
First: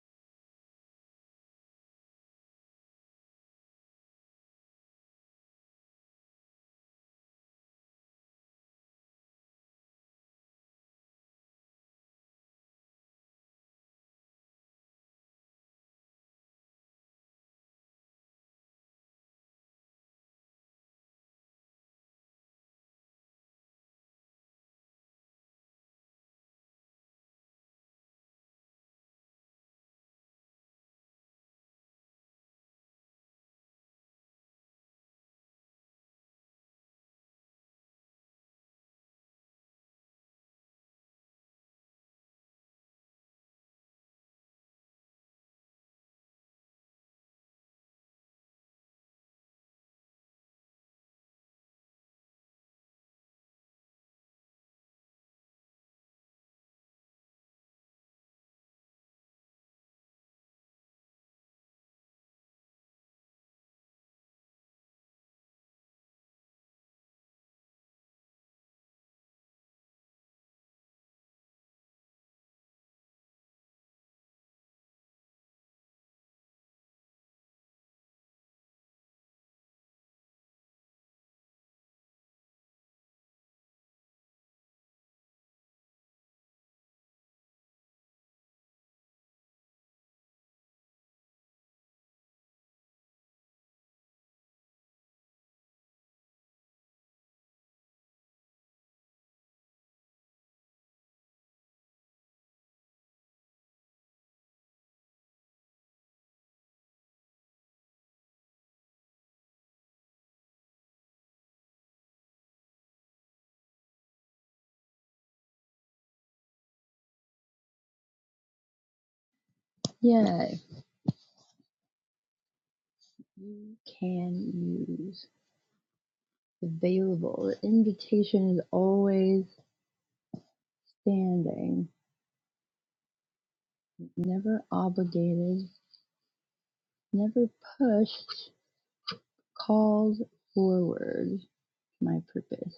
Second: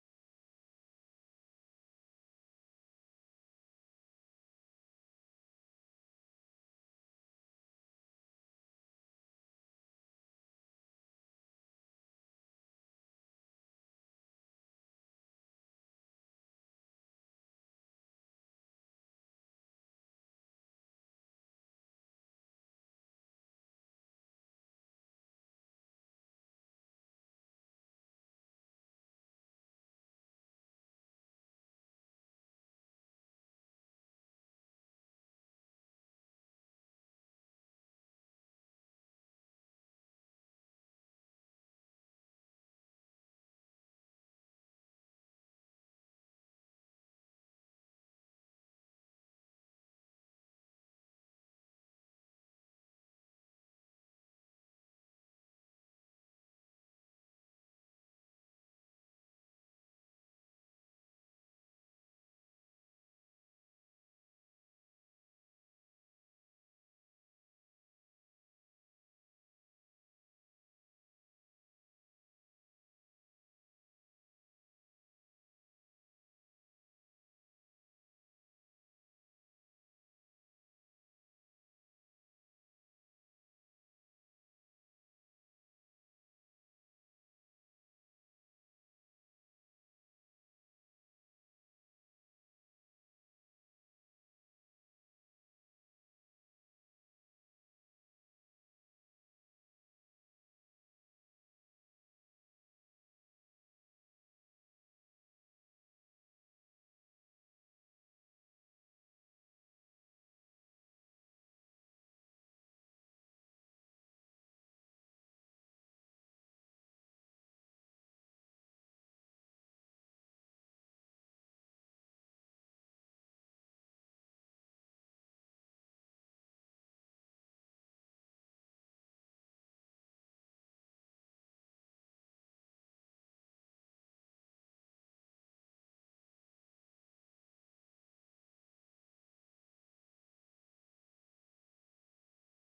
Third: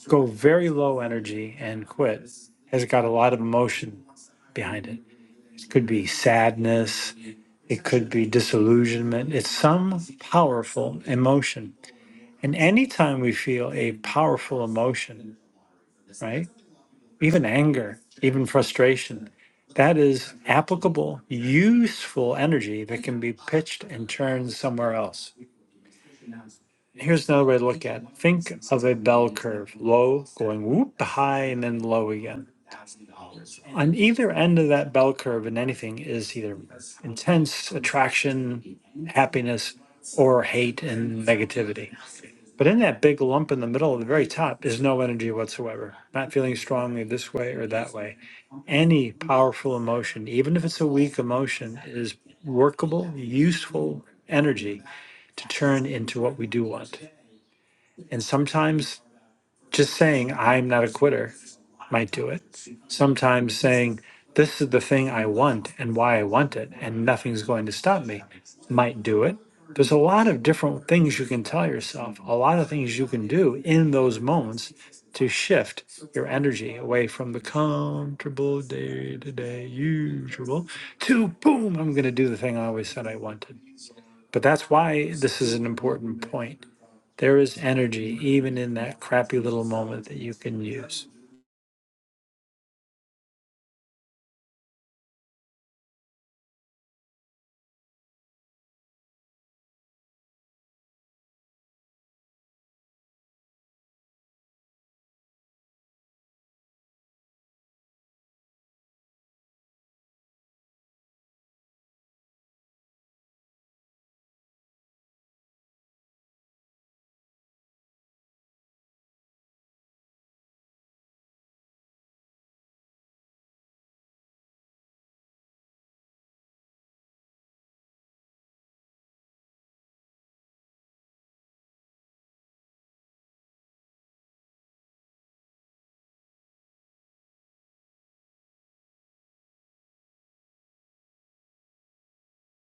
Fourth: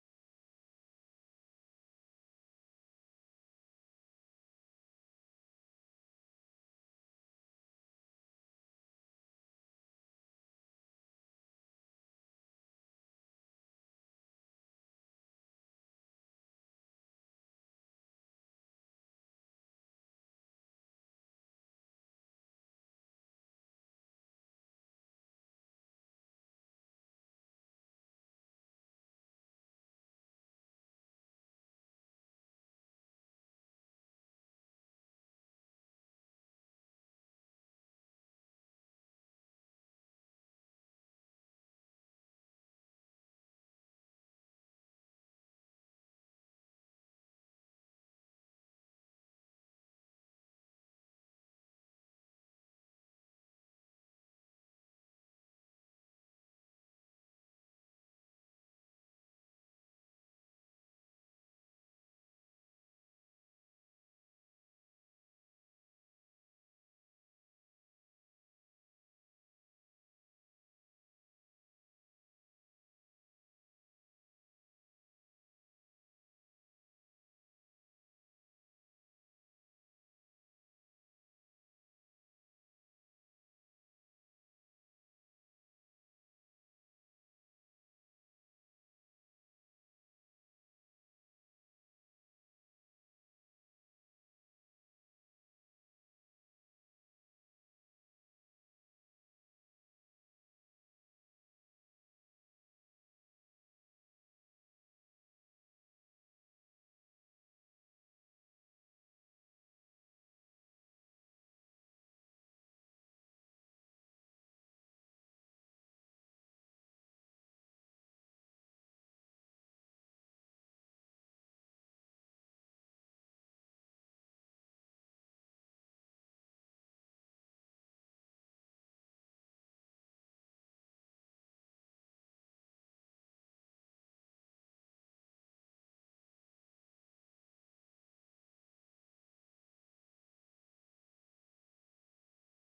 C: go very low energy and quit has got a lot of emotion behind it. It could be sadness, it could be disillusionment. It's some powerful emotion. And anytime we feel a powerful emotion, right? even anger, even frustration. That is applicable, useful energy that can be pitched and turned somewhere else. Here's another way to look at it. Think of a bell curve, low, going whoop high, and then low again on either end of that bell curve in anything is either intense attraction, happiness, or hate and negativity. But in that big lump in the middle of the very top is no energy whatsoever, not feeling strongly this way or that way. Any powerful emotion, even if it's a weak emotion, is workable, useful energy to turn into what we do want. And sometimes just saying I'm not a quitter might do it. Sometimes saying this is the thing I want and why I want it and nothing's going to stop me might do it. There's a lot of different things you can tell yourself, a lot of things you can do in those moments to shift your energy away from the comfortable day to day usual to boom, I'm going to do the thing I always said I wanted. But that's why this is an important point. There is energy even in that crappy little moment that you can use.
A: Yeah. You can use available. The invitation is always standing, never obligated, never pushed, called forward my purpose.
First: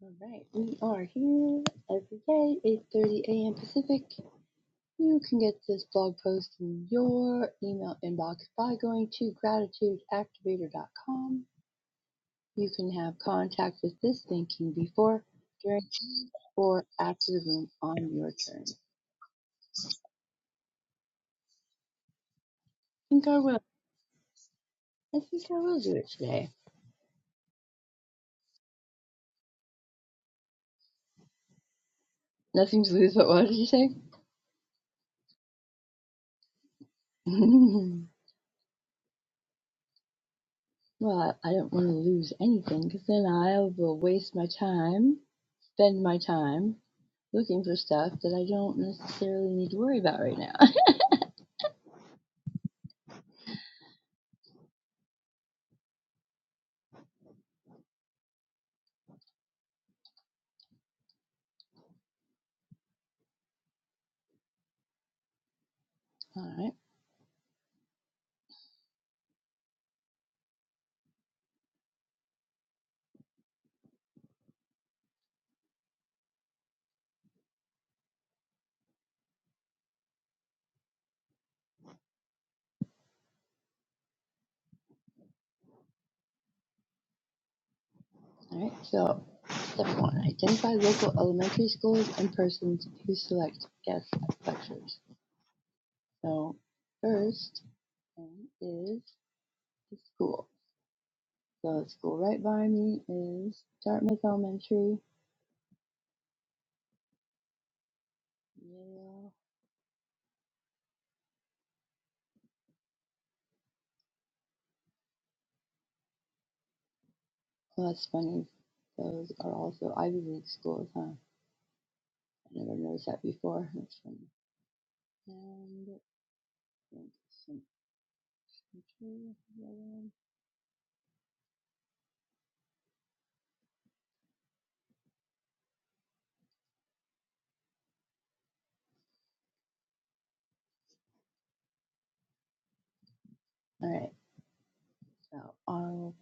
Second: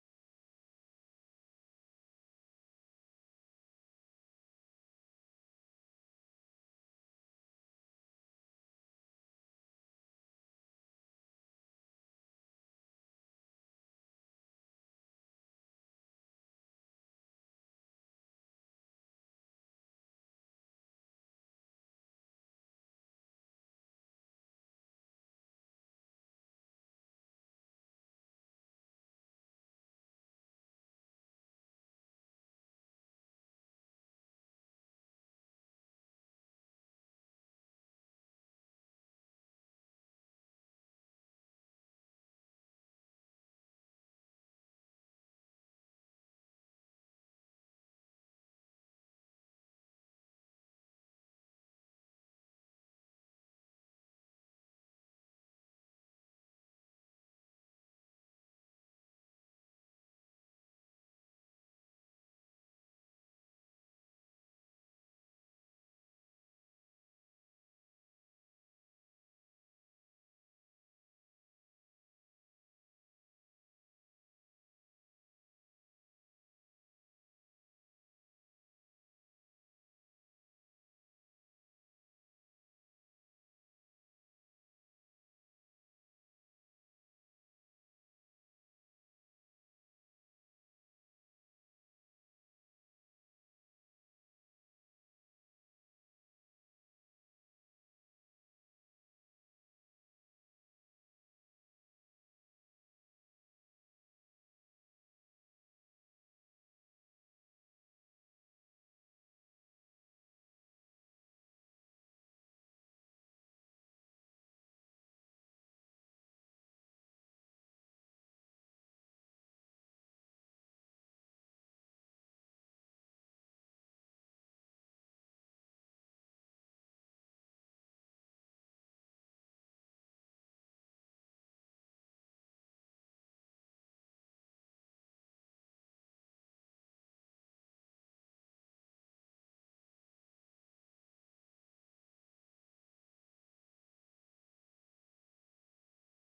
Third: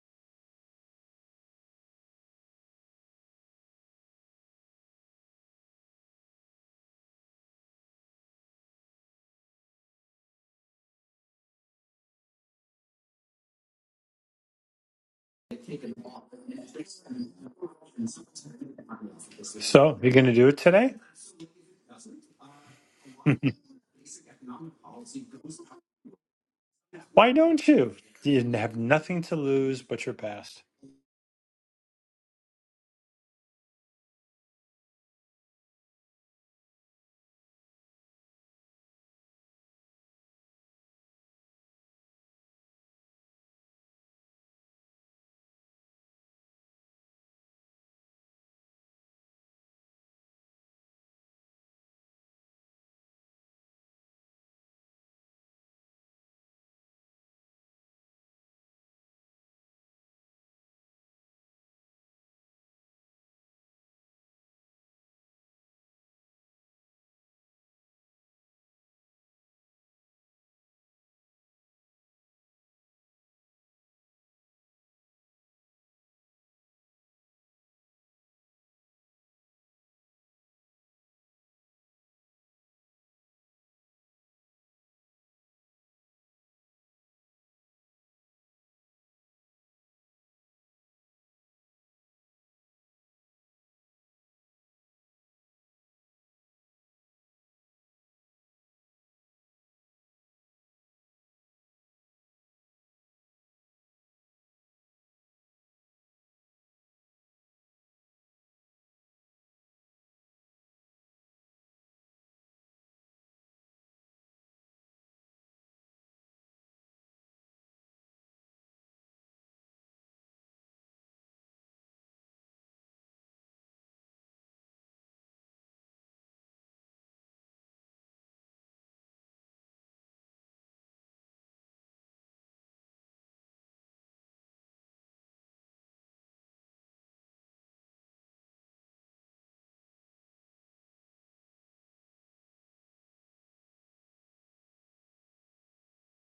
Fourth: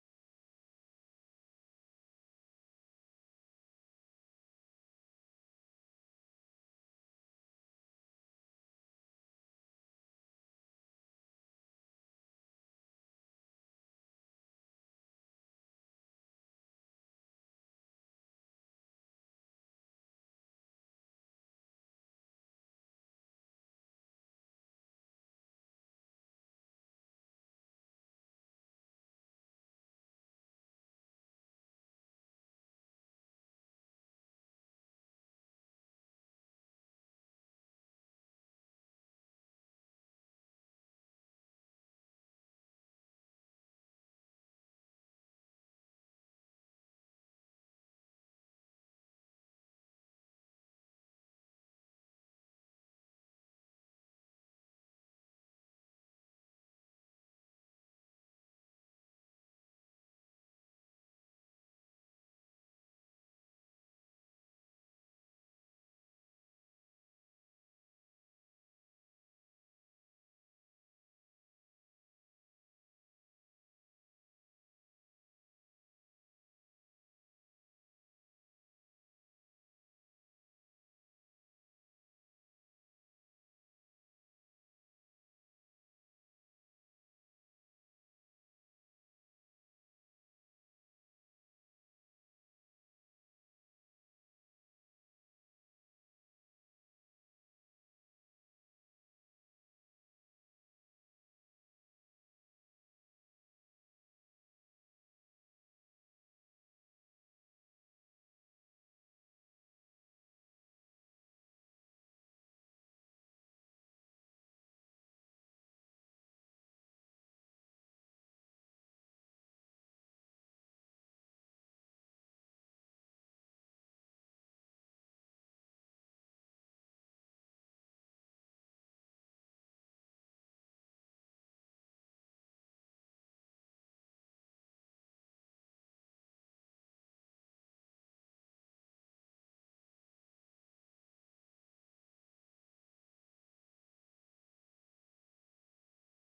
A: All right, we are here every day, 8:30 a.m. Pacific. You can get this blog post in your email inbox by going to gratitudeactivator.com. You can have contact with this thinking before, during, or after the room on your turn. I
C: So, you're going to do it today?
A: think I will. I think I will do it today.
C: Why don't you? You have nothing to lose but your past.
A: Nothing to lose, but what did you say? (laughs) well, I I don't want to lose anything because then I will waste my time. spend my time looking for stuff that I don't necessarily need to worry about right now. (laughs) all right, all right. So, step one identify local elementary schools and persons who select guest lectures. So, first one is the school. So, the school right by me is Dartmouth Elementary. Yeah. Oh, that's funny. Those are also Ivy League schools, huh? I never noticed that before. That's funny. And some All right, so I'll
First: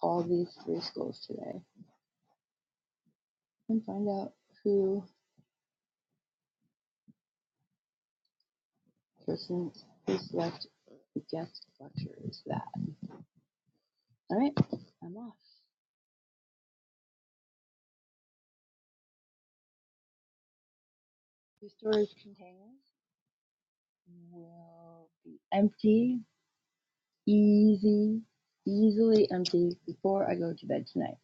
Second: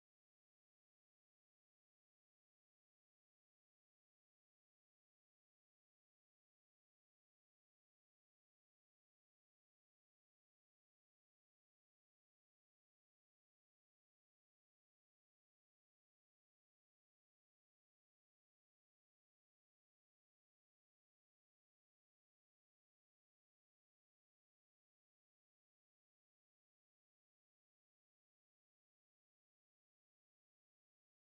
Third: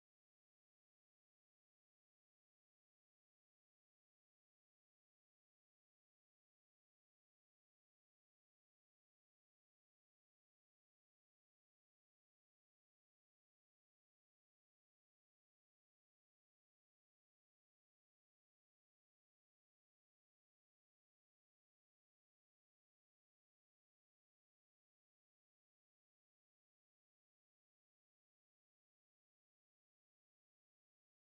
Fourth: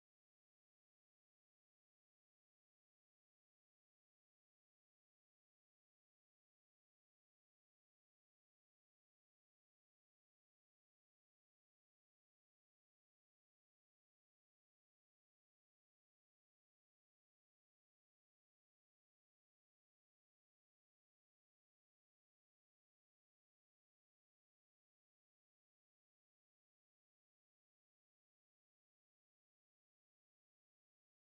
A: call these three schools today and find out who person who's left the guest lecture is that. All right, I'm off. The storage containers will be empty, easy, easily empty before I go to bed tonight.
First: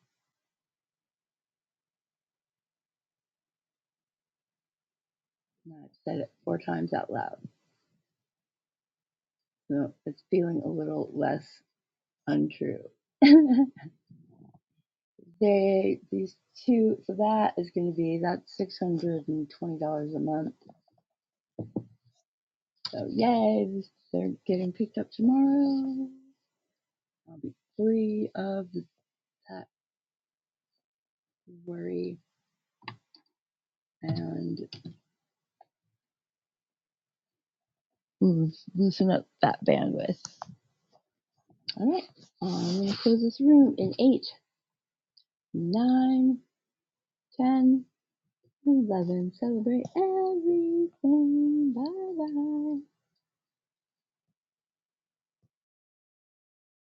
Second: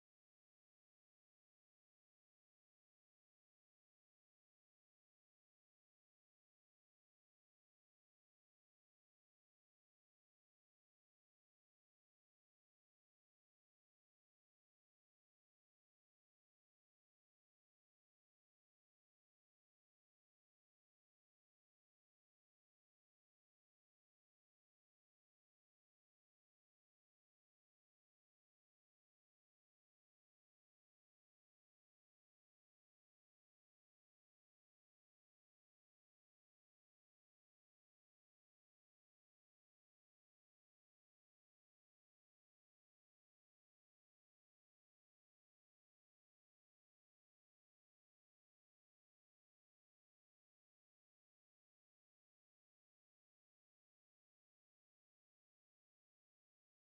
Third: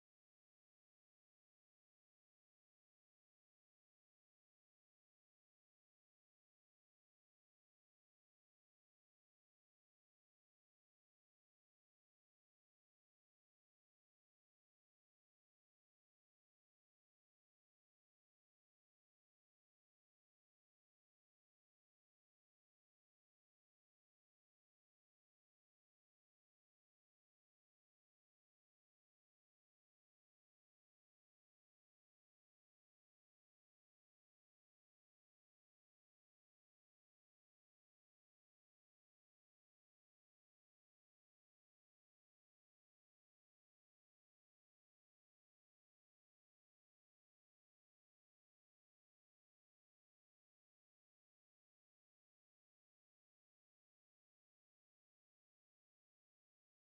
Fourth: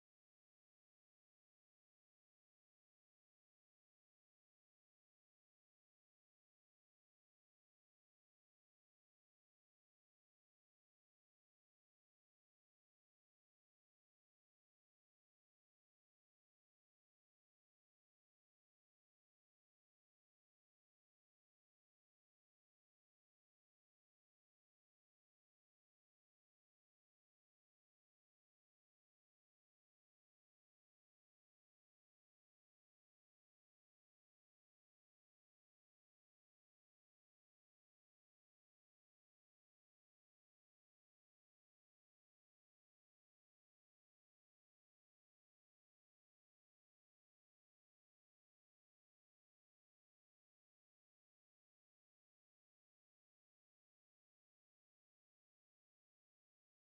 A: Now I've said it four times out loud, so it's feeling a little less untrue. (laughs) They these two so that is going to be that's six hundred and twenty dollars a month. So yay, this, they're getting picked up tomorrow. I'll be free of that worry and loo- loosen up that bandwidth. All right, I'm going to close this room in eight, nine, ten, eleven. Celebrate everything. Bye bye.